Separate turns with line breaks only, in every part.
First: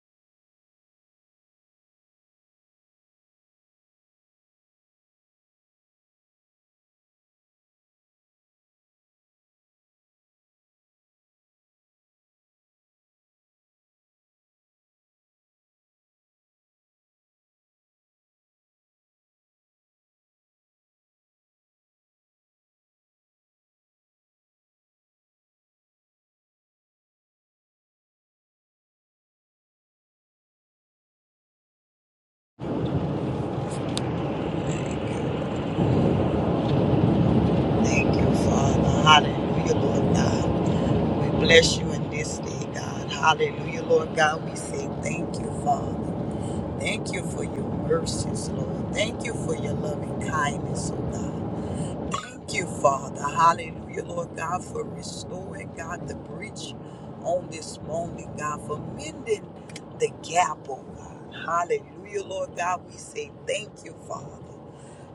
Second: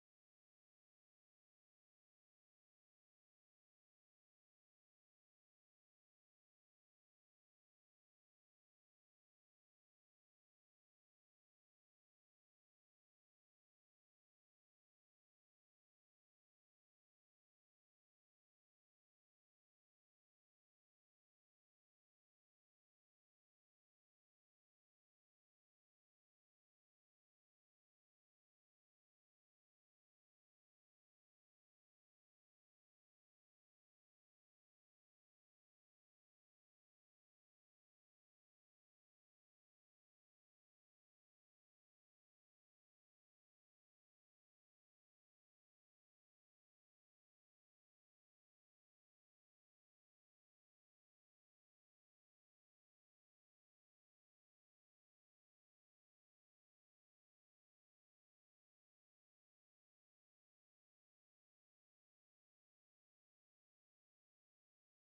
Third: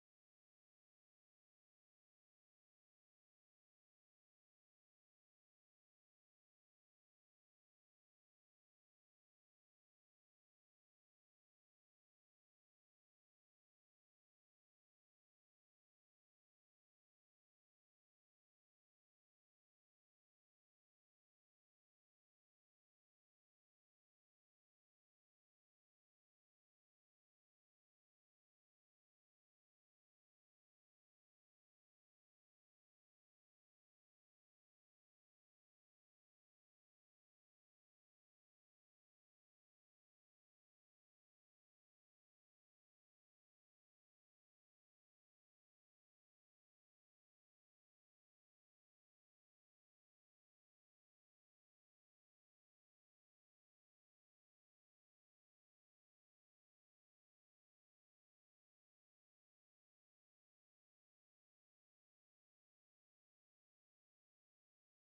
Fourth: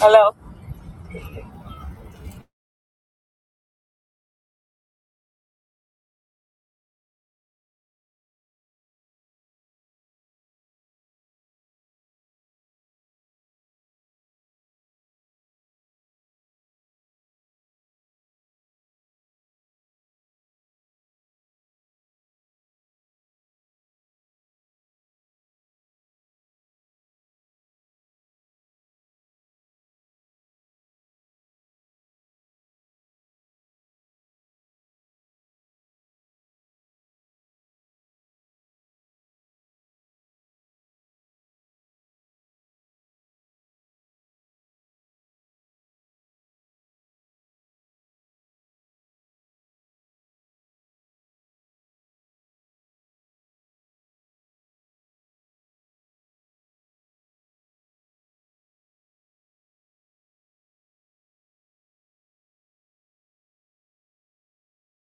Hello.
Thank you, Father. Hallelujah, Lord God. We bless you in this day, God. Hallelujah, Lord God. We say thank you, Father. Thank you for your mercies, Lord. Thank you for your loving kindness, oh God. Thank you, Father. Hallelujah, Lord God, for restoring, God, the breach on this morning, God, for mending the gap, oh God. Hallelujah, Lord God. We say thank you, Father.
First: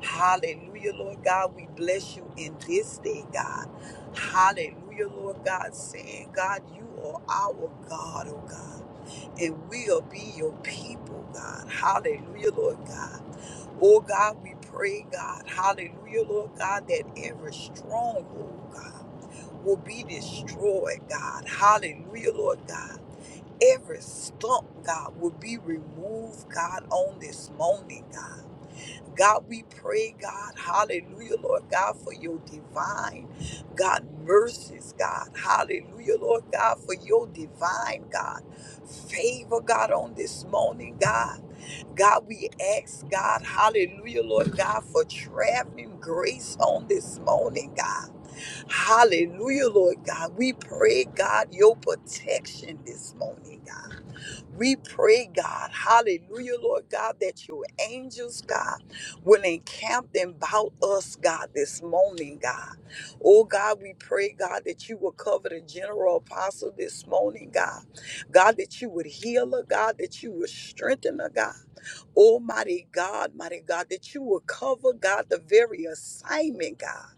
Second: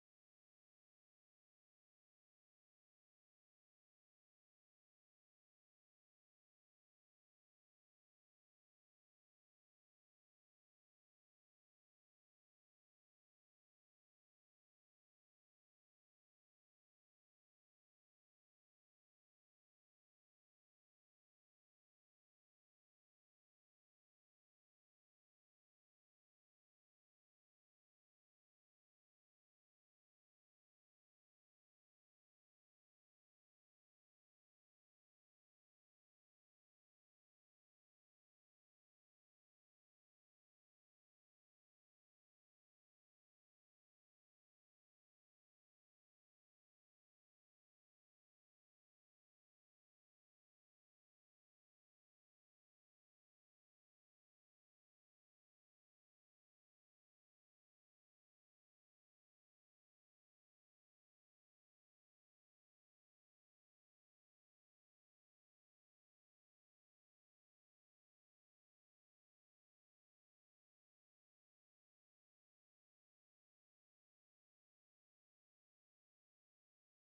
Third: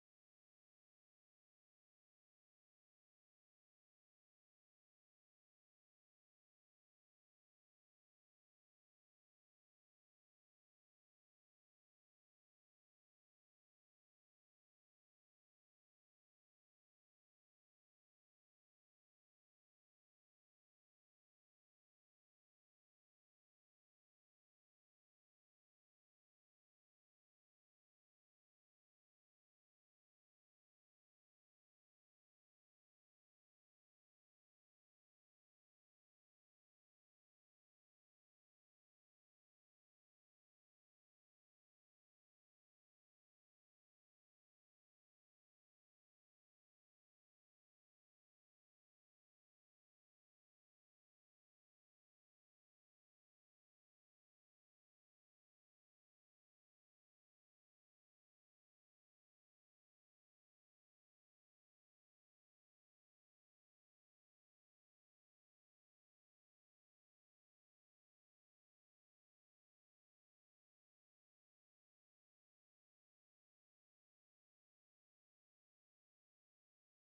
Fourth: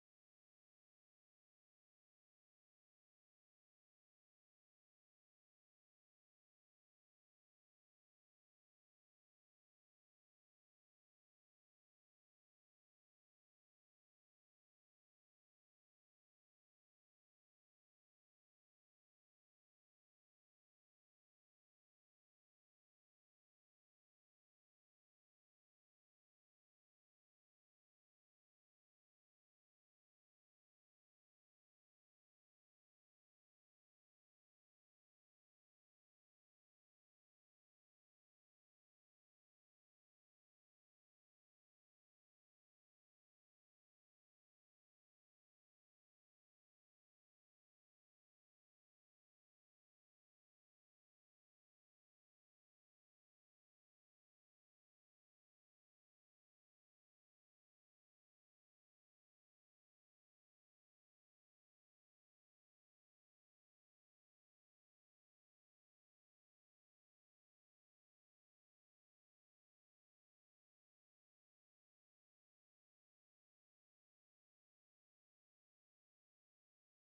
Hallelujah, Lord God. We bless you in this day, God. Hallelujah, Lord God, saying, God, you are our God, oh God, and we'll be your people, God. Hallelujah, Lord God. Oh God, we pray, God, hallelujah, Lord God, that every stronghold, God, will be destroyed, God, hallelujah, Lord God. Every stump, God, will be removed, God, on this morning, God. God, we pray, God, hallelujah, Lord God, for your divine, God, mercies, God, hallelujah, Lord God, for your divine, God, favor, God, on this morning, God. God, we ask God, hallelujah, Lord God, for traveling grace on this morning, God. Hallelujah, Lord God. We pray, God, your protection this morning, God. We pray, God, hallelujah, Lord God, that your angels, God, will encamp them about us, God, this morning, God. Oh, God, we pray, God, that you will cover the general apostle this morning, God. God, that you would heal her, God, that you would strengthen her, God. Oh, mighty God, mighty God, that you will cover, God, the very assignment, God.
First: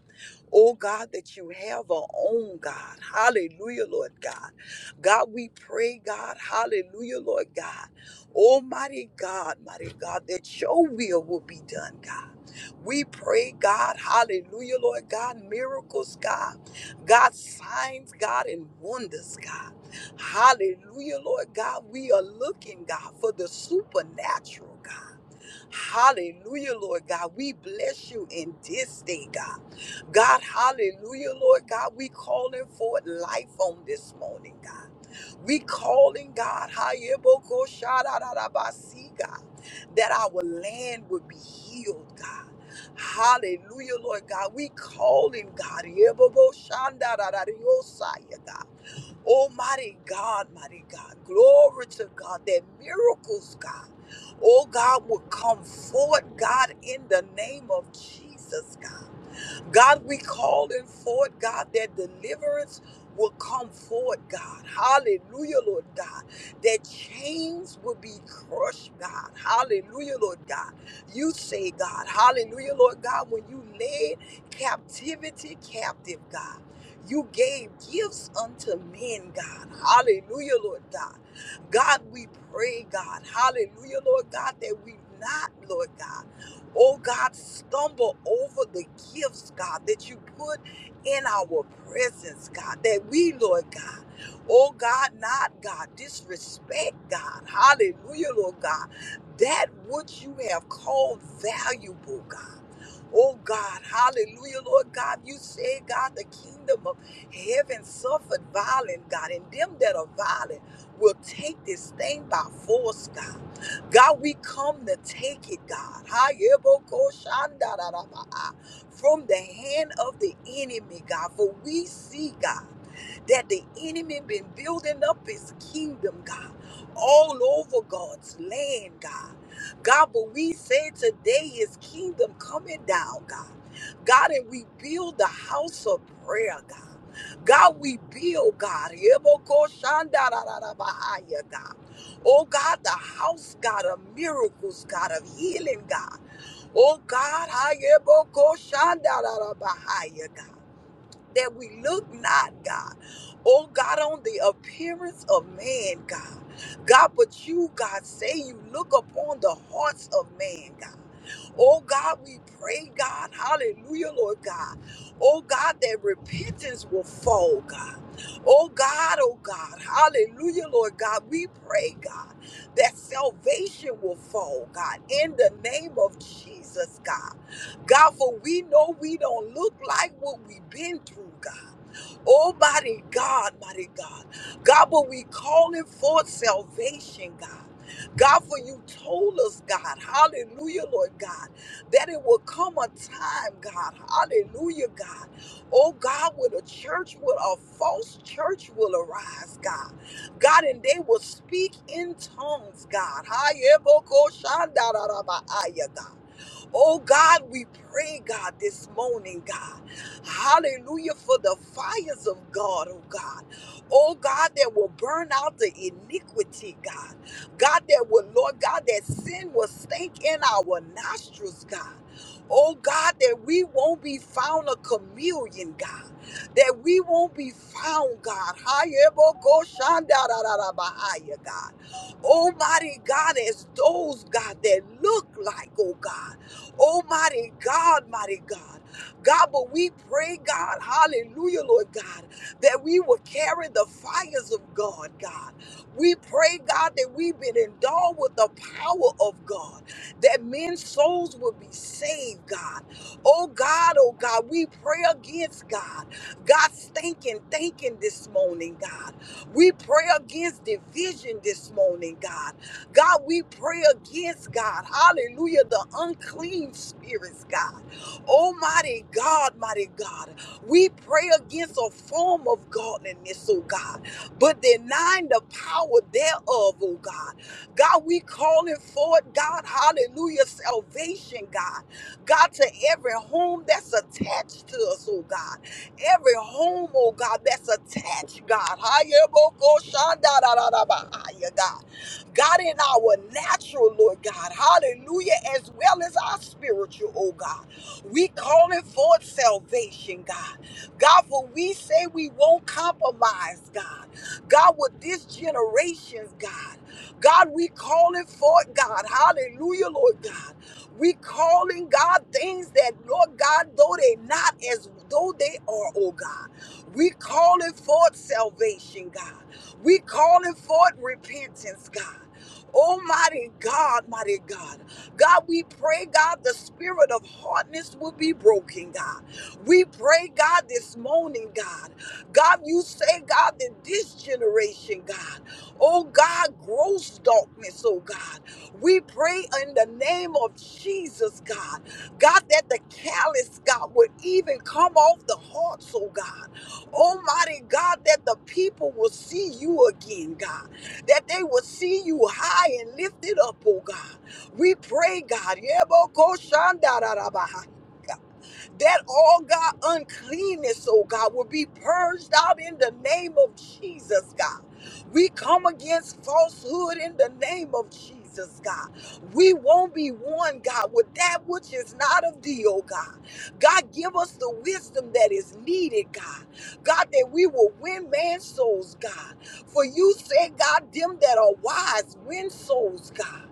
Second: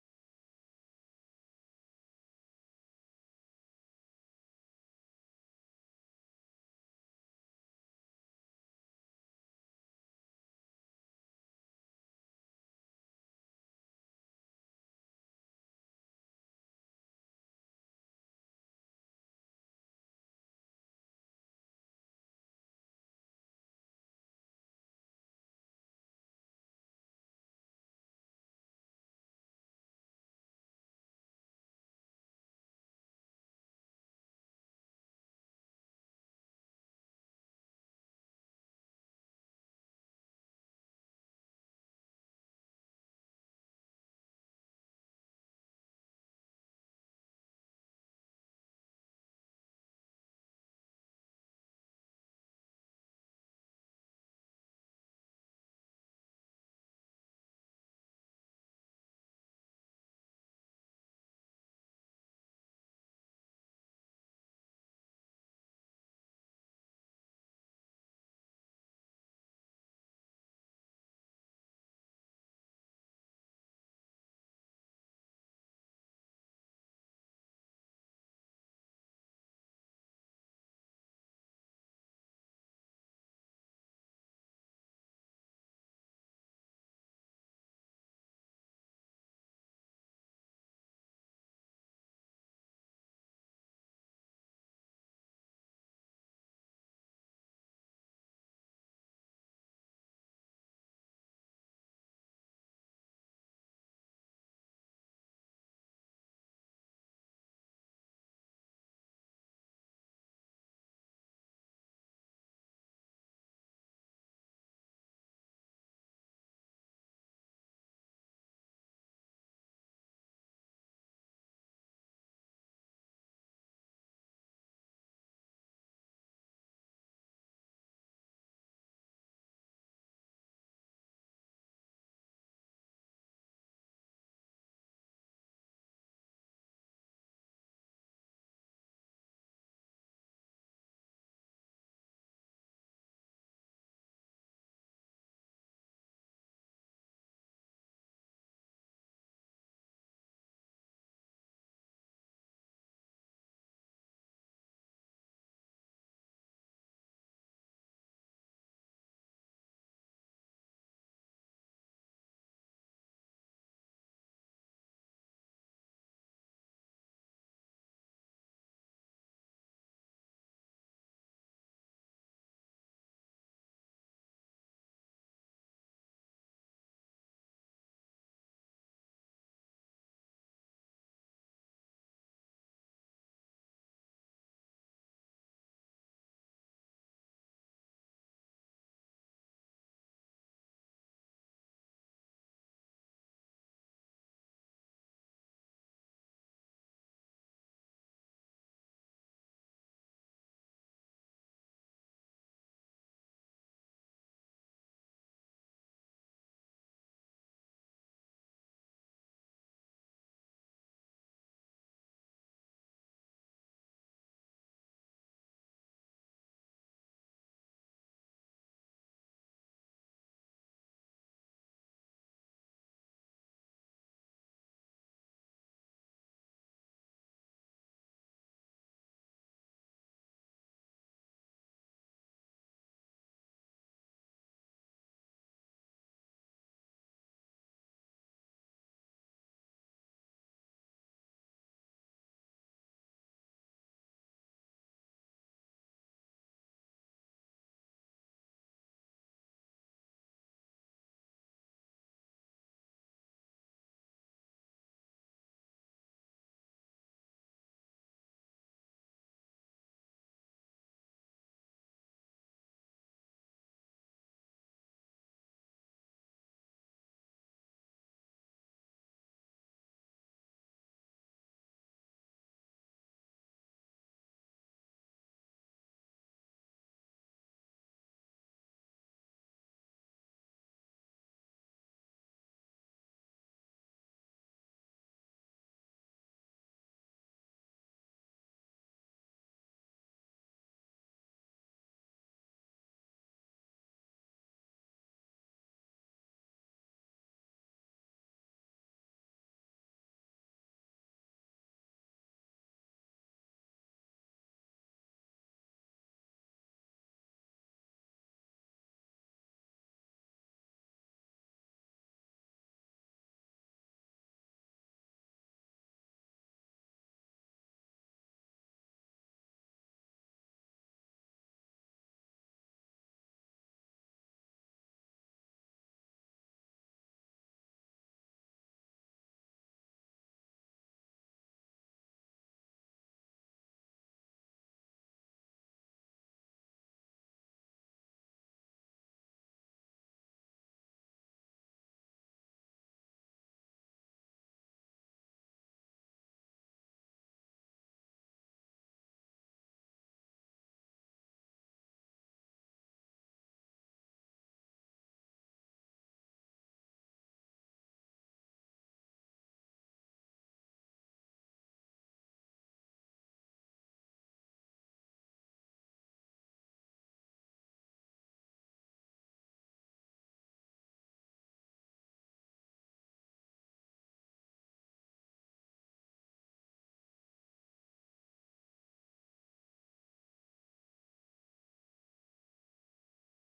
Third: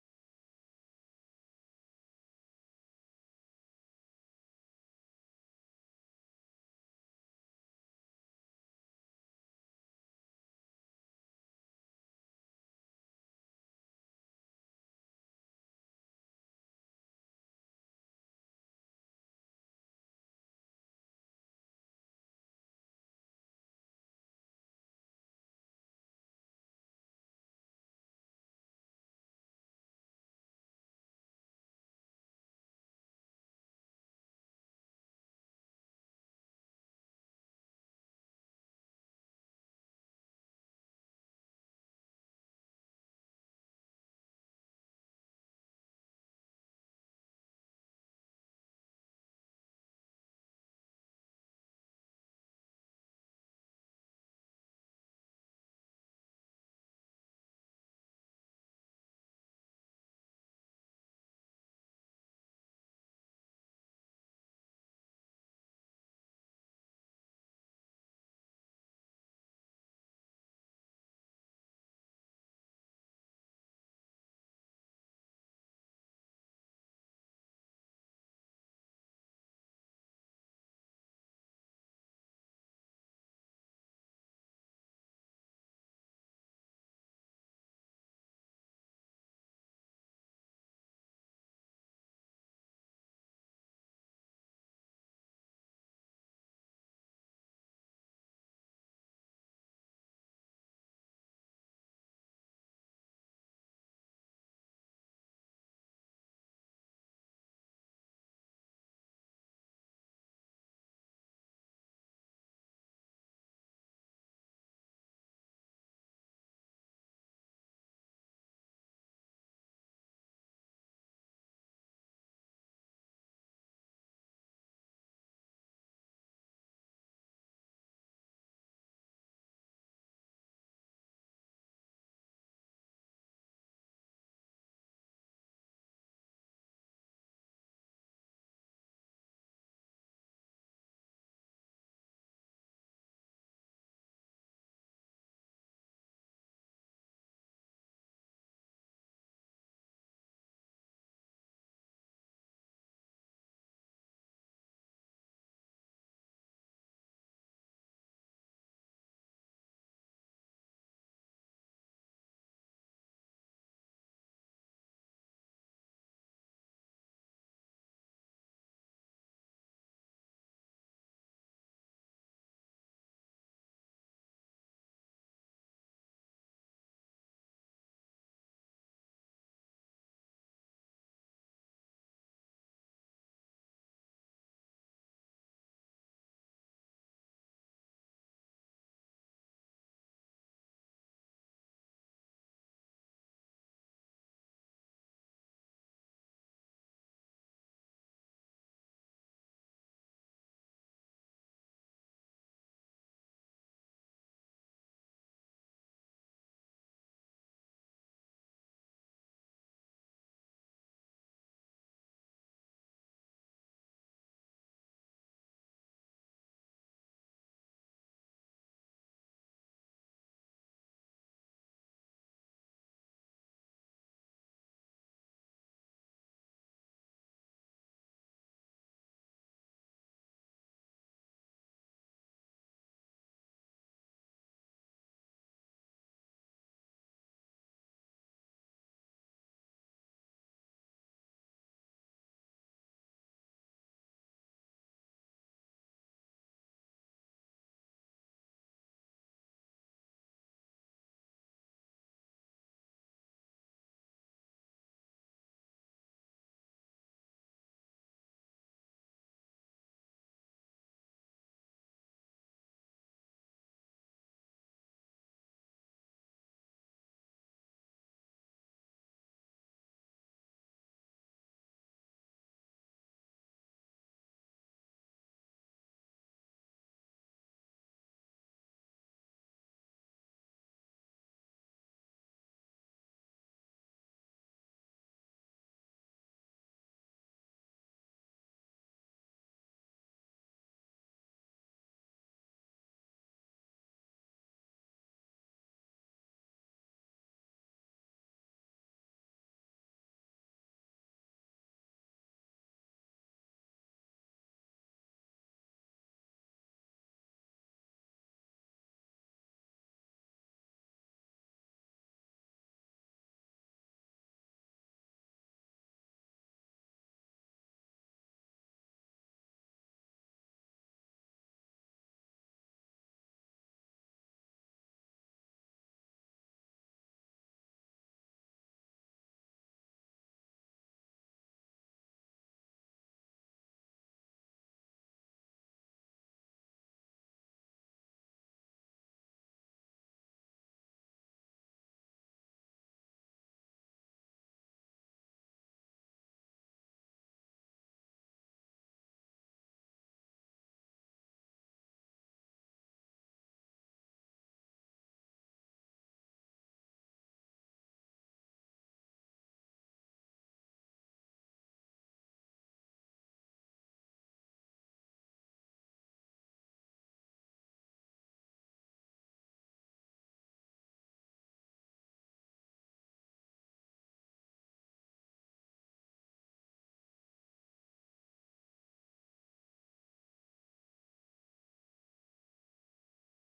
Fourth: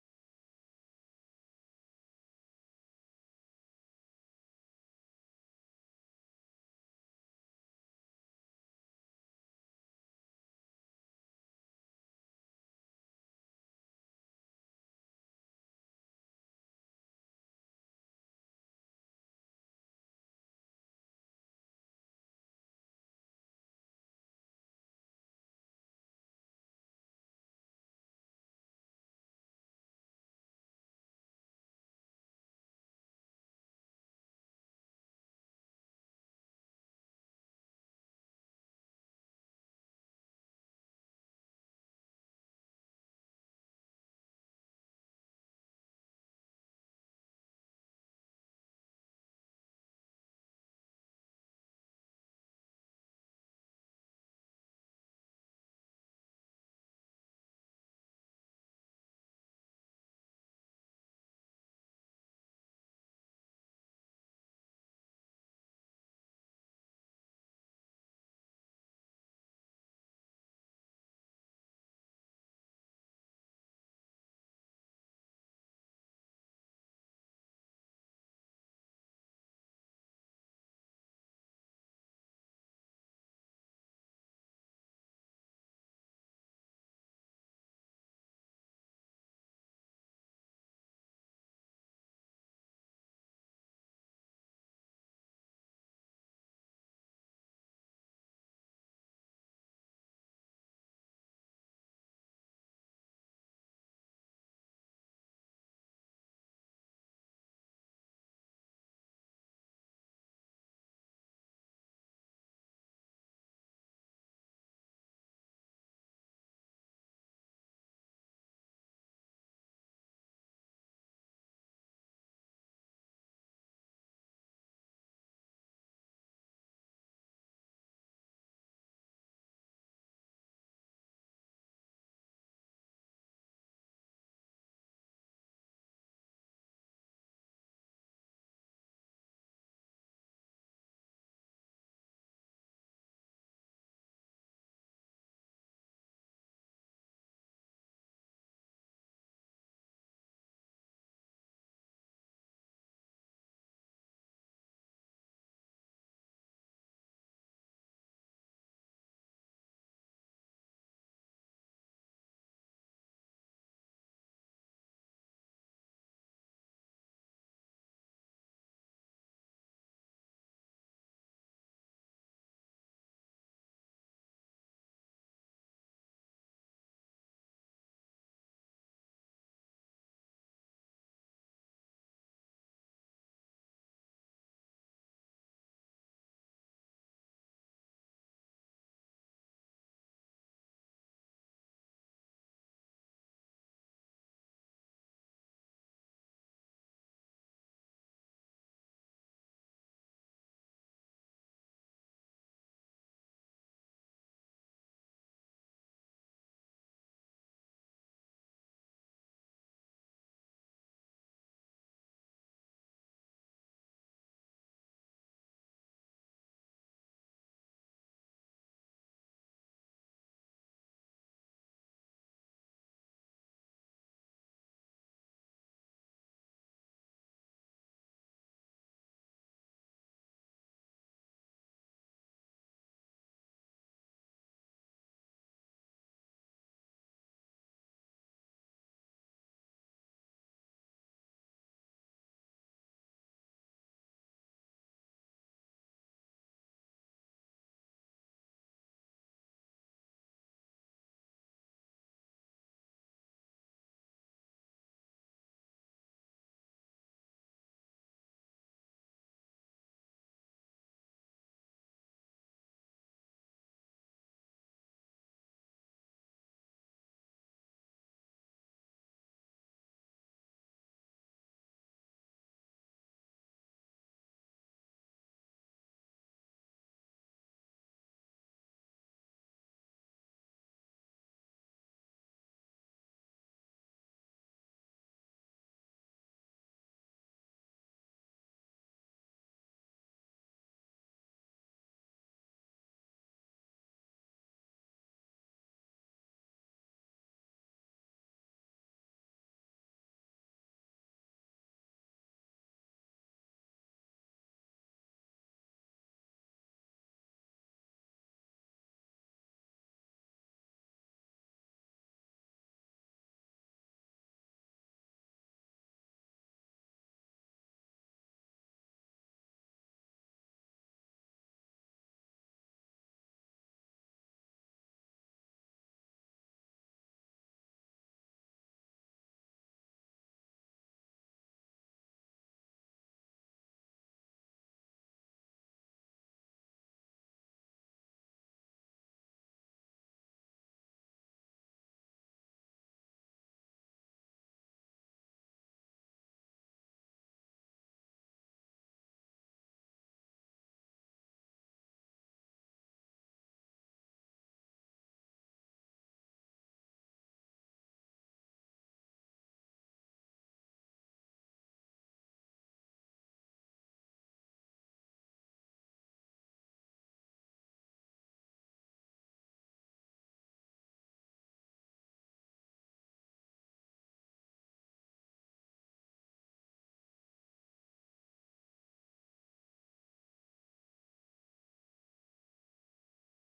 Oh, God, that you have our own, God. Hallelujah, Lord God. God, we pray, God. Hallelujah, Lord God. Almighty God, mighty God, that your will will be done, God. We pray, God, hallelujah, Lord God, miracles, God, God, signs, God, and wonders, God. Hallelujah, Lord God, we are looking, God, for the supernatural, God. Hallelujah, Lord God. We bless you in this day, God. God, hallelujah, Lord God. We calling forth life on this morning, God. We calling God, Hayeboko Shadarabasi, God, that our land would be healed, God. Hallelujah, Lord God. We calling God, Yebobo Shandarariosaya, God. Almighty God, mighty God. Glory to God that miracles, God. Oh, God, will come forth, God, in the name of Jesus, God. God, we call it forth, God, that deliverance will come forward. God. Hallelujah, Lord God. That chains will be crushed, God. Hallelujah, Lord God. You say, God, hallelujah, Lord God, when you led captivity captive, God. You gave gifts unto men, God. Hallelujah, Lord God. God, we pray, God. Hallelujah, Lord God, that we not, Lord God oh God, stumble over the gifts, God, that you put in our presence, God, that we, Lord God, oh God, not God, disrespect, God, hallelujah, Lord God, that which you have called valuable, God. Oh God, hallelujah, Lord God. You said, God, the kingdom of heaven suffered violent, God, and them that are violent will take this thing by force, God. God, we come to take it, God. Hayebokoshandarabaa, From the hand of the enemy, God. For we see, God that the enemy been building up his kingdom, God, all over God's land, God. God, but we say today his kingdom coming down, God. God, and we build the house of prayer, God. God, we build, God. Yebokoshandarararabahaya, God. Oh God, the house, God, of miracles, God, of healing, God. Oh God, Hayebokoshandarararabahaya, God that we look not, God. Oh God, on the appearance of man, God. God, but you, God, say you look upon the hearts of man, God. Oh God, we pray, God, hallelujah, Lord God. Oh God, that repentance will fall, God. Oh God, oh God, hallelujah, Lord God. We pray, God, that salvation will fall, God, in the name of Jesus, God. God, for we know we don't look like what we've been through, God. Oh, mighty God, mighty God. God, but we calling for salvation, God. God, for you told us, God, hallelujah, Lord God, that it will come a time, God, hallelujah, God. Oh, God, with a church, with a false church will arise, God. God, and they will speak in tongues, God. Hayebokoshandarabahaya, God. Oh God, we pray, God, this morning, God. Hallelujah for the fires of God, oh God. Oh God, that will burn out the iniquity, God. God, that will, Lord God, that sin will stink in our nostrils, God. Oh God, that we won't be found a chameleon, God. That we won't be found, God. Hayebokoshandarararabahaya, God. Almighty God, as those, God, that look like, oh God. Oh, mighty God, mighty God. God, but we pray, God, hallelujah, Lord God, that we will carry the fires of God, God. We pray, God, that we've been endowed with the power of God, that men's souls will be saved, God. Oh, God, oh, God, we pray against God. God's thinking, thinking this morning, God. We pray against division this morning, God. God, we pray against God. Hallelujah. The unclean spirits, God. Almighty God, mighty God. We pray against a form of godliness, oh God, but denying the power thereof, oh God. God, we calling forth, God, hallelujah, salvation, God. God, to every home that's attached to us, oh God. Every home, oh God, that's attached, God. Hallelujah, God. God, in our natural, Lord God, hallelujah, as well as our spiritual, oh God. We calling forth salvation, God. God, for we say we won't compromise, God. God, with this generation's God. God, we calling forth, God, hallelujah, Lord God. We calling God things that, Lord God, though they not as though they are, oh God. We calling forth salvation, God. We calling forth repentance, God. Almighty God, mighty God. God, we pray, God, the spirit of hardness will be broken, God. We pray, God, this morning, God. God, you say, God, that this generation, God, oh God, gross darkness, oh God. We pray in the name of Jesus, God. God, that the callous, God, would even come off the hearts, oh God. Almighty God, that the people will see you again, God, that they will see you high and lifted up, oh God. We pray, God. Yebokoshandarabaha that all God uncleanness, oh God, will be purged out in the name of Jesus, God. We come against falsehood in the name of Jesus, God. We won't be one, God, with that which is not of thee, oh God. God, give us the wisdom that is needed, God. God, that we will win man's souls, God. For you said, God, them that are wise win souls, God.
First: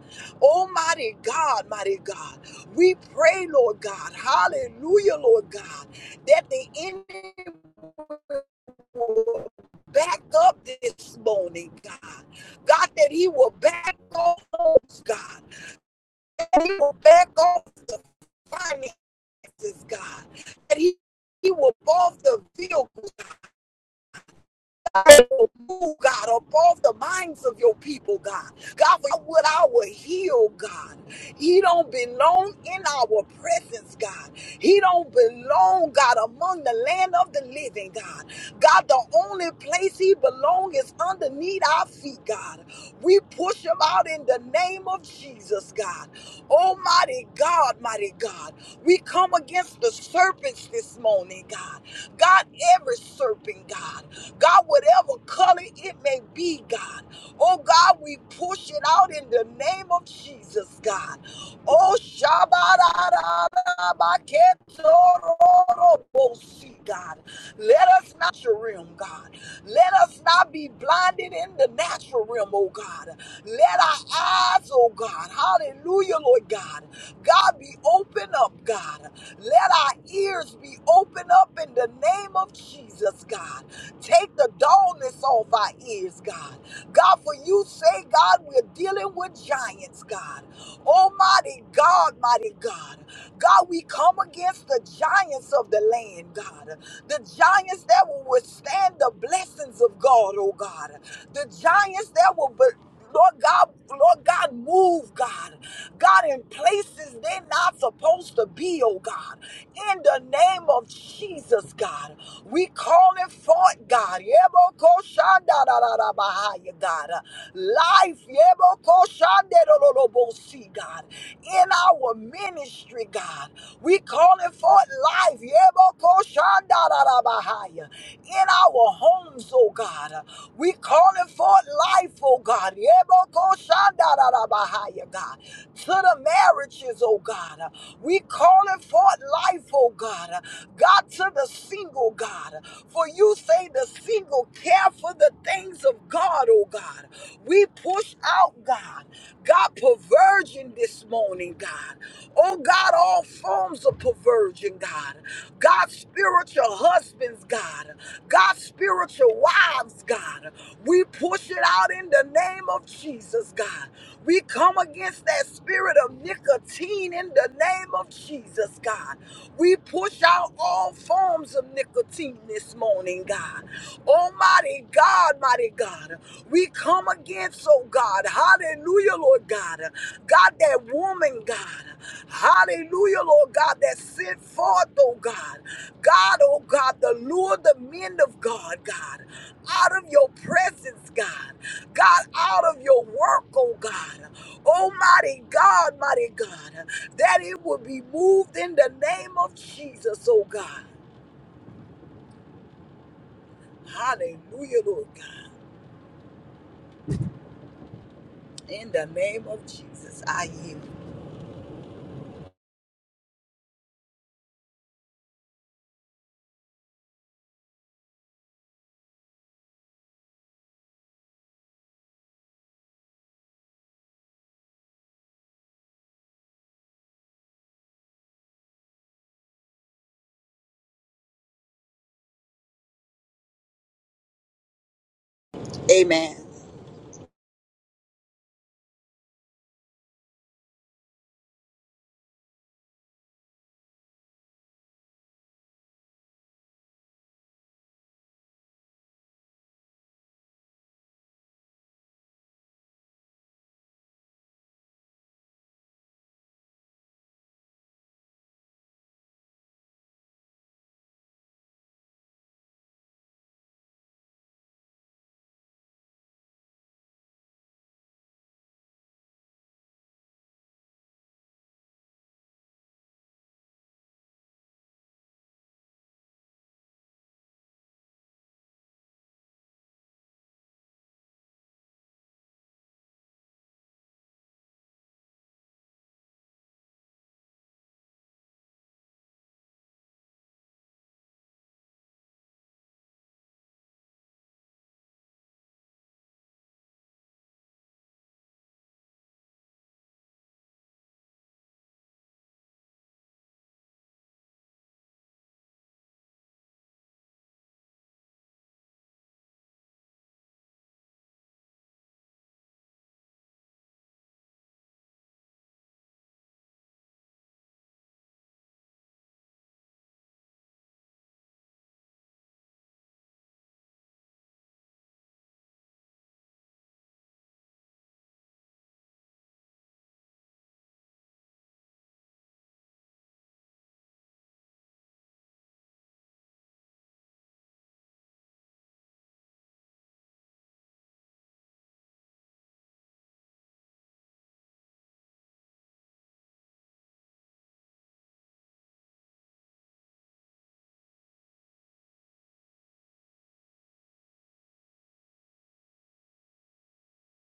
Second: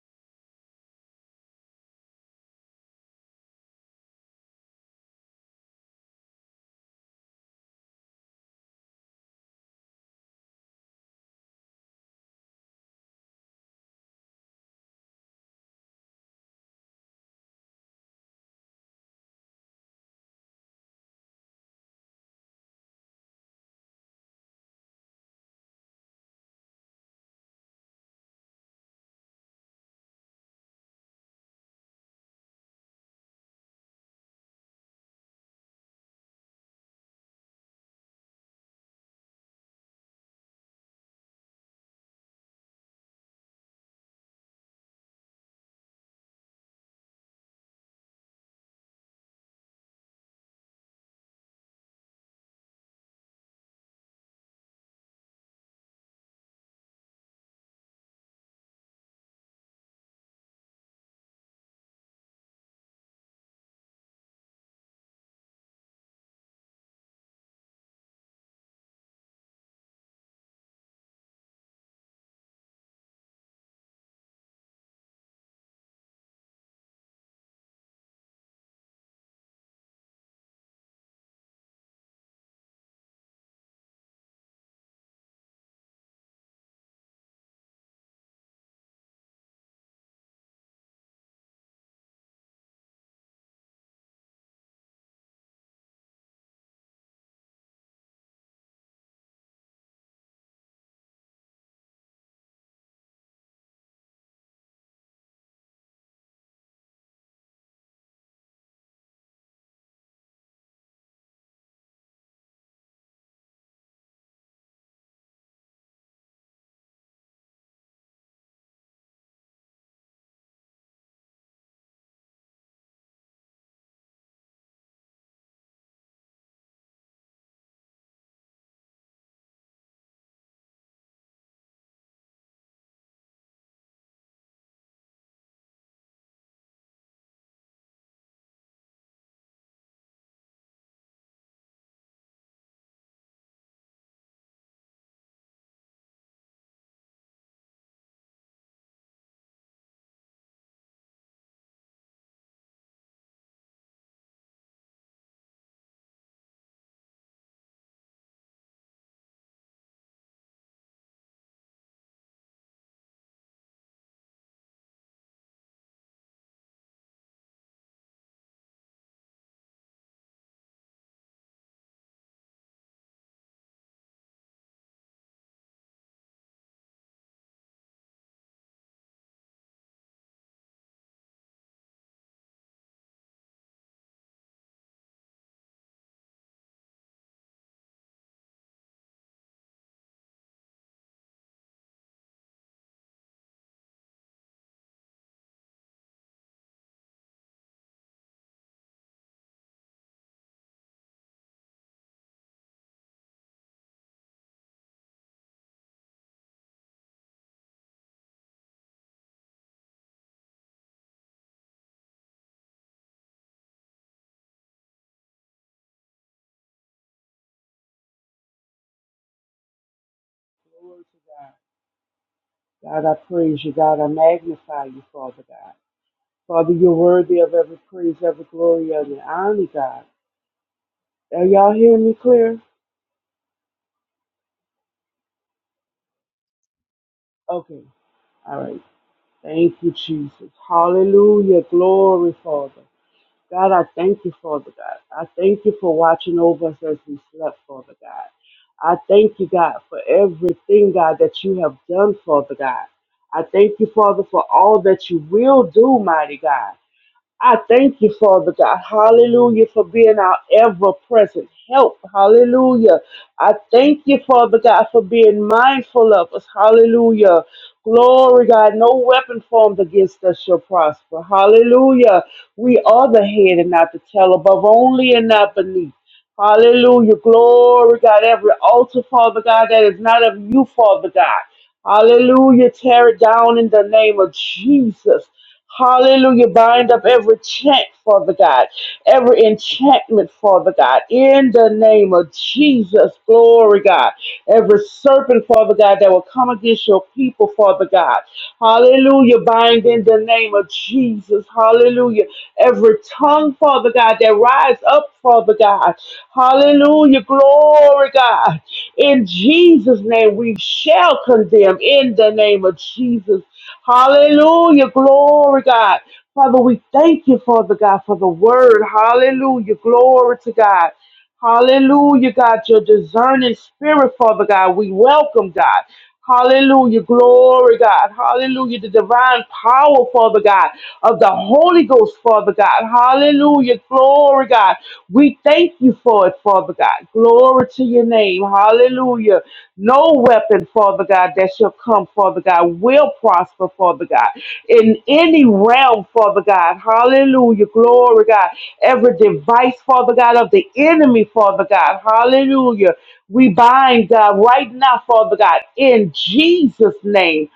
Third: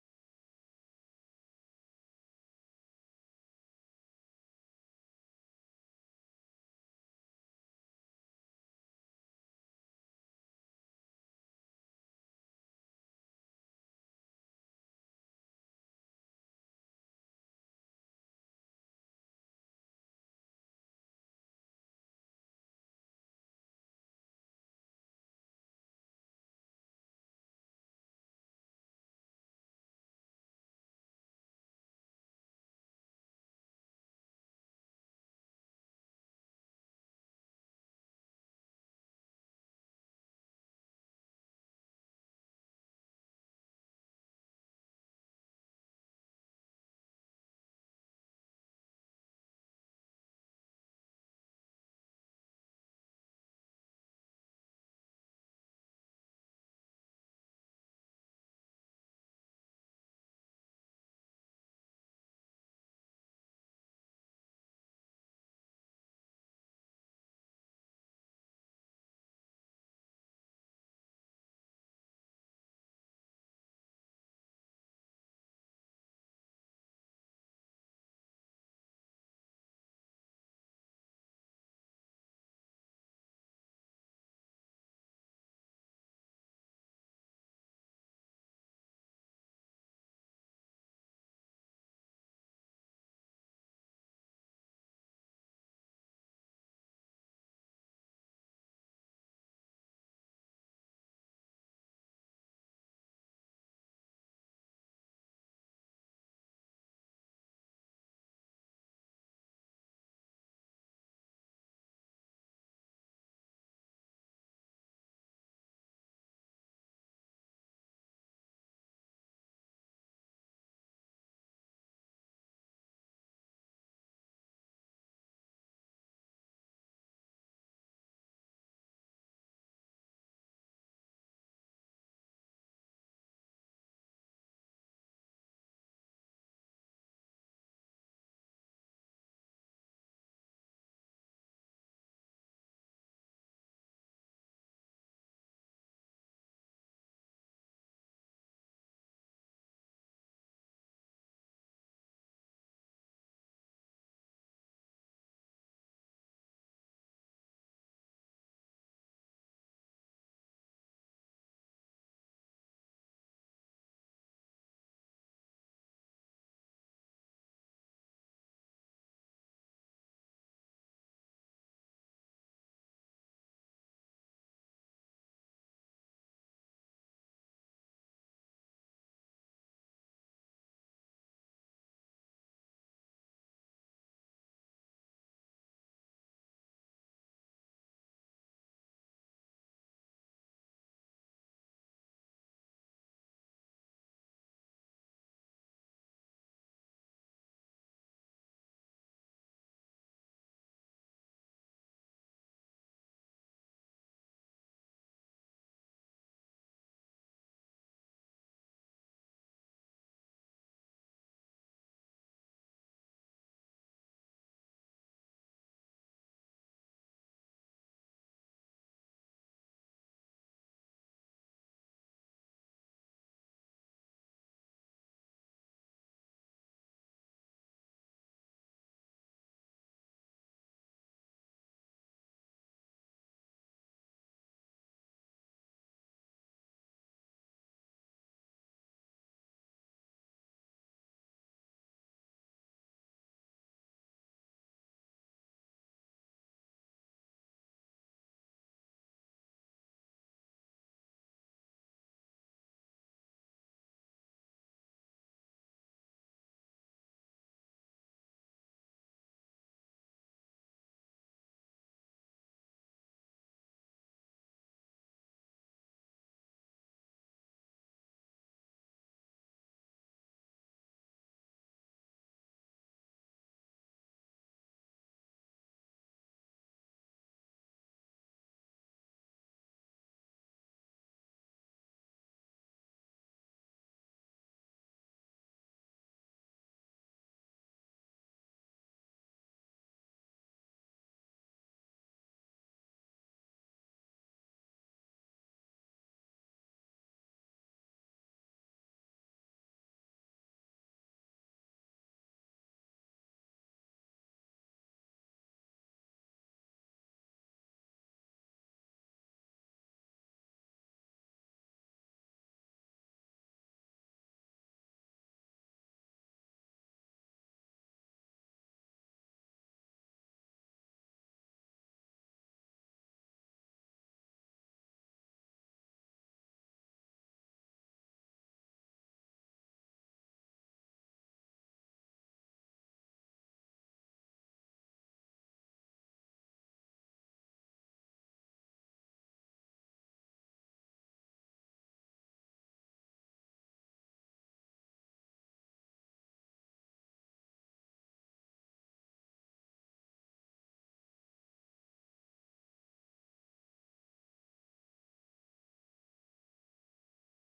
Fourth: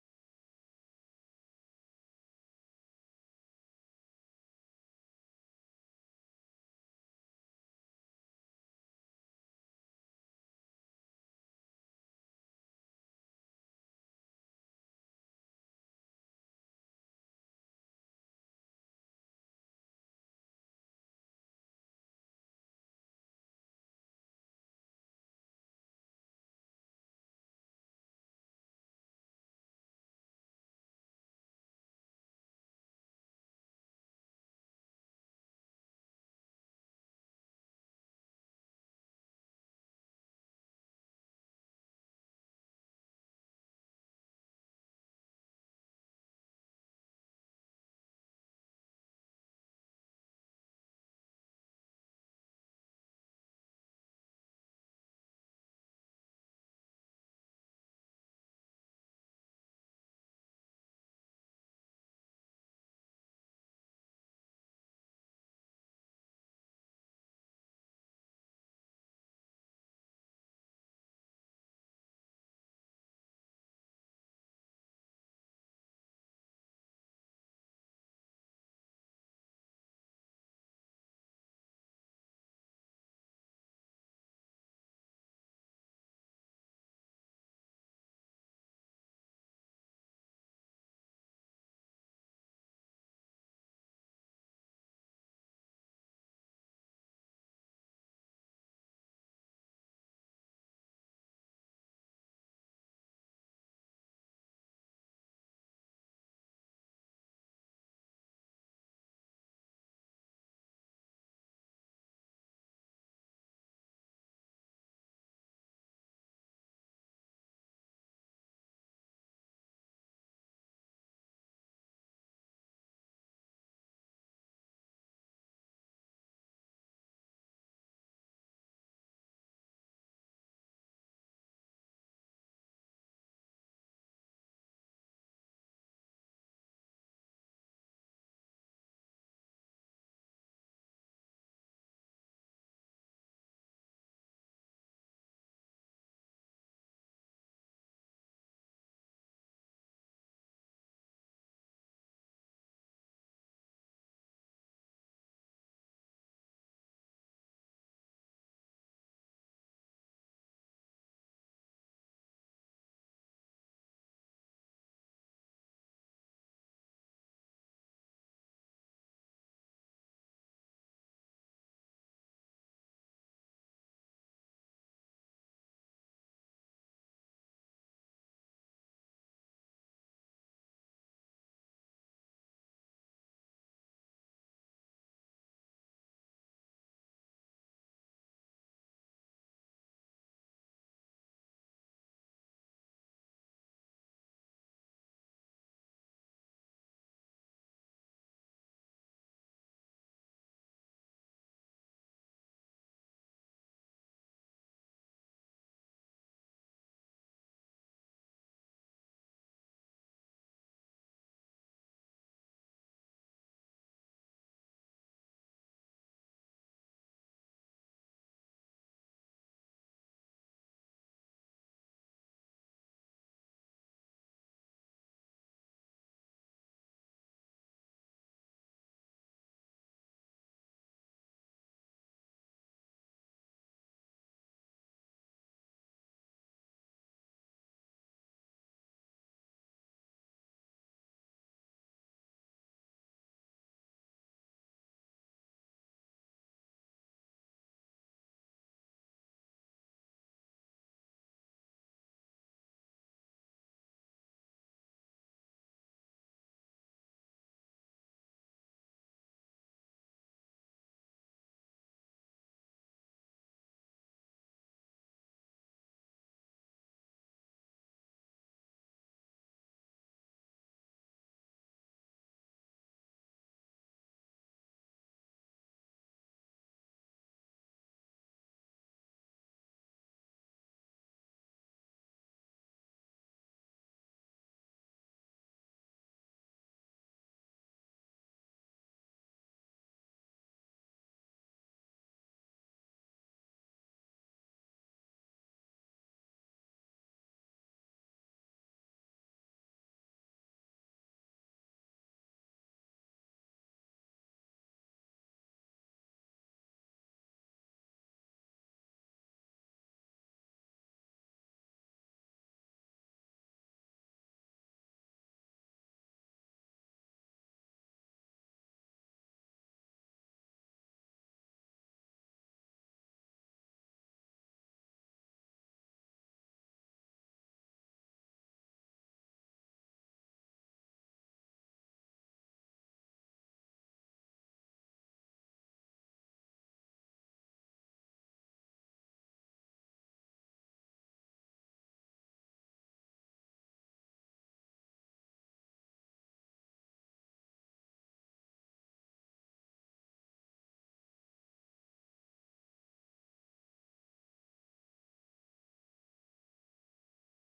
Almighty God, mighty God. We pray, Lord God, hallelujah, Lord God, that the enemy will back up this morning, God. God, that he will back off, homes, God. That he will back off the finances, God. That he, he will off the bill. will move, God, above the minds of your people, God. God, for what I will heal, God. He don't belong in our presence, God. He don't belong, God, among the land of the living, God. God, the only place he belongs is underneath our feet, God. We push him out in the name of Jesus, God. Almighty God, mighty God. We come against the serpents this morning, God. God, every serpent, God. God, whatever color it may be, God. Oh, God, we push it out in the name of Jesus, God. Oh, Shabbat, God. Let us not realm, God. Let us not be blinded in the natural realm, oh God. Let our eyes, oh God, hallelujah, Lord God. God be open up, God. Let our ears be open up in the name of Jesus, God. Take the dullness off our ears, God. God, for you say, God, we're dealing with giants, God. Almighty God, mighty God. God, we come against the giants of the land, God, the giants that will withstand the blessings of God, oh God, the giants that will. Be- Lord God, Lord God, move, God. God, in places they're not supposed to be, oh God. In the name of Jesus, God, we call it forth, God. Yebokoshandadadadabahaya, God. Life, yebokoshandadadadabosi, God. In our ministry, God. We calling forth life. Yebokoshandarabahaya. In our homes, oh God. We calling forth life, oh God. Yebokoshandarabahaya, God. To the marriages, oh God. We calling forth life, oh God. God, to the single, God. For you say the single care for the things of God, oh God. We push out, God. God, perversion this morning, God. Oh, God, all forms of perversion, God. God, spiritual husbands, God. God, spiritual wives, God. We push it out in the name of Jesus, God. We come come against that spirit of nicotine in the name of Jesus, God. We push out all forms of nicotine this morning, God. Almighty God, mighty God. We come against, oh God. Hallelujah, Lord God. God, that woman, God. Hallelujah, Lord God, that sent forth, oh God. God, oh God, the lure the men of God, God, out of your presence, God. God, out of your work, oh God. Oh, mighty God, mighty God, that it will be moved in the name of Jesus, oh God. Hallelujah, Lord God. In the name of Jesus, I yield.
Glory to God, God, I praise you. God, I magnify you, Father God. Father, you're worthy of every praise, every glory, every honor, God. Are y'all hearing me clear?
Amen.
Okay. All right. Thank you, Jesus. Hallelujah. Glory, Father. God, I thank you, Father God. I thank you for watching over us as we slept, Father God. I thank you, God, for everything, God, that you have done, Father God. I thank you, Father, for all that you will do, mighty God. I thank you, Father God. Hallelujah, for being our ever present help. Hallelujah. I thank you, Father God, for being mindful of us. Hallelujah. Glory, God. No weapon formed against us shall prosper. Hallelujah. We are the head and not the tail, above only and not beneath. Hallelujah. Glory, God. Every altar, Father God, that is not of you, Father God. Hallelujah. Tear it down in the name of Jesus. Hallelujah. Bind up every chant, Father God, every enchantment, Father God, in the name of Jesus. Glory, God. Every serpent, Father God, that will come against your people, Father God. Hallelujah. Bind in the name of Jesus. Hallelujah. Every tongue, Father God, that rise up, Father God. Hallelujah. Glory, God. In Jesus' name, we shall condemn in the name of Jesus. Hallelujah. Glory, God. Father, we thank you, Father God, for the word. Hallelujah. Glory to God. Hallelujah, God, your discerning spirit, Father God. We welcome, God. Hallelujah, glory, God. Hallelujah, the divine power, Father God, of the Holy Ghost, Father God. Hallelujah, glory, God. We thank you for it, Father God. Glory to your name. Hallelujah. No weapon, Father God, that shall come, Father God, will prosper, Father God. In any realm, Father God, hallelujah, glory, God. Every device, Father God, of the enemy, Father God, hallelujah. We bind, God, right now, Father God, in Jesus' name.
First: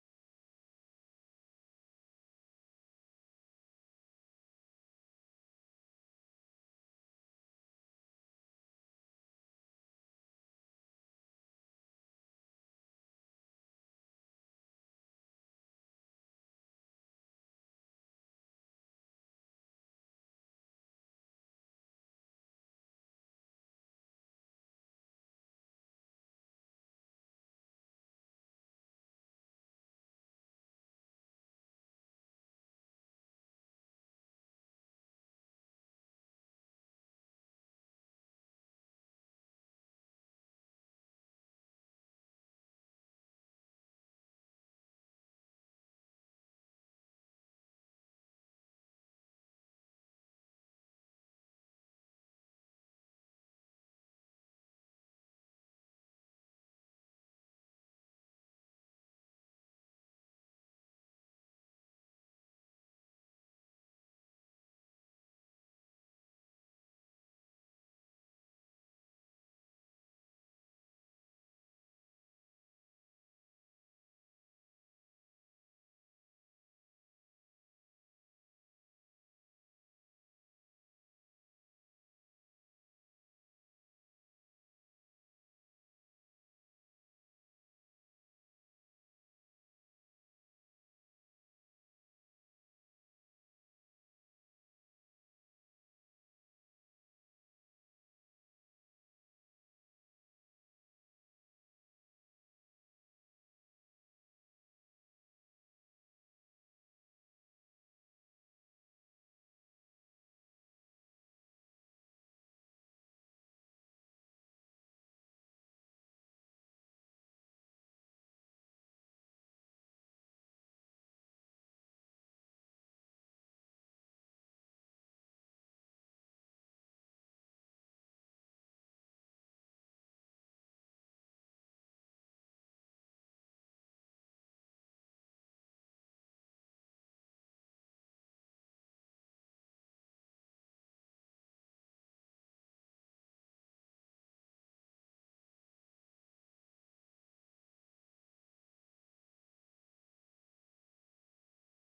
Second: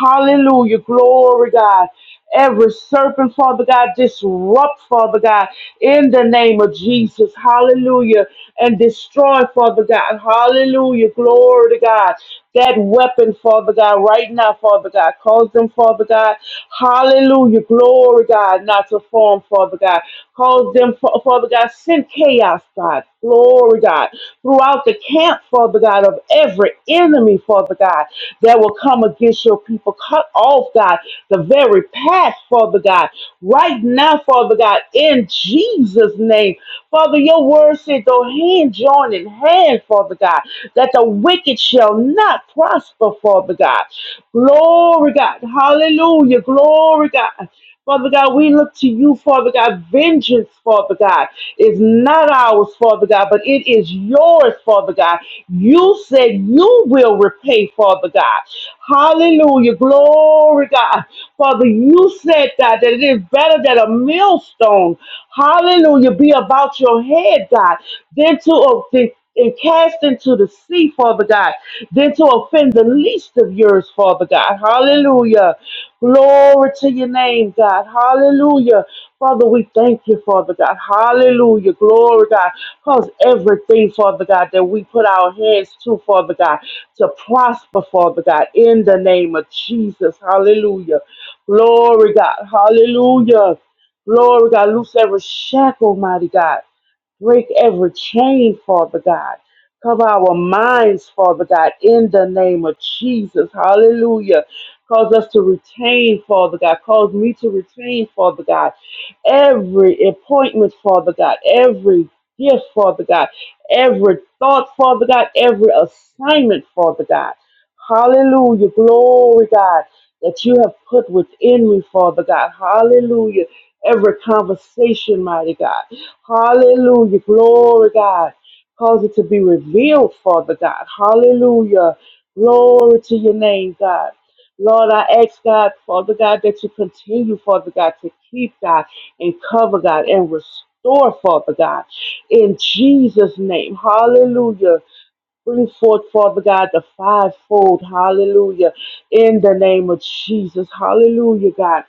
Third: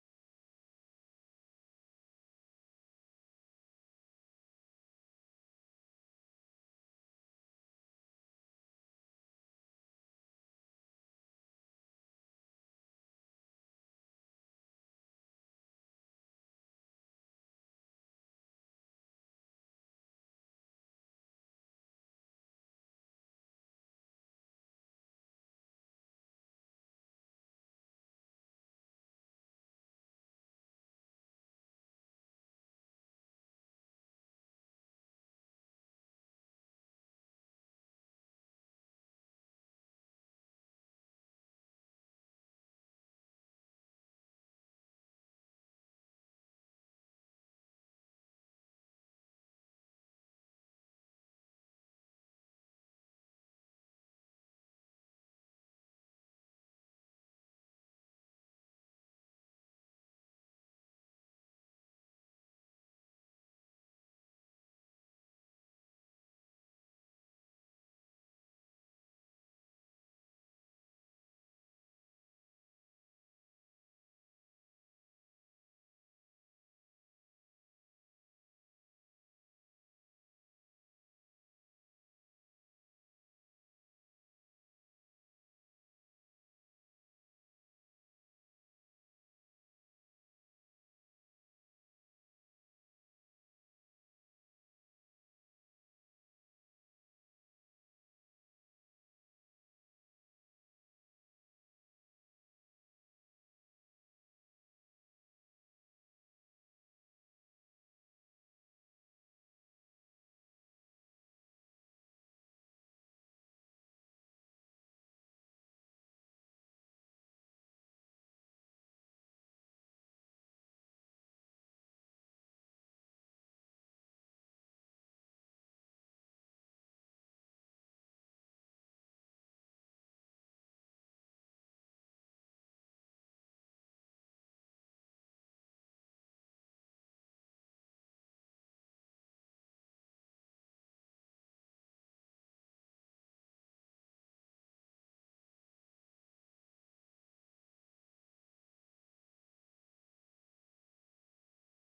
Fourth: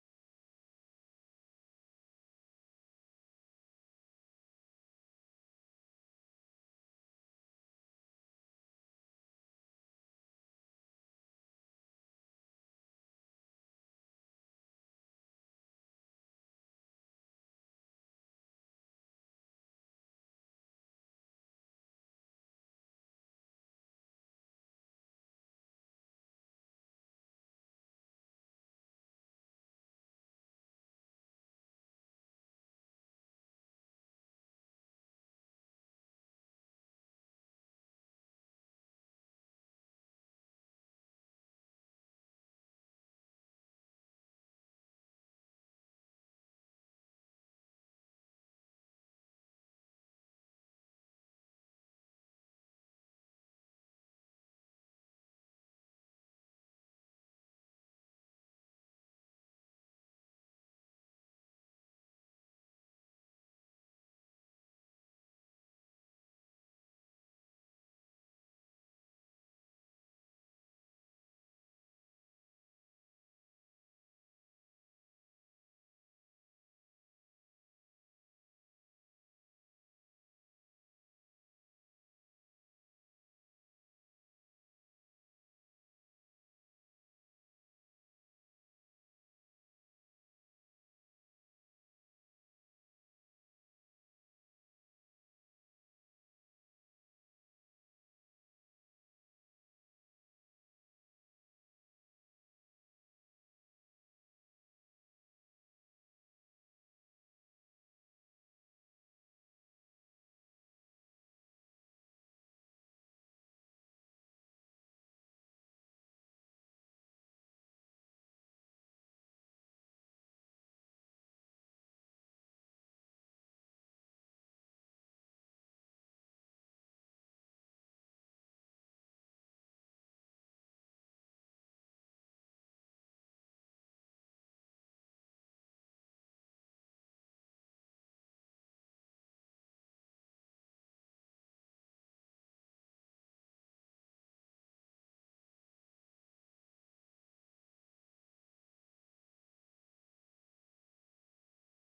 Hallelujah. Glory, God. Every serpent, Father God, disrupt, Father God, in the name of Jesus. Hallelujah. And destroy, Father God. Hallelujah. Glory to God. That weapon, Father God, right now, Father God. Cause them, Father God. Hallelujah. Glory, God, not to form, Father God. Cause them, Fa- Father God. Send chaos, God. Glory, God. Throughout the camp, Father God, of every enemy, Father God, that will come against your people. Cut off, God, the very path, Father God. Right now, Father God, in Jesus' name. Father, your word said, though hand joined in hand, Father God, that the wicked shall not prosper, Father God. Glory, God. Hallelujah. Glory, God. Father God, we look to you, Father God. Vengeance, Father God, is not ours, Father God, but it is yours, Father God. You said you will repay, Father God. Hallelujah. Glory, God. Father, you said, God, that it is better that a millstone, hallelujah, be about your head, God, than to, and cast into the sea, Father God, than to offend the least of yours, Father God. Hallelujah. Glory to your name, God. Hallelujah. Father, we thank you, Father God. Hallelujah. Glory, God. Cause everything, Father God, that we put our hands to, Father God, to prosper, Father God, in the name of Jesus. Hallelujah. Glory, God. Hallelujah. Glory, God. Loose every shackle, mighty God. Break every chain, Father God. Cover our minds, Father God, in the name of Jesus. Hallelujah. Cause us to retain, Father God. Cause me to retain, Father God, every appointment, Father God, every gift, Father God, every thought, Father God, every assignment, Father God. Hallelujah. Glory, God, that you have put within me, Father God. Hallelujah. Every conversation, mighty God. Hallelujah. Glory, God. Cause it to be revealed, Father God. Hallelujah. Glory to your name, God. Lord, I ask God, Father God, that you continue, Father God, to keep God and cover God and restore, Father God, in Jesus' name. Hallelujah. Bring forth, Father God, the fivefold. Hallelujah. In the name of Jesus. Hallelujah, God.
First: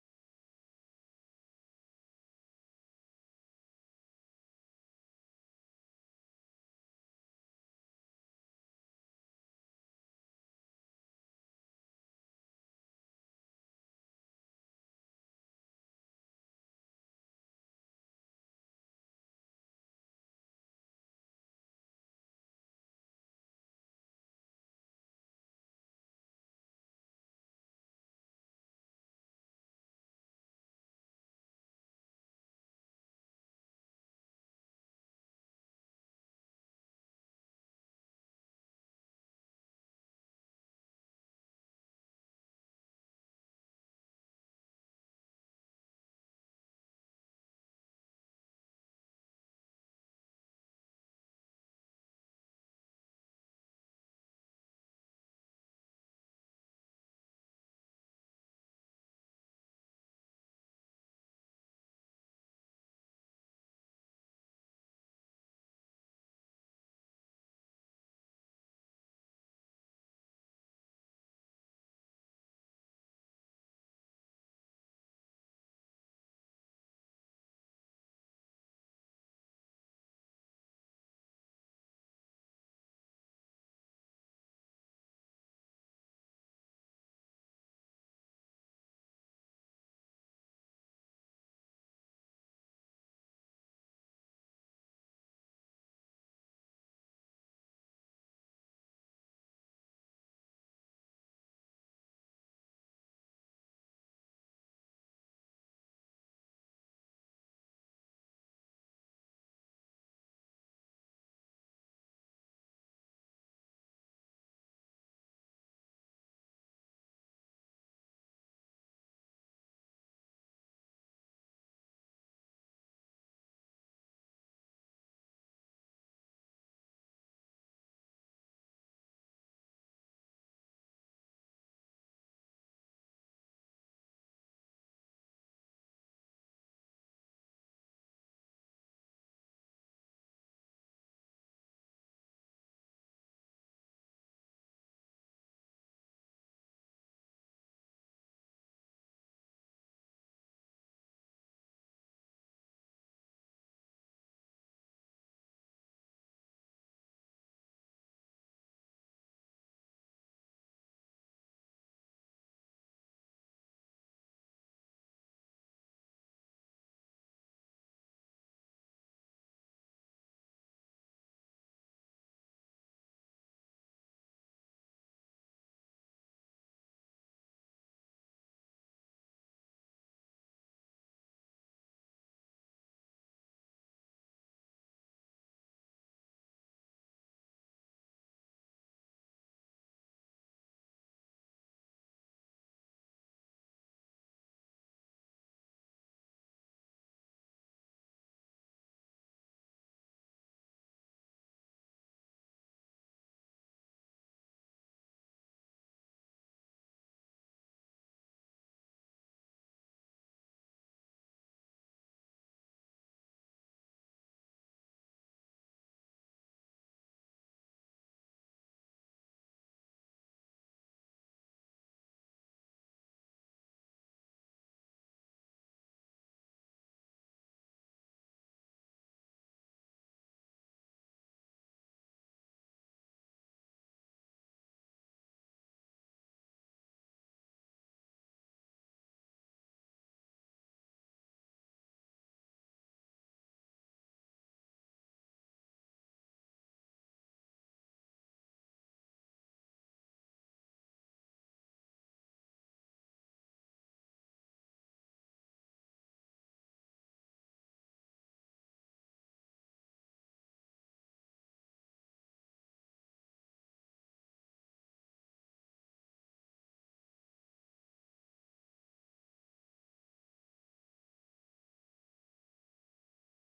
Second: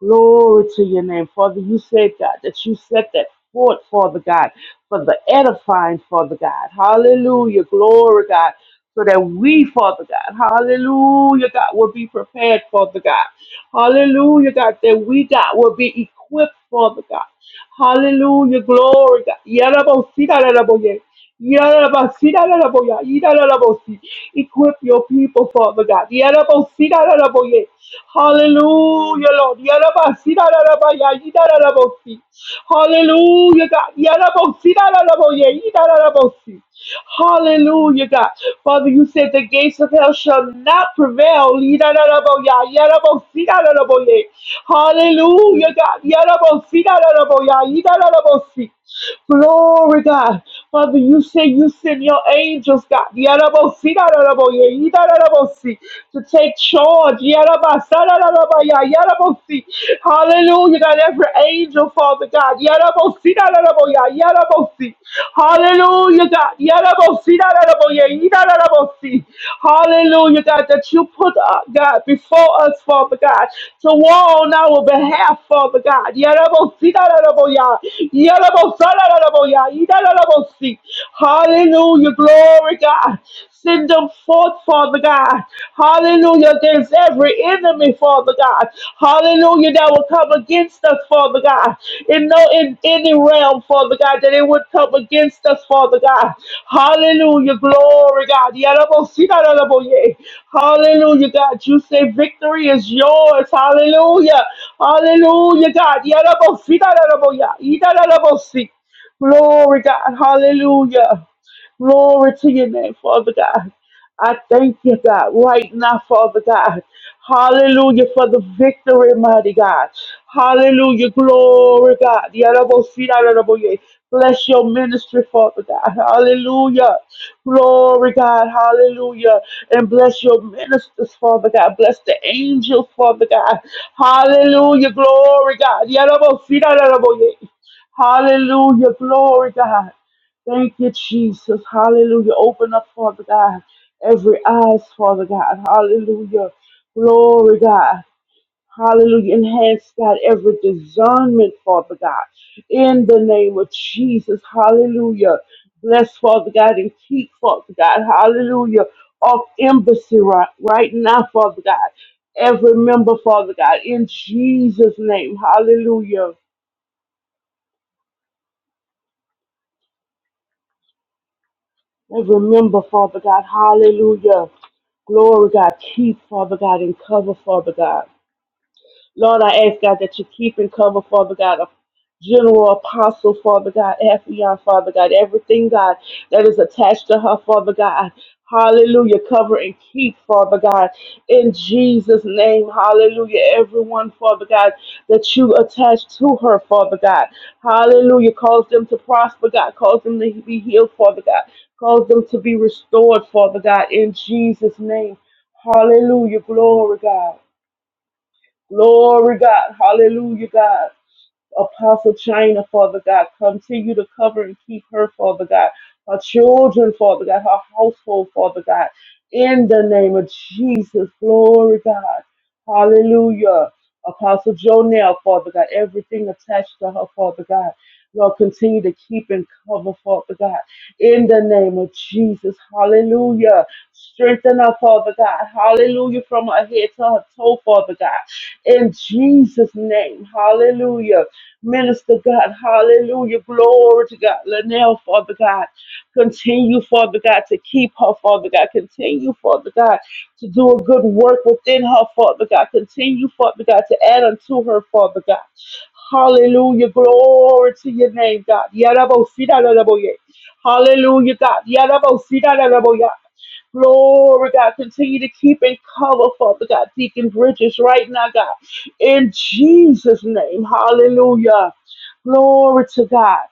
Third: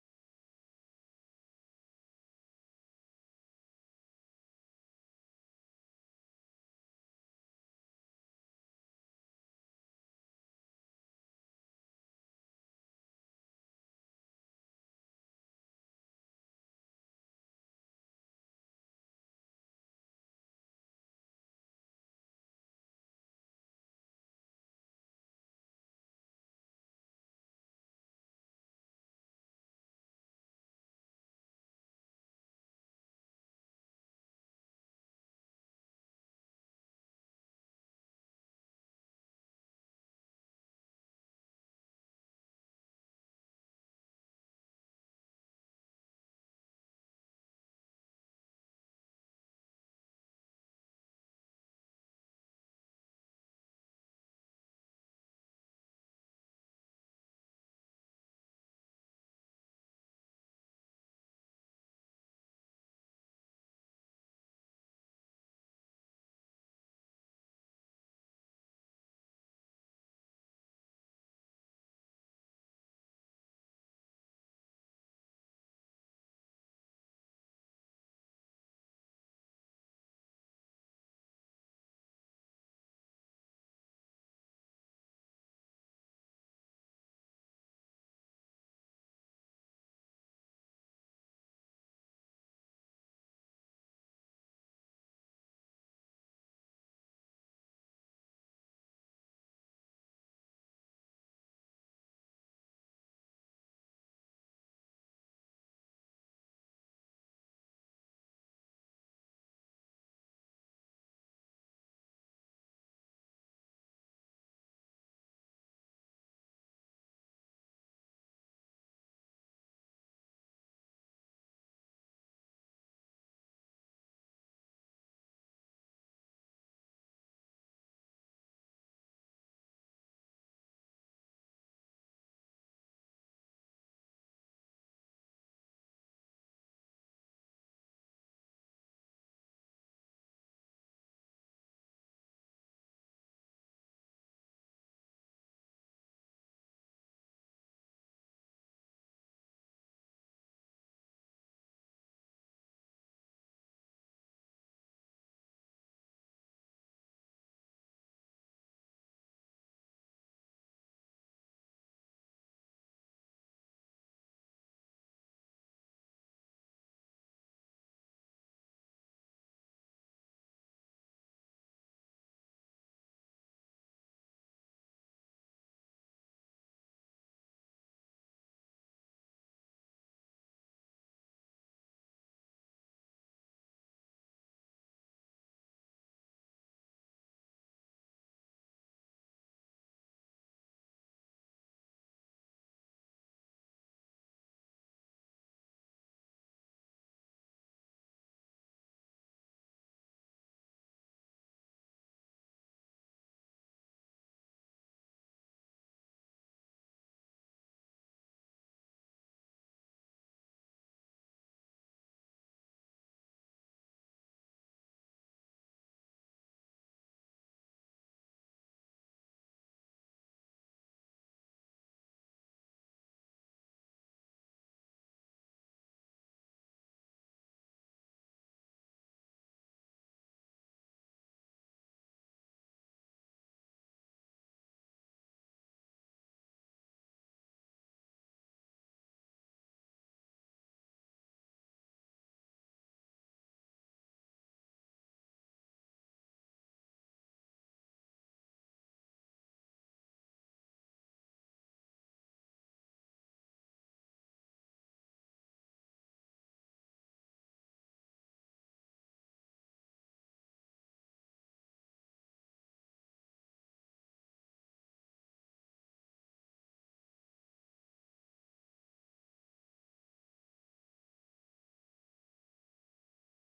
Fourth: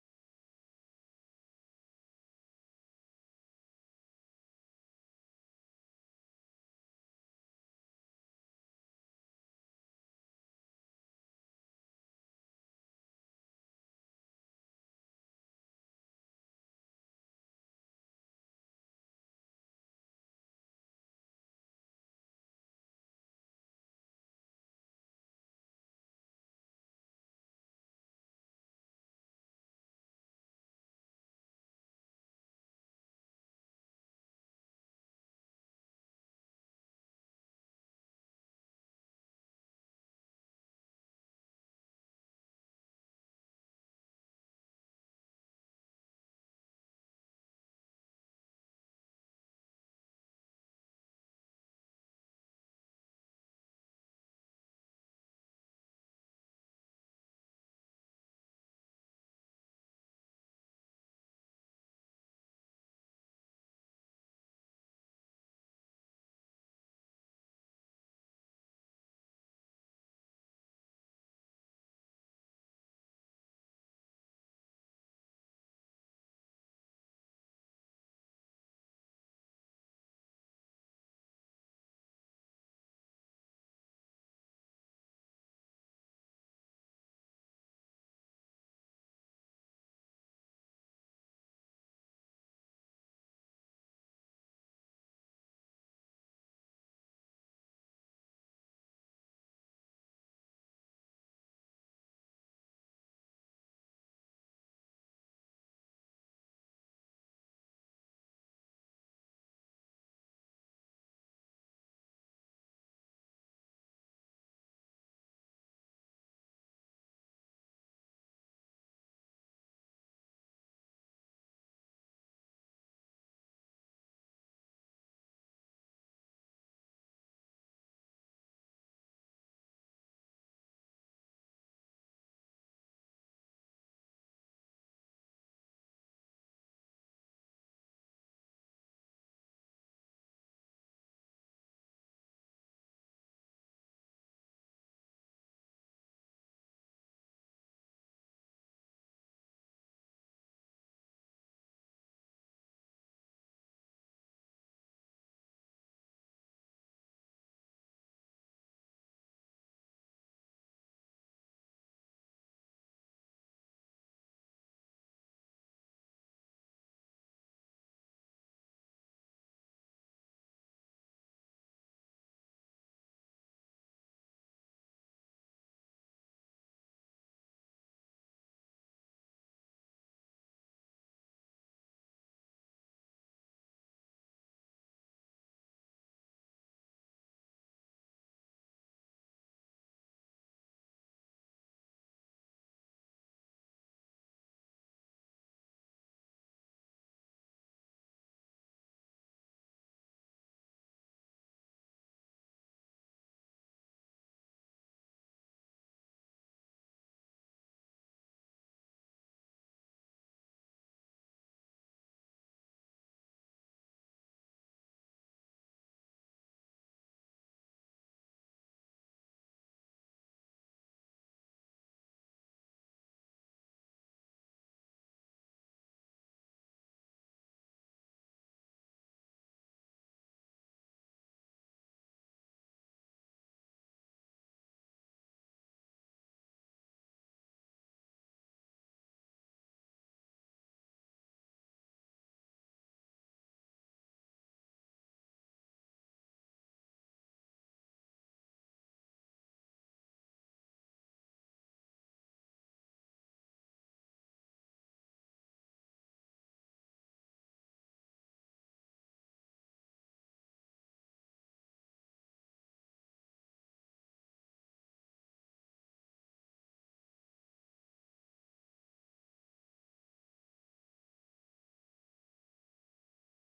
Glory to your name. Father, you said, God, that you set that forth, Father God, for the edifying, Father God. Hallelujah. Glory, God. So that we, Father God, hallelujah, God, will be prepared, Father God. Hallelujah, God, that we, God, will be equipped, Father God. Hallelujah. Glory. God. Yarabosita, yaraboye. Yarabasita, yaraboya. Yarabosita. Equip your people, Father God. Yarabosita, yaraboye. Hallelujah, Lord. Yarabasita, yarabaya. Yarabosita. Hallelujah, God. Yarabosita, yaraboye. Yarabosita. Hallelujah, God. Father, you said the gates of hell shall not prevail. Yidadadaboya, yadabositadadaboye. Hallelujah, God. Yadabositadadaboya, yidadadabosi. Glory, God. Father, you say you send your angels, God, Yadabositadadaboye, yidadadabosi, to take charge. Yadabasatadadaboya, yadabosi. Hallelujah, God. Every angel, Father God. Yadabositadadaboya, Yarabosi. Hallelujah, God. Yarabosi, Yaraboye, Yarabosi. Hallelujah, God, that you put, uh, God, before us, Father God, to war on our behalf, Father God. Yarabosi, Yaraboya, Yarabosa, Yaraboya, Yarabosi. Hallelujah, glory, God. Send them forth, Father God. Hallelujah. There's every enemy, Father God. Hallelujah. That will come against us, Father God. In no in any realm, Father God, that it would come against us, Father God. Hallelujah. Glory, God. Yarabosinarabonye. Hallelujah, God. You say victory is yours. Hallelujah. Hallelujah, God. Yarabosinarabonye. Idarabonye. Glory, God. Hallelujah. Glory to your name, Father God. I thank you, God, right now, Father God. Hallelujah for the victory, mighty God. Hallelujah, glory, God. Yarabosidaraboye. Bless your ministry, Father God. Hallelujah. Glory, God. Hallelujah. And bless your ministers, Father God. Bless the angels, Father God. Hallelujah. Glory, God. Yarabosidaraboye. Hallelujah. Glory, God. Thank you, Jesus. Hallelujah. Open up, Father God. Every eyes, Father God. Hallelujah. Glory, God. Hallelujah. Enhance, God, every discernment, Father God. In the name of Jesus. Hallelujah. Bless, Father God, and keep, Father God. Hallelujah. Off embassy right, right now, Father God. Every member, Father God. In Jesus' name. Hallelujah. Let's remember, Father God. Hallelujah. Glory, God. Keep, Father God, and cover, Father God. Lord, I ask God that you keep and cover, Father God, of General Apostle, Father God, Ephion, Father God, everything, God, that is attached to her, Father God. Hallelujah. Cover and keep, Father God. In Jesus' name, hallelujah. Everyone, Father God, that you attach to her, Father God. Hallelujah. Cause them to prosper, God. Cause them to be healed, Father God. Cause them to be restored, Father God. In Jesus' name. Hallelujah. Glory, God. Glory, God. Hallelujah, God. Apostle China, Father God. Continue to cover and keep her, Father God. Her children, Father God. Her household, Father God. In the name of Jesus. Glory, God. Hallelujah. Apostle Jonell, Father God. Everything attached to her, Father God. Lord, continue to keep and cover, Father God. In the name of Jesus. Hallelujah. Strengthen her, Father God. Hallelujah. From her head to her toe, Father God. In Jesus' name. Hallelujah. Minister God, hallelujah, glory to God. Lanelle, Father God, continue, Father God, to keep her, Father God. Continue, Father God, to do a good work within her, Father God. Continue, Father God, to add unto her, Father God. Hallelujah, glory to your name, God. Yarabo, sida, larabo, yeah. Hallelujah, God. Yarabo, sida, larabo, yeah. Glory, God. Continue to keep and cover, Father God. Deacon Bridges right now, God. In Jesus' name. Hallelujah. Glory to God.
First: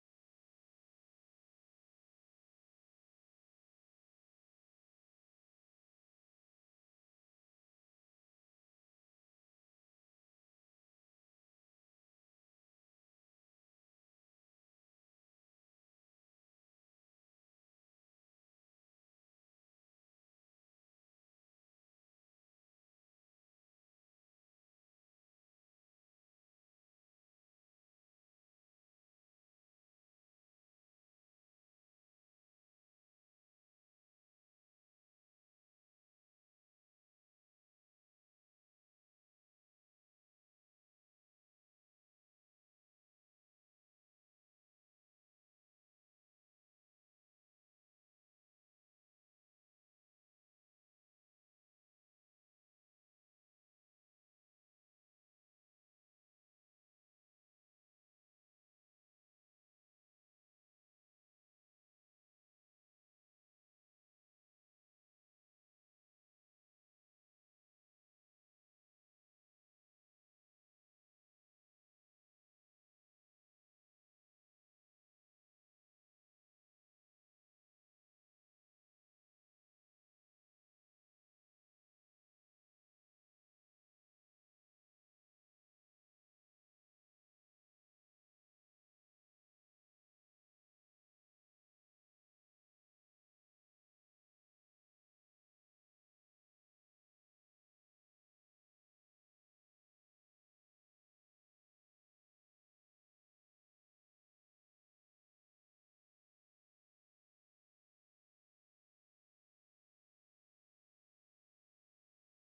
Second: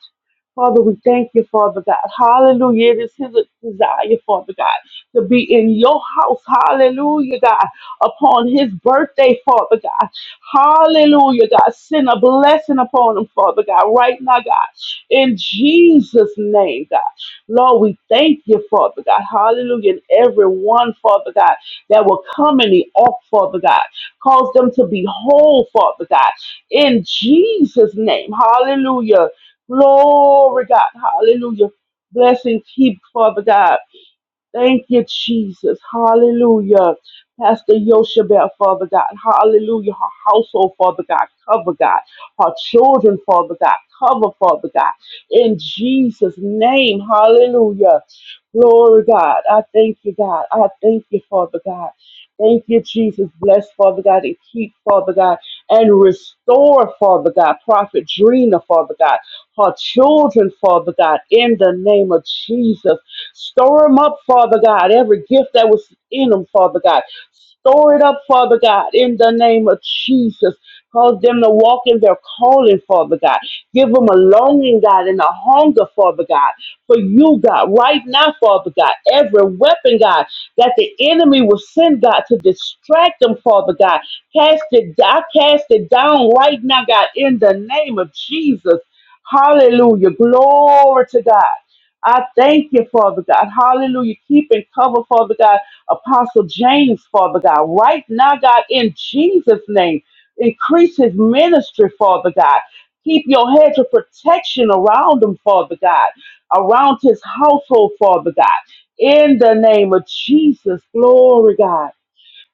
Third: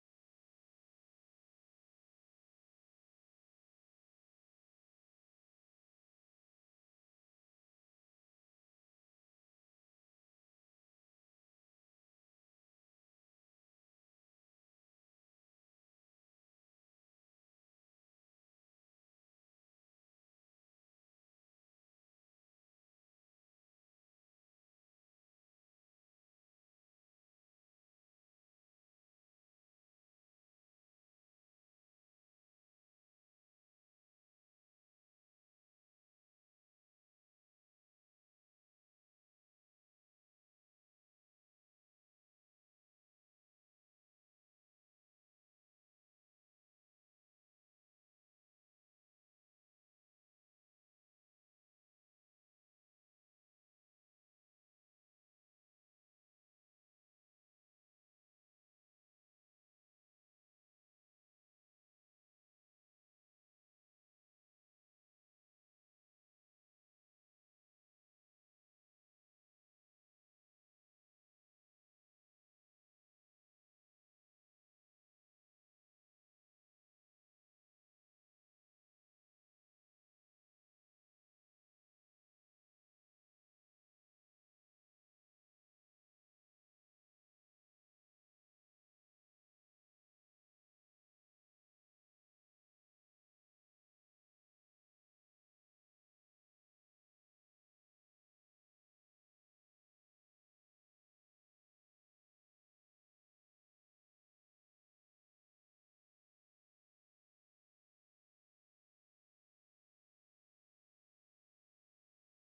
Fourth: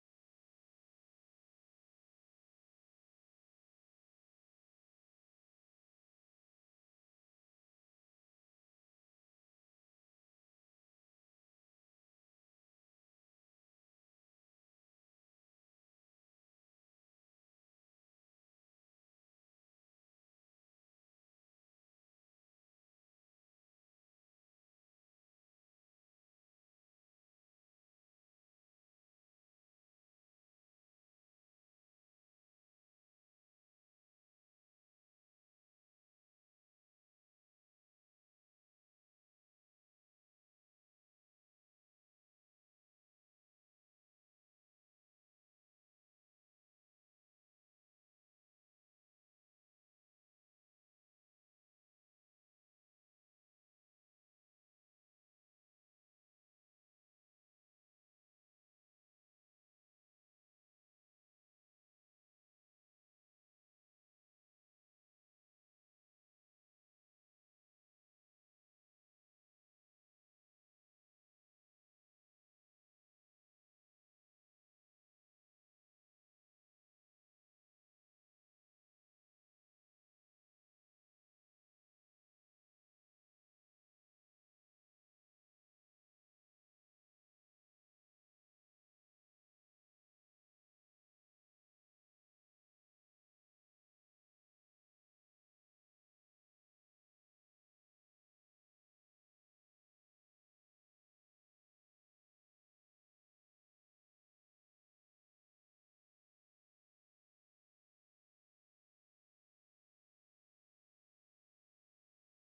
Father, we thank you, Father God. Hallelujah. It is his desire, Father God, to be in your house. Hallelujah, God. Upon his birthday, Father God. Hallelujah, God. Send a blessing upon him, Father God, right now, God. In Jesus' name, God. Lord, we thank you, Father God. Hallelujah. And everyone, Father God, that will come in the ark, Father God. Cause them to be whole, Father God. In Jesus' name. Hallelujah. Glory, God. Hallelujah. Bless and keep, Father God. Thank you, Jesus. Hallelujah. Pastor Yoshabel, Father God. Hallelujah. Her household, Father God. Cover, God. Her children, Father God. Cover, Father God. In Jesus' name. Hallelujah. Glory, God. I thank you, God. I thank you, Father God. Thank you, Jesus. Bless, Father God, and keep, Father God, and restore, Father God, Prophet Drina, Father God, her children, Father God, in the name of Jesus. Store them up, Father God. Every gift that was in them, Father God. Store it up, Father God, in the name of Jesus. Cause them to walk in their calling, Father God. Give them a longing, God, and a hunger, Father God, for you, God, right now, Father God. Every weapon, God, that the enemy will send, God, to distract them, Father God. Cast it, I cast it down right now, God, in the name of Jesus. Hallelujah. Glory to God. I thank you, Father God. Hallelujah. Keep and cover, Father God, Apostle James, Father God. Right now, God, in Jesus' name, increase his ministry, Father God. Keep your hedge of protection around him, Father God, around his household, Father God. In the name of Jesus, glory, God.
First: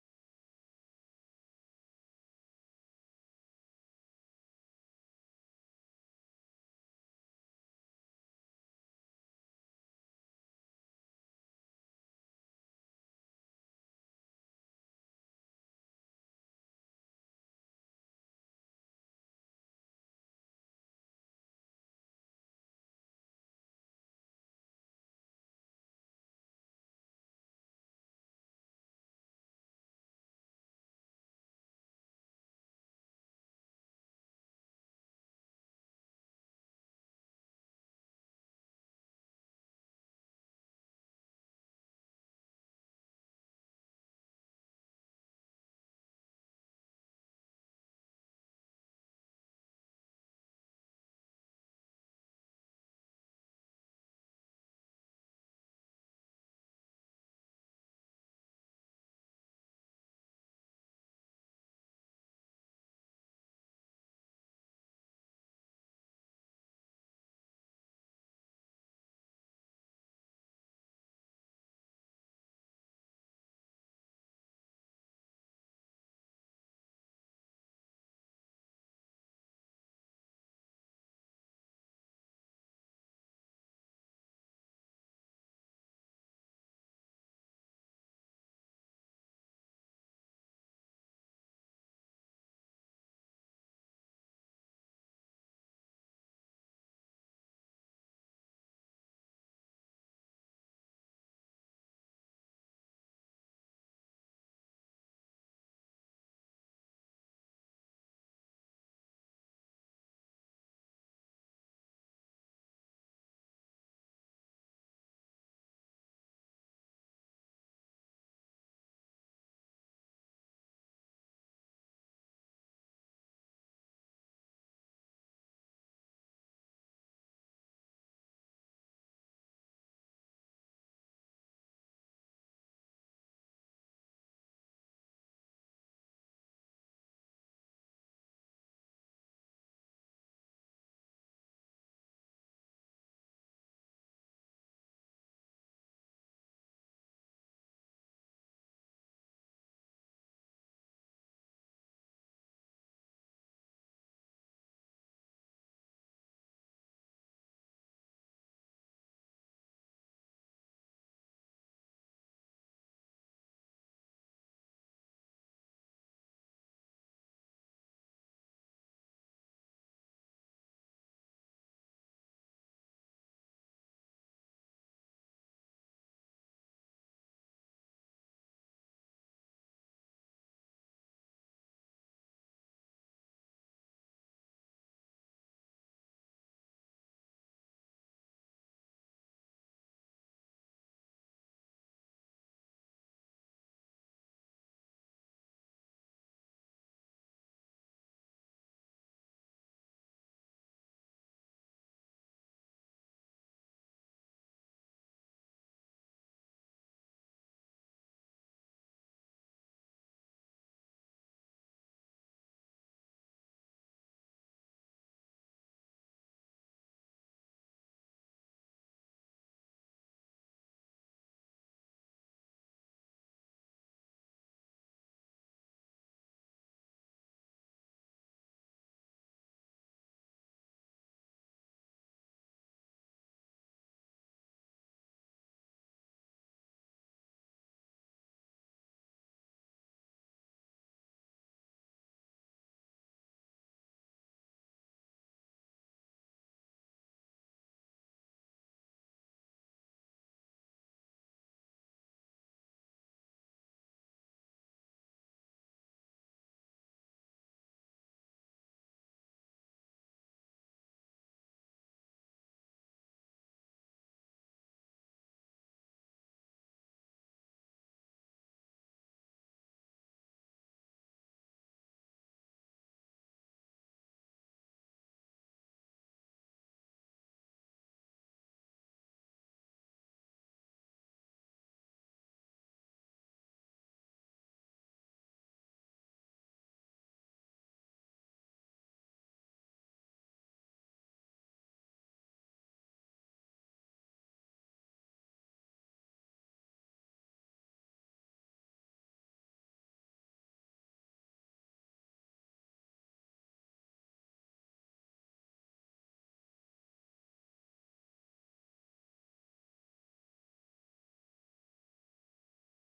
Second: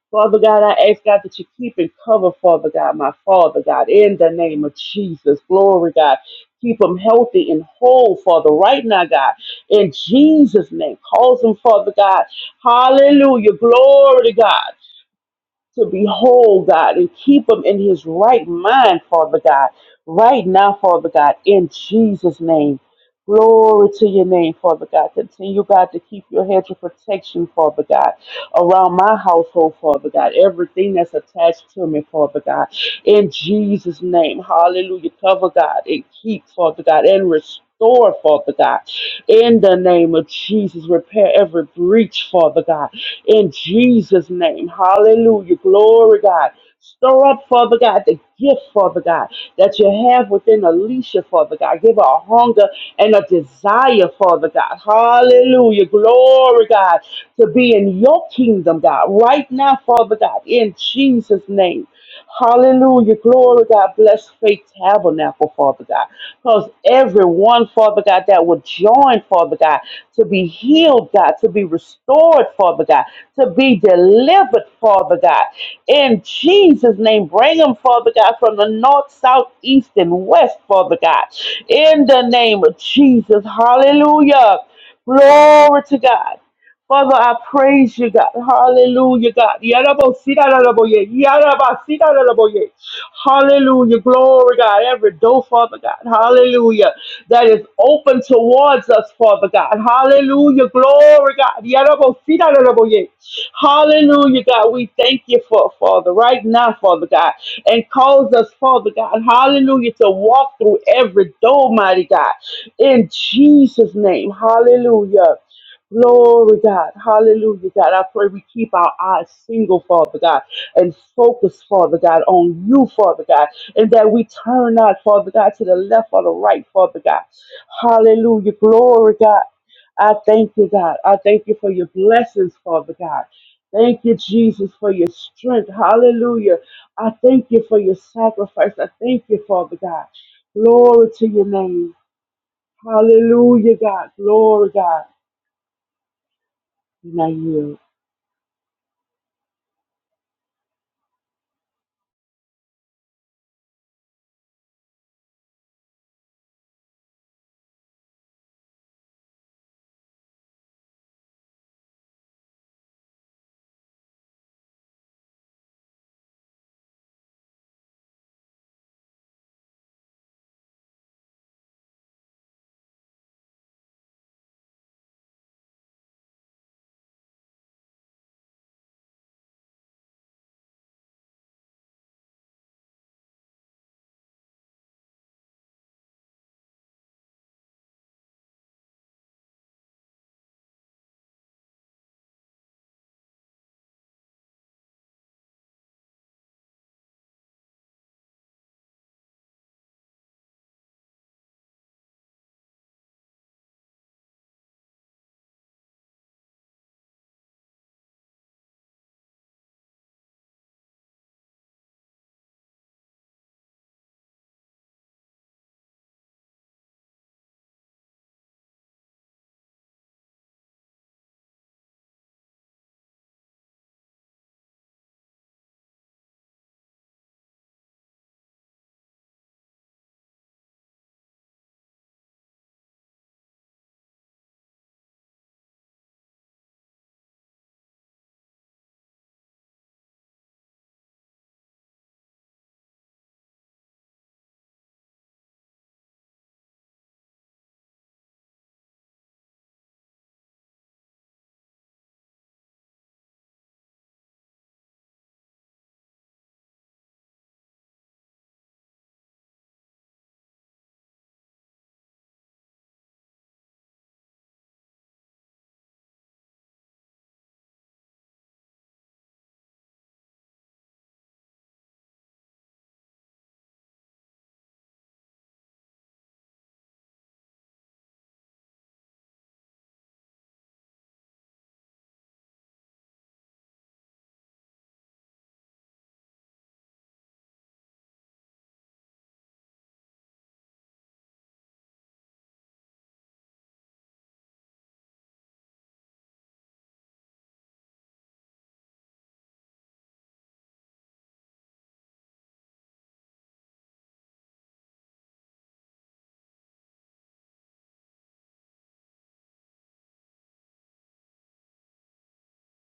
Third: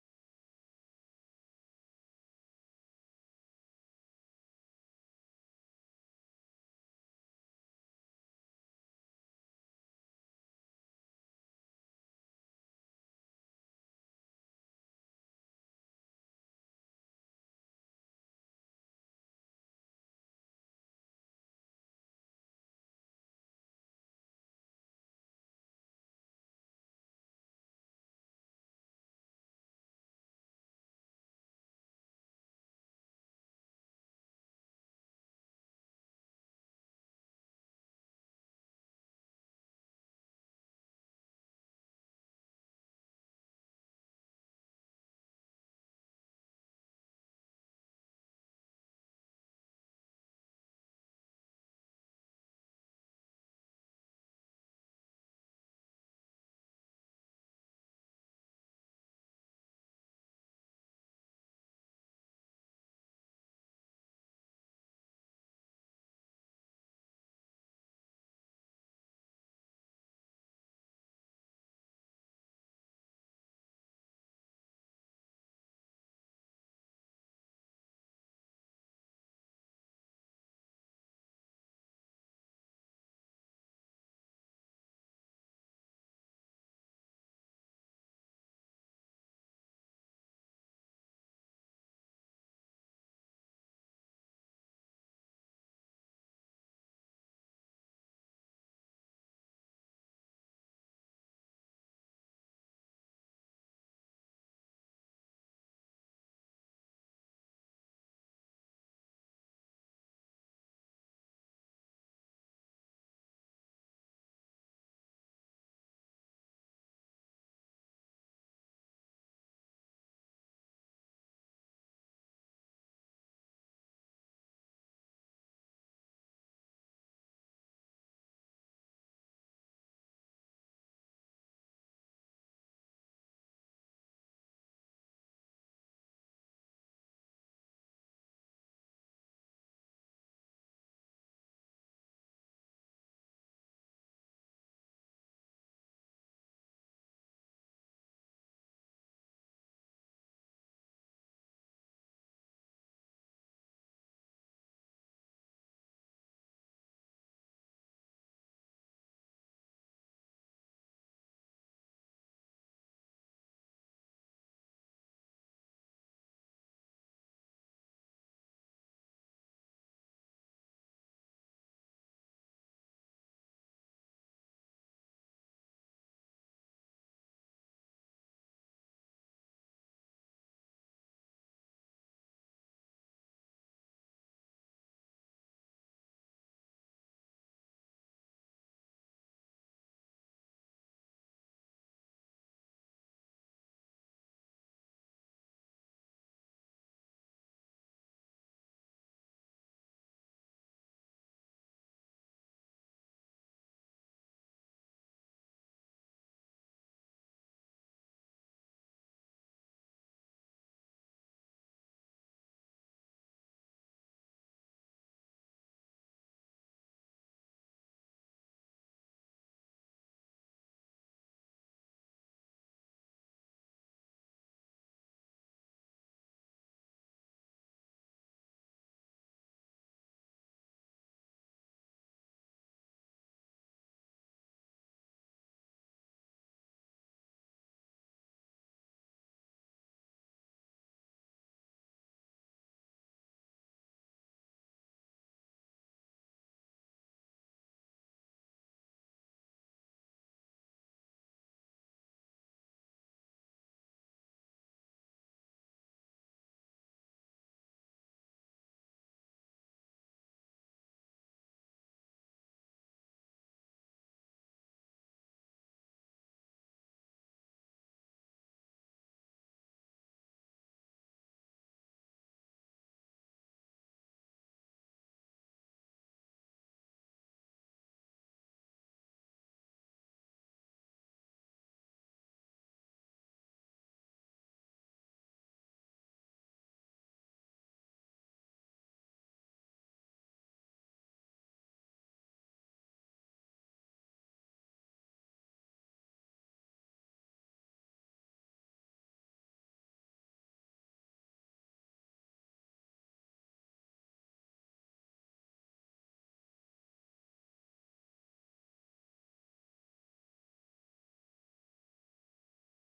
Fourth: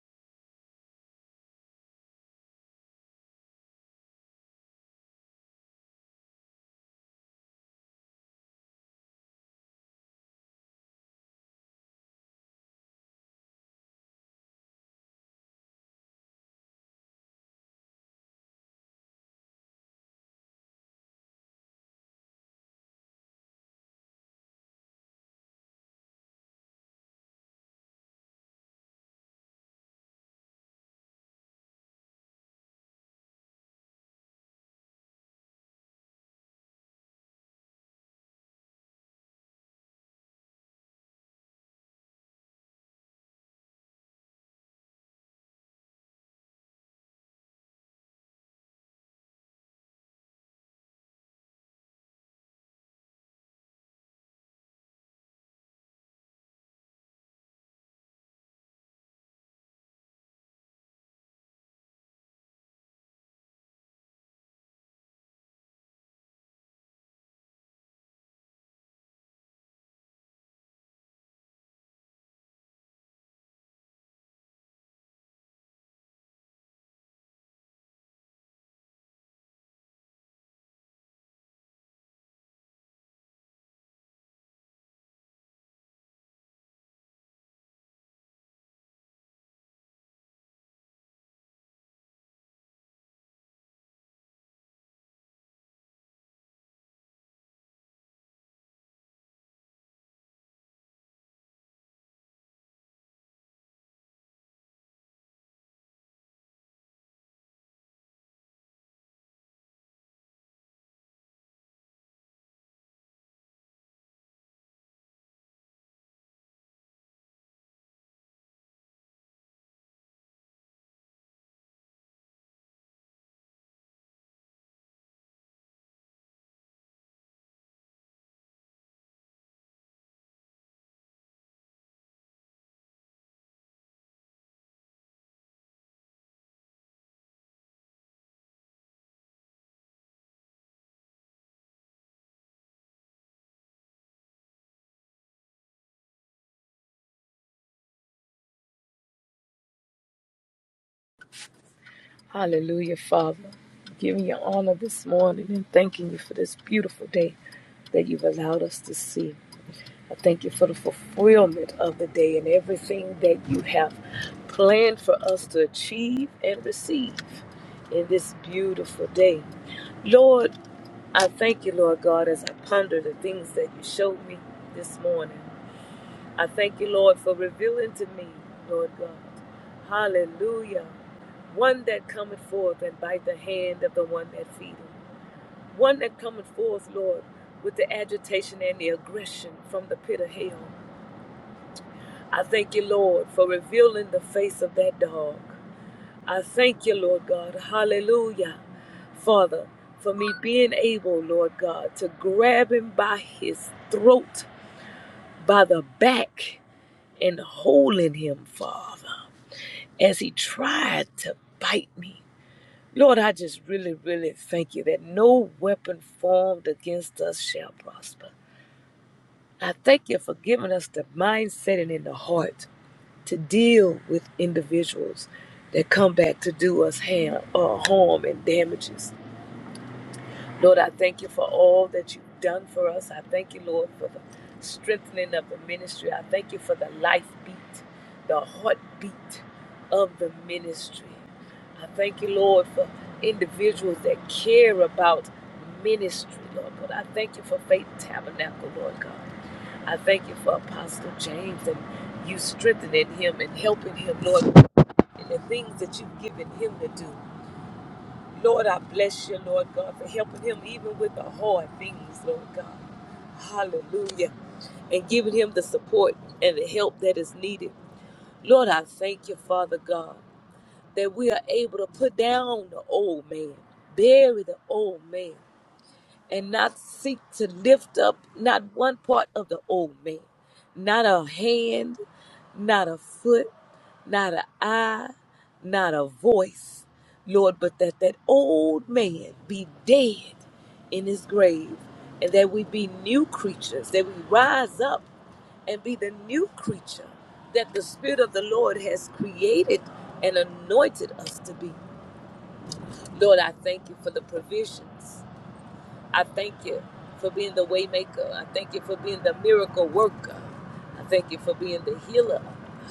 Father God, I ask God that you keep and cover, Father God, my Father God, in the name of Jesus. Glory, God. Keep them healthy and whole, Father, right now, God. In Jesus' name, cause them, Father God. Hallelujah. Glory to God. To be whole, God, and keep them in his right mind, Father God. Right now, Father God, in Jesus' name. Glory to your name, Father God. Continue, God, to keep your hedge of protection, Father God around my household, Father God. Everything that's attached to me, Father God. In Jesus' name, hallelujah. Cover God and keep, Father God, and restore, Father God. In the name of Jesus, repair every breach, Father God. In Jesus' name, hallelujah. Glory, God. Stir up, Father God, the gift, Father God, that you have within Alicia, Father God. Give her a hunger and a desire, Father God. Hallelujah. Glory, God, to be in your kingdom, God, right now, Father God, in Jesus' name. Hallelujah. Glory, God. Bless Faith Tabernacle, Father God. Because everyone, Father God, that would join, Father God, to be healed, God, to be restored, Father God, to be delivered, Father God. In Jesus' name, bring them, Father God, from the north, south, east, and west, Father God. In the name of Jesus. Hallelujah. Glory to God. Father, I praise you, God. Hallelujah, God. Yarabosiraraboye, yarabasiraraboye. Hallelujah. Glory, God. Every door, Father God. Hallelujah. That is open towards us, Father God. Hallelujah. Glory, God. Yarabosiraraboye. Hallelujah, God. We thank you for, Father, right now, Father God. And cause us, Father God. Hallelujah. To walk through every door, mighty God. In Jesus' name. Hallelujah. Glory, God. Hallelujah, God. I pray we keep our eyes single, Father God, and focus, Father God, on you, Father God, and that we turn not, Father God, to the left or the right, Father God. Hallelujah. Glory, God. I thank you, God. I thank you for your blessings, Father God. Thank you, Jesus, for your strength. Hallelujah. I thank you for your sacrifice. I thank you, Father God. Glory to your name. Hallelujah, God. Glory, God. And I yield.
Hallelujah, Father. Giving you honor this morning and thanking you for this beautiful day that you've allowed us to see. I thank you for the fulfillment of the day and everything that you have planned for us to achieve and receive in this beautiful day. Lord, I thank you, Lord God, as I ponder the things that you showed me this morning. I thank you, Lord, for revealing to me, Lord God. Hallelujah. One that cometh forth and by the hand of the one that feedeth. One that cometh forth, Lord, with the agitation and the aggression from the pit of hell. I thank you, Lord, for revealing the face of that dog. I thank you, Lord God. Hallelujah. Father, for me being able, Lord God, to grab him by his throat, by the back and holding him, Father, as he tried to bite me. Lord, I just really, really thank you that no weapon formed against us shall prosper. I thank you for giving us the mindset and in the heart to deal with individuals that come back to do us harm, uh, harm and damages. Lord, I thank you for all that you've done for us. I thank you, Lord, for the strengthening of the ministry. I thank you for the life beat, the heartbeat of the ministry. I thank you, Lord, for individuals that care about ministry, Lord God. I thank you for Faith Tabernacle, Lord God. I thank you for Apostle James and you strengthening him and helping him, Lord, in the things that you've given him to do. Lord, I bless you, Lord God, for helping him even with the hard things, Lord God. Hallelujah. And giving him the support and the help that is needed. Lord, I thank you, Father God, that we are able to put down the old man, bury the old man, and not seek to lift up not one part of the old man, not a hand, not a foot, not an eye, not a voice, Lord, but that that old man be dead in his grave, and that we be new creatures, that we rise up and be the new creature that the Spirit of the Lord has created and anointed us to be. Lord, I thank you for the provisions. I thank you for being the waymaker. I thank you for being the miracle worker. I thank you for being the healer.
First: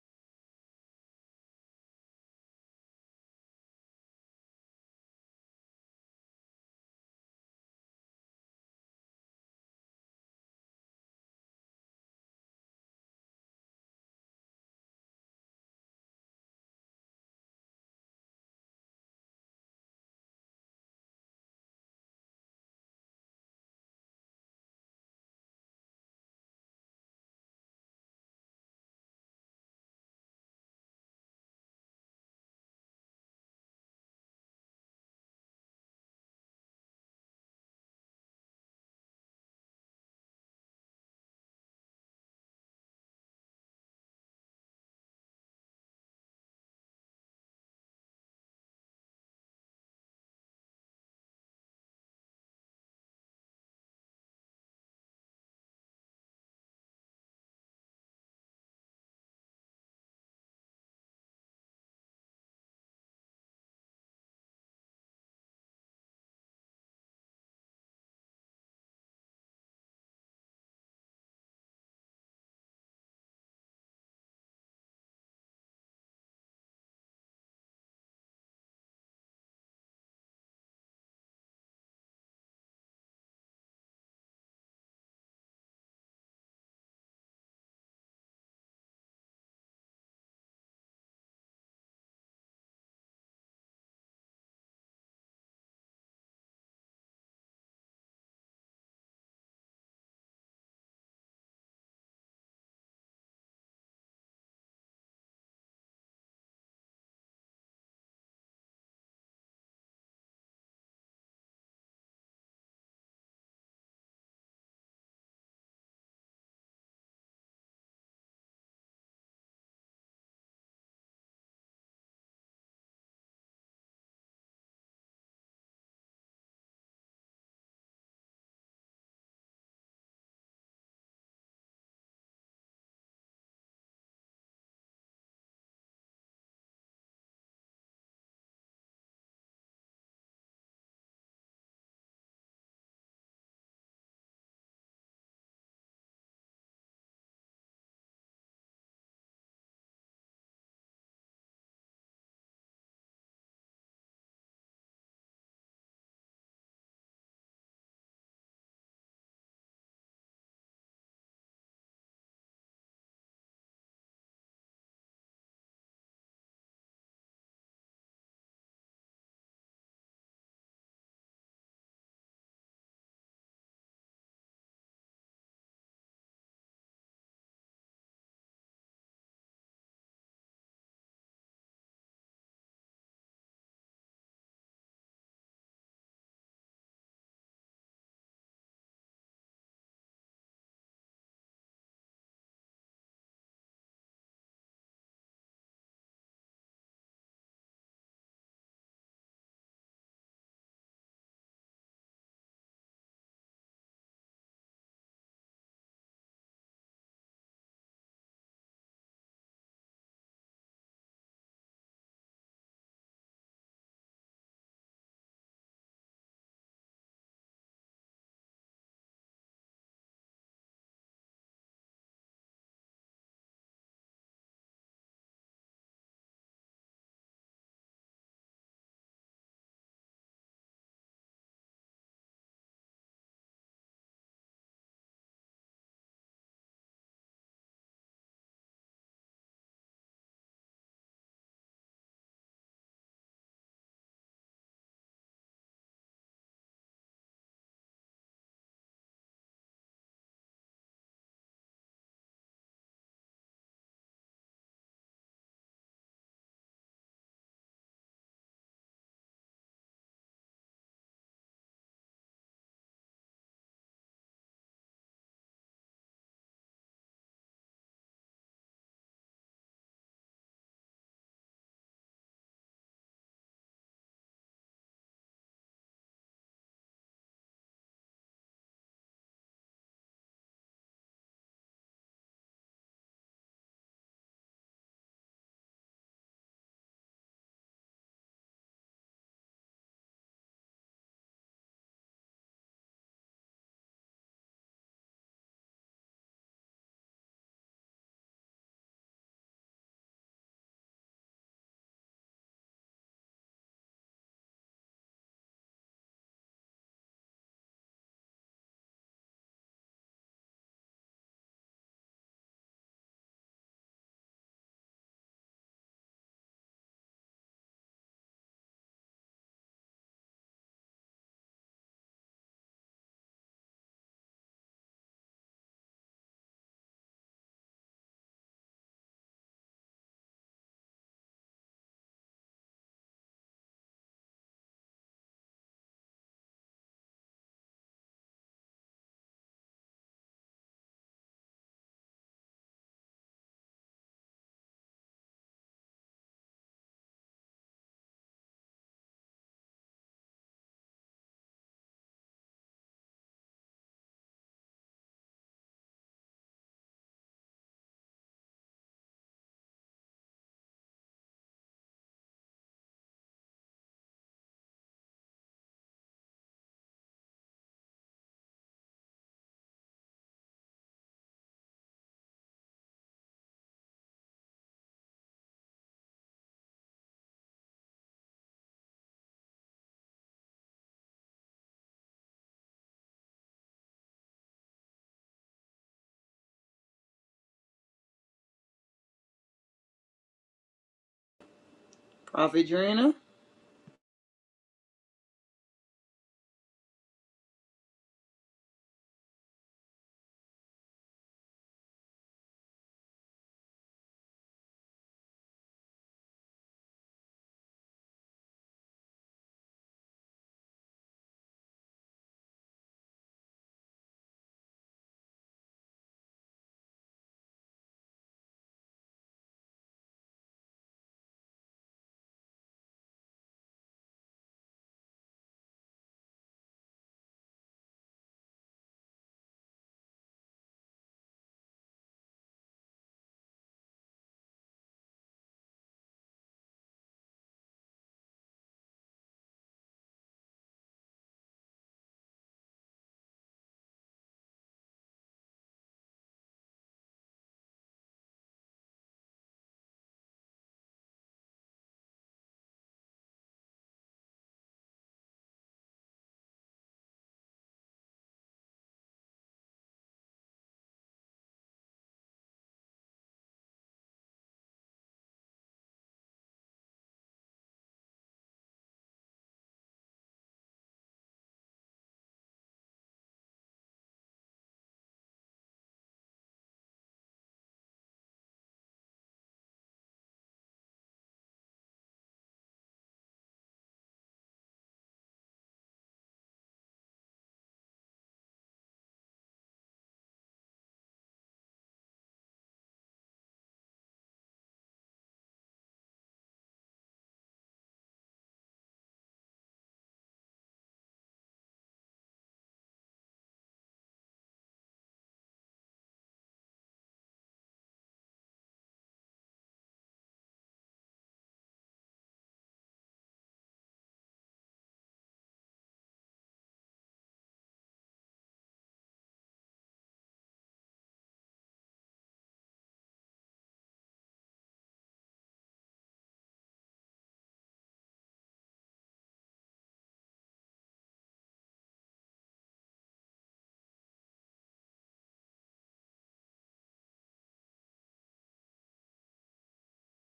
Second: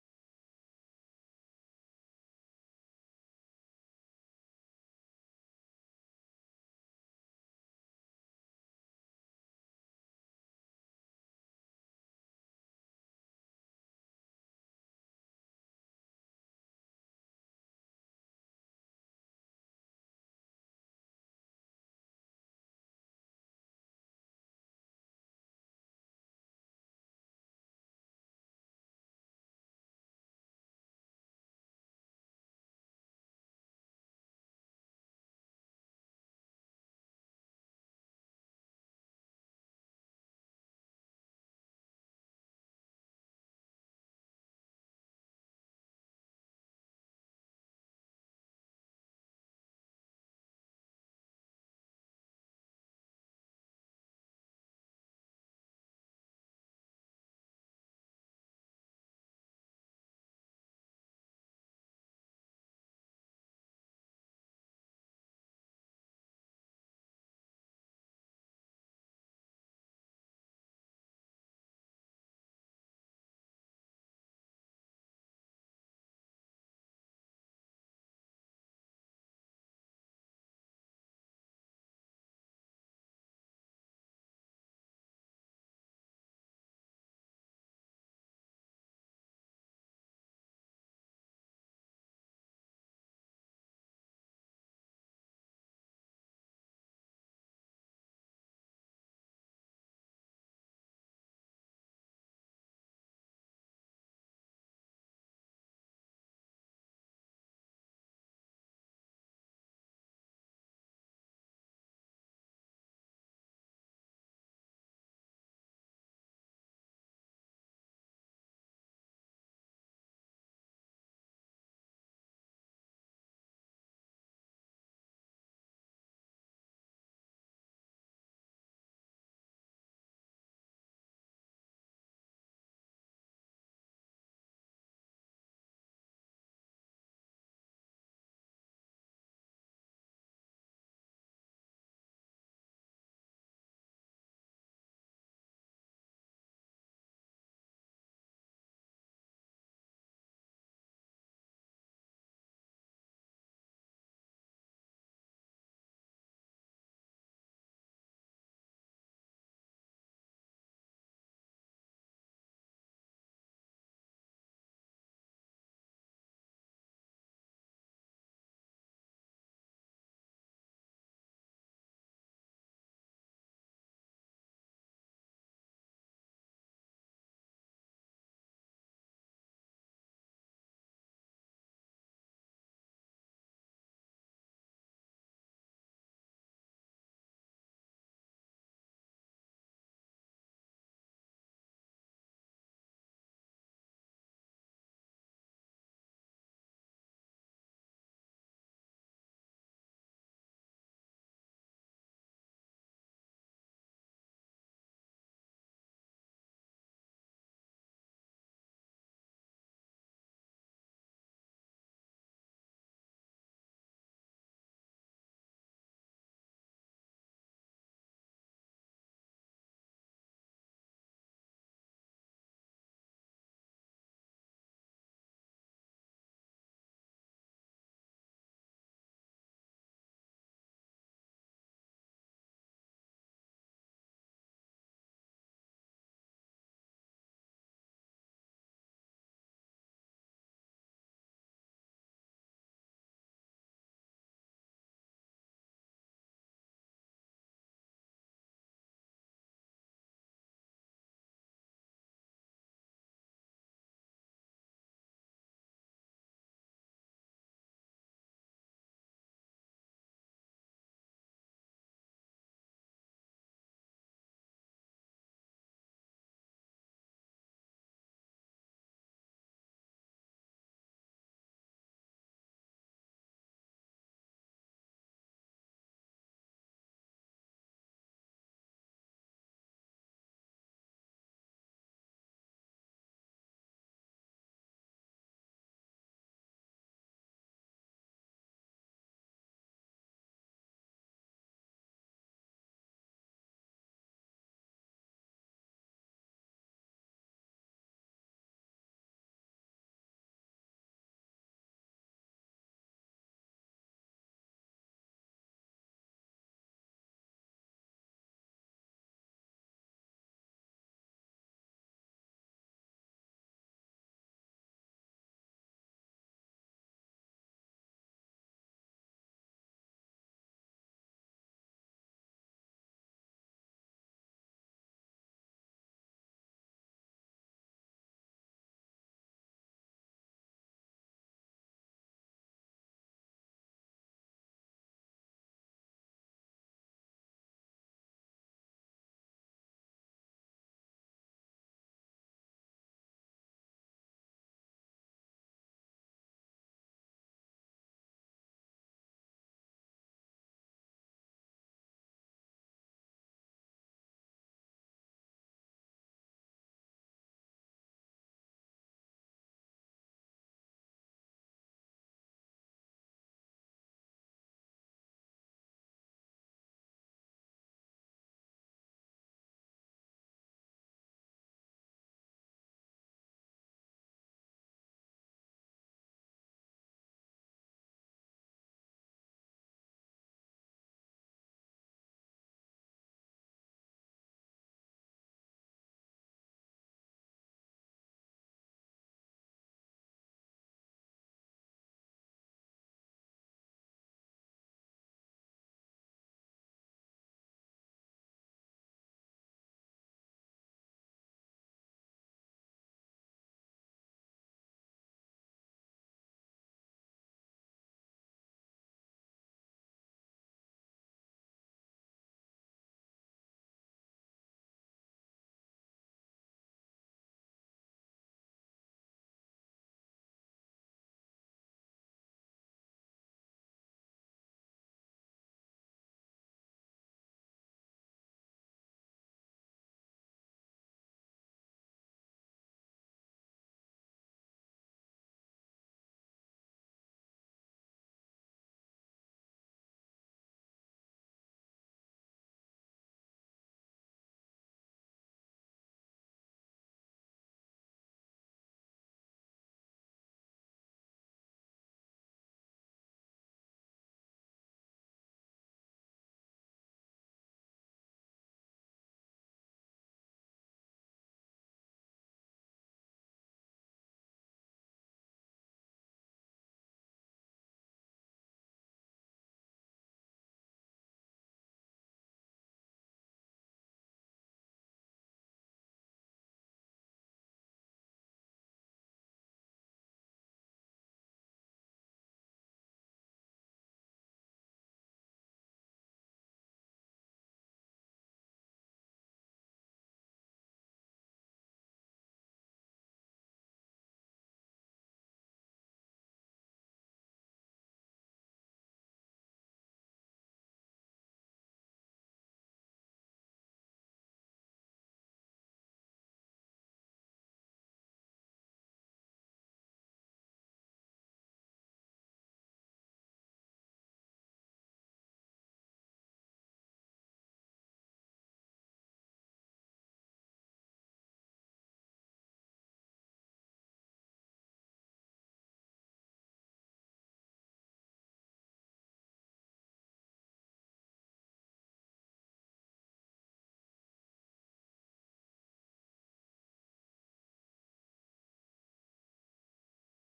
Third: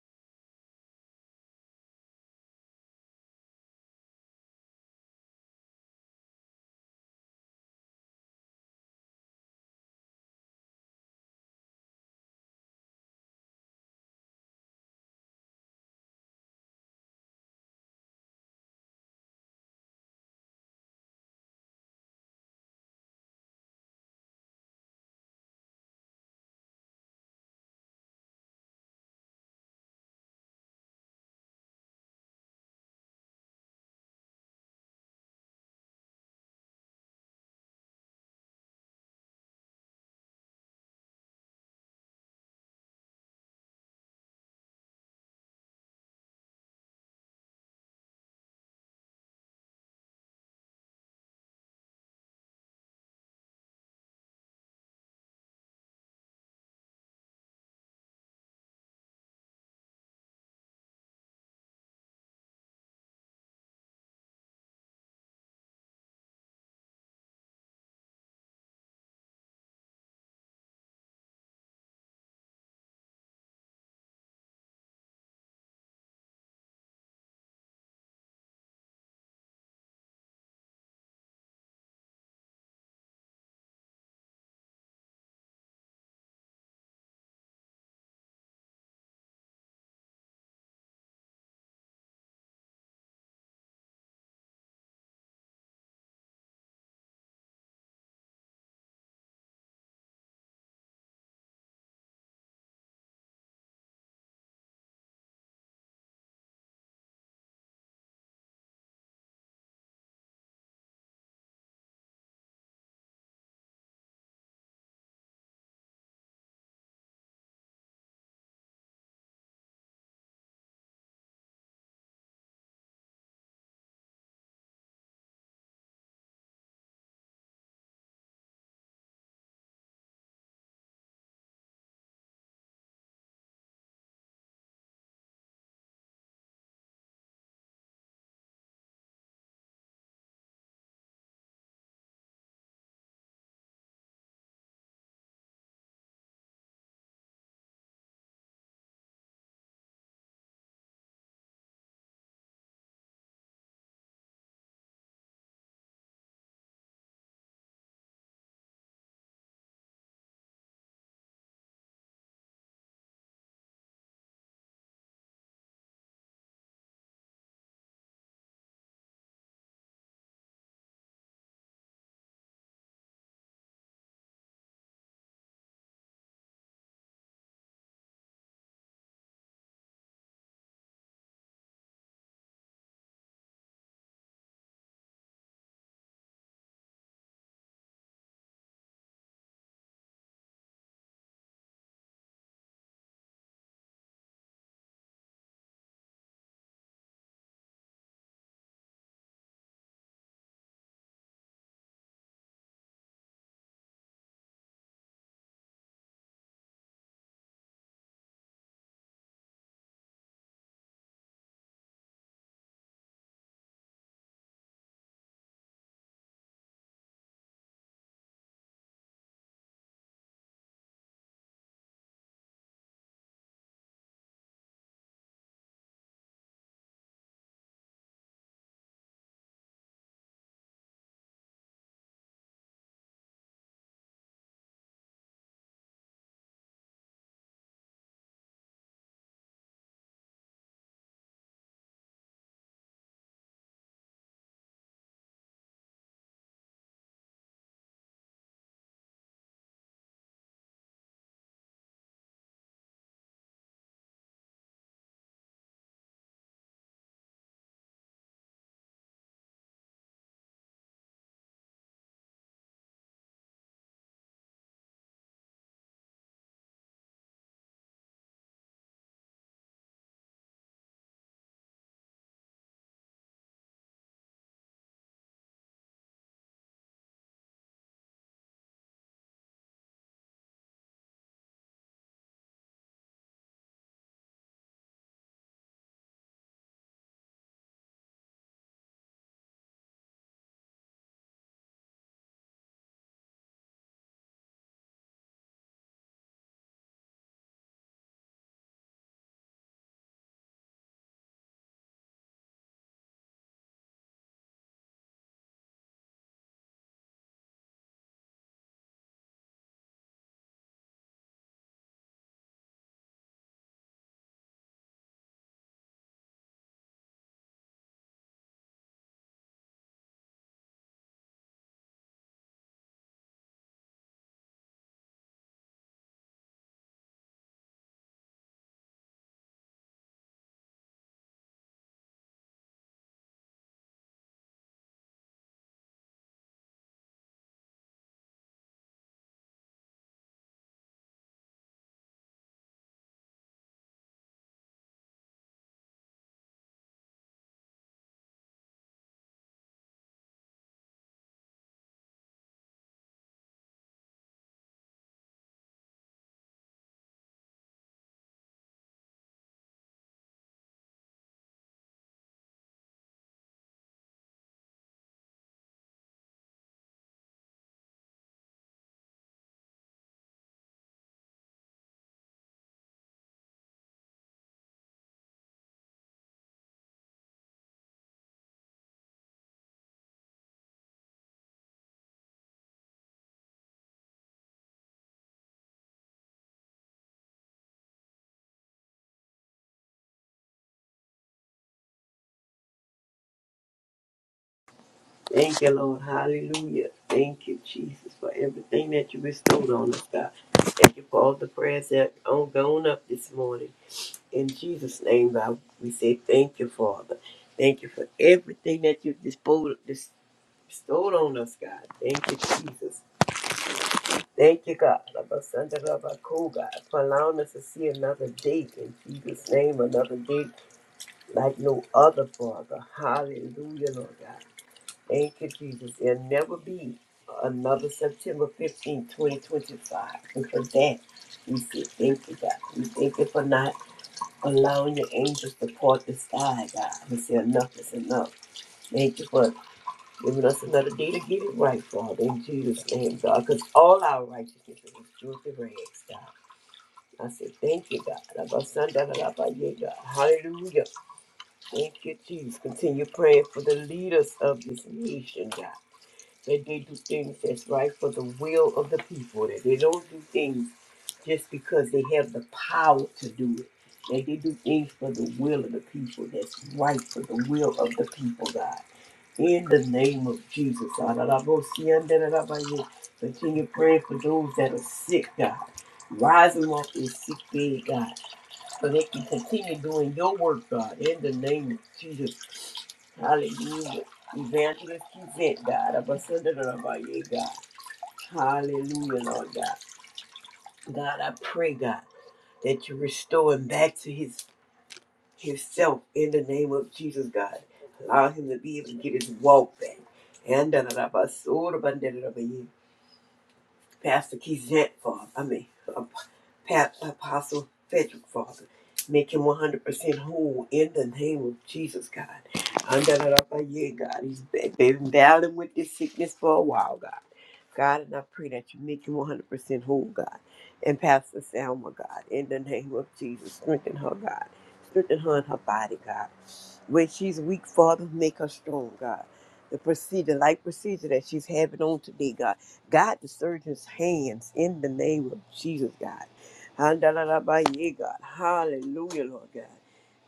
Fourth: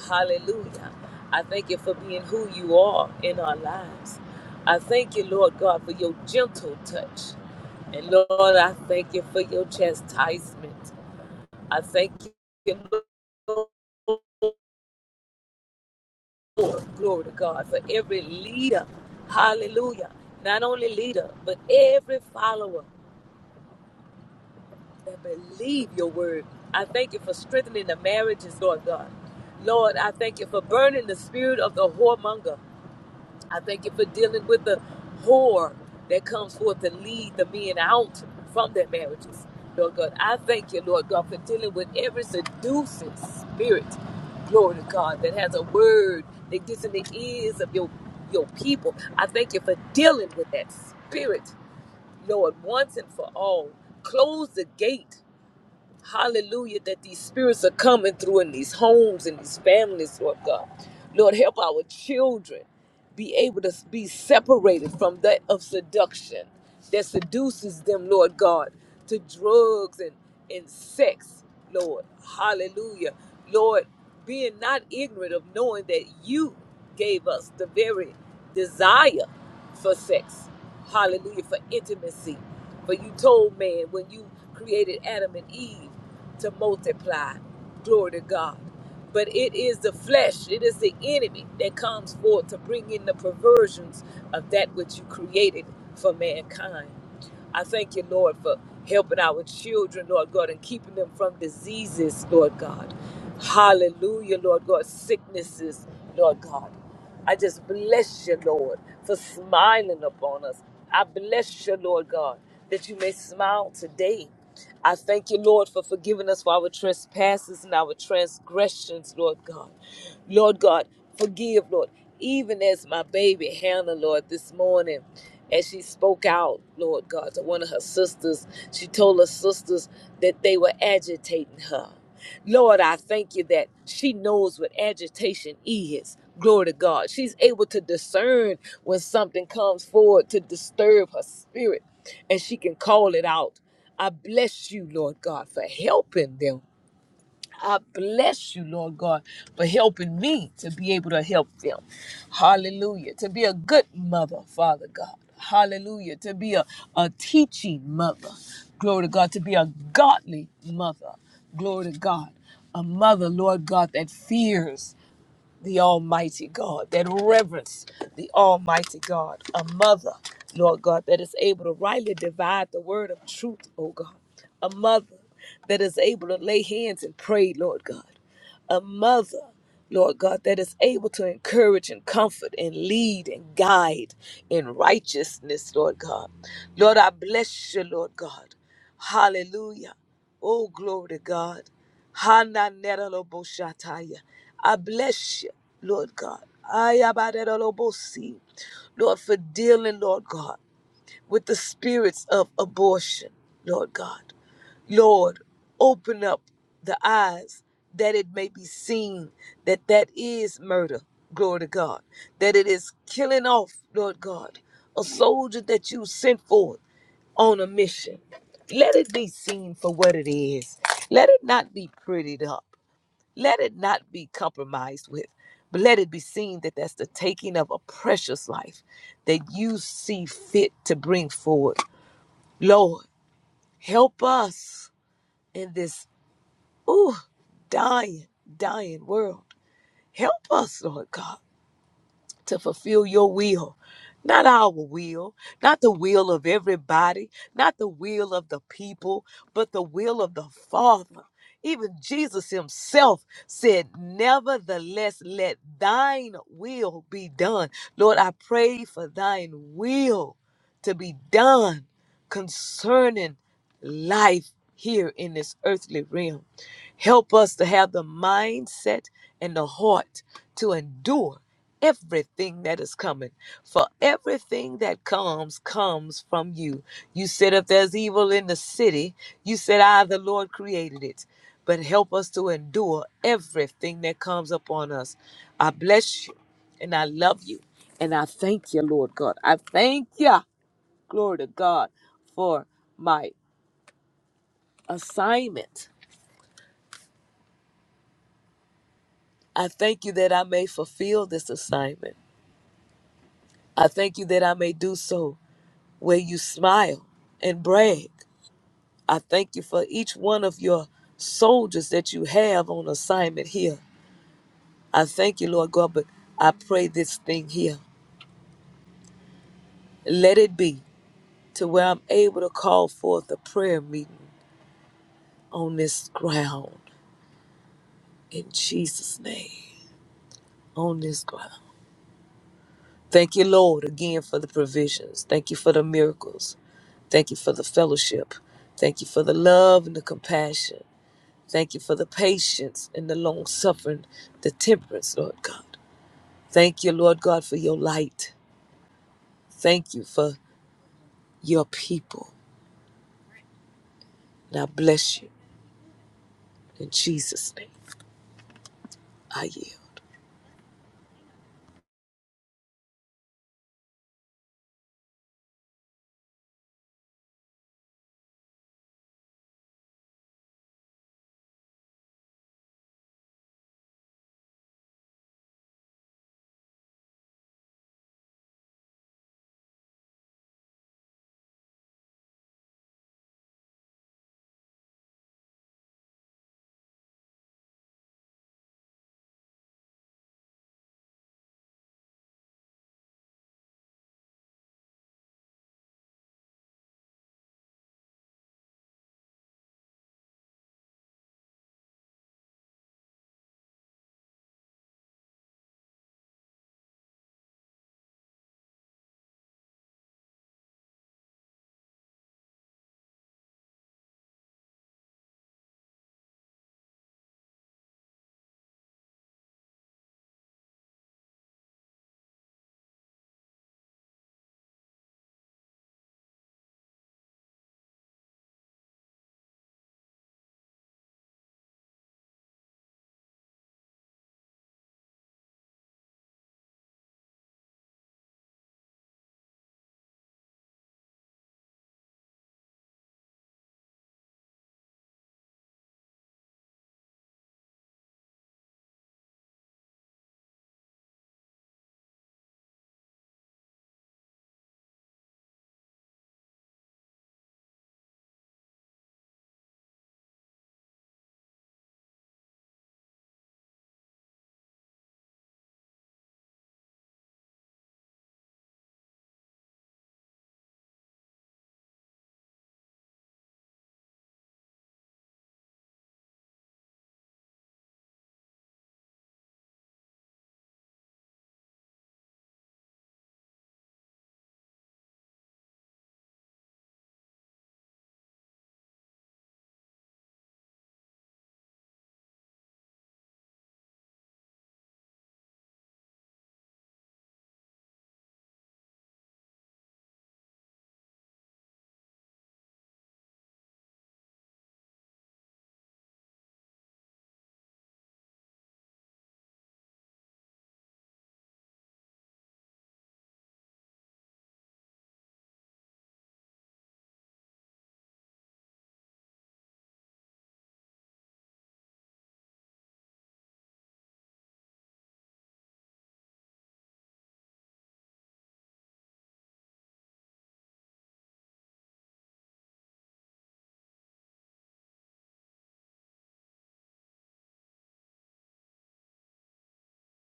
Hallelujah. I thank you for being who you are in our lives. I thank you, Lord God, for your gentle touch. And Lord, I thank you for your chastisement. I thank you, Lord, glory to God, for every leader. Hallelujah. Not only leader, but every follower. that believe your word. I thank you for strengthening the marriages, Lord God. Lord, I thank you for burning the spirit of the whoremonger. I thank you for dealing with the whore that comes forth to lead the men out from their marriages. Lord God, I thank you, Lord God, for dealing with every seducing spirit, glory to God, that has a word that gets in the ears of your, your people. I thank you for dealing with that spirit, Lord, once and for all. Close the gate Hallelujah, that these spirits are coming through in these homes and these families, Lord God. Lord, help our children be able to be separated from that of seduction that seduces them, Lord God, to drugs and, and sex, Lord. Hallelujah. Lord, being not ignorant of knowing that you gave us the very desire for sex. Hallelujah. For intimacy. For you told man when you created Adam and Eve to multiply. Glory to God. But it is the flesh, it is the enemy that comes forth to bring in the perversions of that which you created for mankind. I thank you, Lord, for helping our children, Lord God, and keeping them from diseases, Lord God. Hallelujah, Lord God, sicknesses, Lord God. I just bless you, Lord, for smiling upon us. I bless you, Lord God, that you may smile today. I thank you, Lord, for forgiving us for our trespasses and our transgressions, Lord God. Lord God, forgive, Lord, even as my baby Hannah, Lord, this morning, as she spoke out, Lord God, to one of her sisters, she told her sisters that they were agitating her. Lord, I thank you that she knows what agitation is. Glory to God. She's able to discern when something comes forward to disturb her spirit, and she can call it out. I bless you, Lord God, for helping them. I bless you, Lord God, for helping me to be able to help them. Hallelujah. To be a good mother, Father God. Hallelujah. To be a, a teaching mother. Glory to God. To be a godly mother. Glory to God. A mother, Lord God, that fears the Almighty God, that reverence the Almighty God, a mother, Lord God, that is able to rightly divide the word of truth, oh God, a mother that is able to lay hands and pray, Lord God, a mother, Lord God, that is able to encourage and comfort and lead and guide in righteousness, Lord God. Lord, I bless you, Lord God. Hallelujah. Oh, glory to God. Hananeloboshataya. I bless you, Lord God. Ayabadelolobosi. Lord, for dealing, Lord God with the spirits of abortion, Lord God. Lord, open up the eyes that it may be seen that that is murder, glory to God, that it is killing off, Lord God, a soldier that you sent forth on a mission. Let it be seen for what it is. Let it not be prettied up. Let it not be compromised with, but let it be seen that that's the taking of a precious life that you see fit to bring forward. Lord, help us in this ooh, dying, dying world. Help us, Lord God. to fulfill your will. Not our will, not the will of everybody, not the will of the people, but the will of the Father. Even Jesus himself said, Nevertheless, let thine will be done. Lord, I pray for thine will to be done concerning life here in this earthly realm. Help us to have the mindset and the heart to endure everything that is coming. For everything that comes, comes from you. You said, if there's evil in the city, you said, I, the Lord, created it. But help us to endure everything that comes upon us. I bless you and I love you and I thank you, Lord God. I thank you, glory to God, for my assignment I thank you that I may fulfill this assignment. I thank you that I may do so where you smile and brag. I thank you for each one of your soldiers that you have on assignment here. I thank you, Lord God, but I pray this thing here. Let it be to where I'm able to call forth a prayer meeting on this ground in Jesus' name. On this ground. Thank you, Lord, again for the provisions. Thank you for the miracles. Thank you for the fellowship. Thank you for the love and the compassion. Thank you for the patience and the long suffering, the temperance, Lord God. Thank you, Lord God, for your light. Thank you for your people. And I bless you in Jesus' name. I yield.
Prophet Drina.
Thank you, Lord. Hallelujah. Thank you, Jesus, for everything that you bestowed on us, God. Thank you for all the prayers that are going up this morning. In Jesus' name, God, we say thank you, Father. Thank you for everything that you bestowed, bestowed on us, God. Thank you, Jesus. Thank you, God. Abba, Sanda, Abba, Ko, God, for allowing us to see another day. In Jesus' name, another day like no other, Father. Hallelujah, Lord God. Thank you, Jesus. There'll never be another September 15, 2025. And for that, we say thank you, God. We thank you for not allowing your angels to part the sky, God. We say enough is enough. Thank you for giving us another day to get it right, Father, in Jesus' name, God, because all our righteousness is filthy rags, God. I say thank you, God. Abba, son, da, da, da, ba, yeah, God. Hallelujah. Thank you, Jesus. Continue praying for the leaders of this nation, God that they do things that's right for the will of the people, that they don't do things just because they have the power to do it, that they do things for the will of the people, that's right for the will of the people, God. In the name of Jesus, God, I love you, see, and then I love you. continue praying for those that are sick, God. Rise them up in sick bed, God, so they can continue doing your work, God, in the name of Jesus. Hallelujah. Evangelist Yvette, God. I'm a son of us under the Lord, yeah, God. Hallelujah, Lord God. God, I pray, God, that you restore him back to his himself in the name of Jesus, God. Allow him to be able to get his walk back. And da da da ba so da ba da da da ba, yeah. Pastor Kizant, Father. I mean, Pat Apostle Frederick, Father. Make him 100% whole in the name of Jesus, God. Under the up by you, God. He's been been battling with this sickness for a while, God. God, and I pray that you make him 100% whole, God. And Pastor Selma, God, in the name of Jesus, strengthen her, God. Strengthen her in her body, God. Where she's weak, Father, make her strong, God. The procedure, like procedure that she's having on today, God. God, the surgeon's hands in the name of Jesus, God. Handalalabaye, God. Hallelujah, Lord God.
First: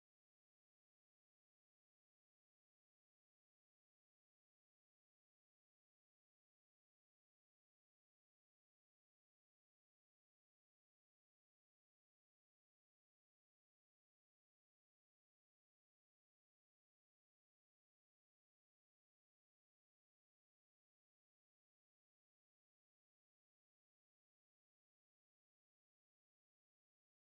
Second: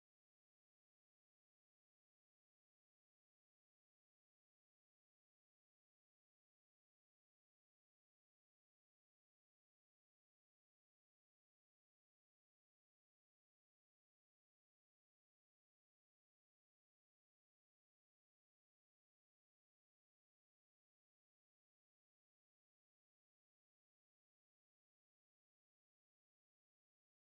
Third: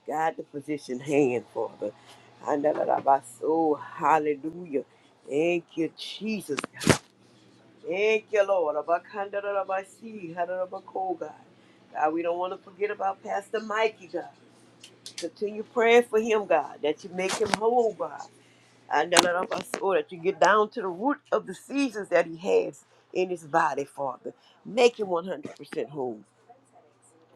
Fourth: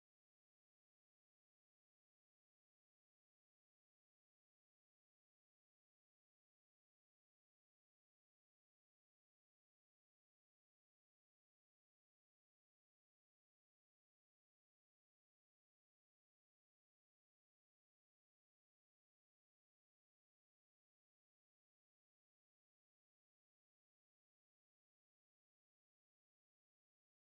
God, the physician hand, Father. Handalalabaso, Hallelujah. Thank you, Jesus. Thank you, Lord. Abakandarabashi, harabako, God. God, we don't want to forget about Pastor Mikey, God. Continue praying for him, God, that you make him whole, God. And Andarabaso, That you get down to the root of the seizures that he has in his body, Father. Make him 100% whole.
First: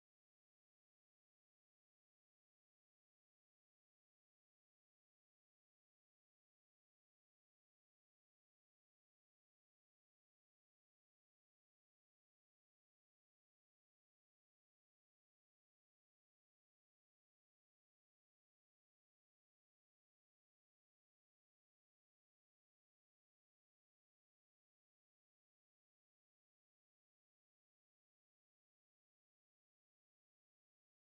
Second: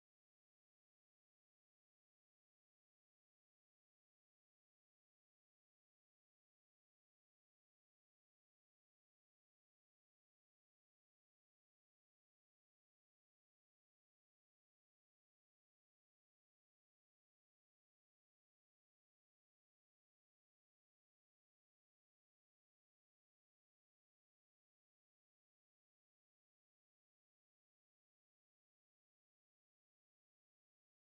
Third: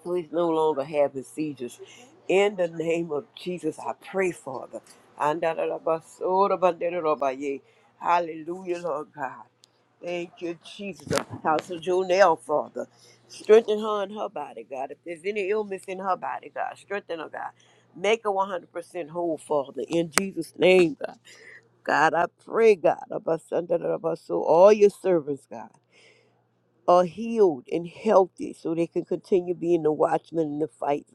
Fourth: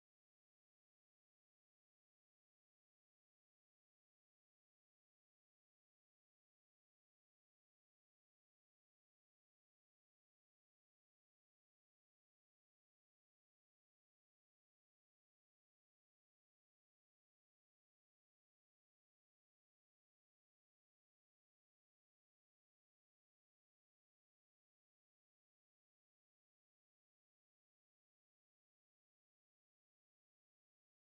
Please no longer having seizures. In the name of Jesus, I pray, Father. Andalalabasorabandelarabaye. Hallelujah, Lord God. Thank you, Jesus. Apostle Jonelle, Father. Strengthen her in her body, God. If there's any illness in her body, God, strengthen her, God. Make her 100% whole, Father. In Jesus' name, God. God, I pray, God. Abasandarabasor- All your servants, God are healed and healthy so they can continue being the watchmen and the fight,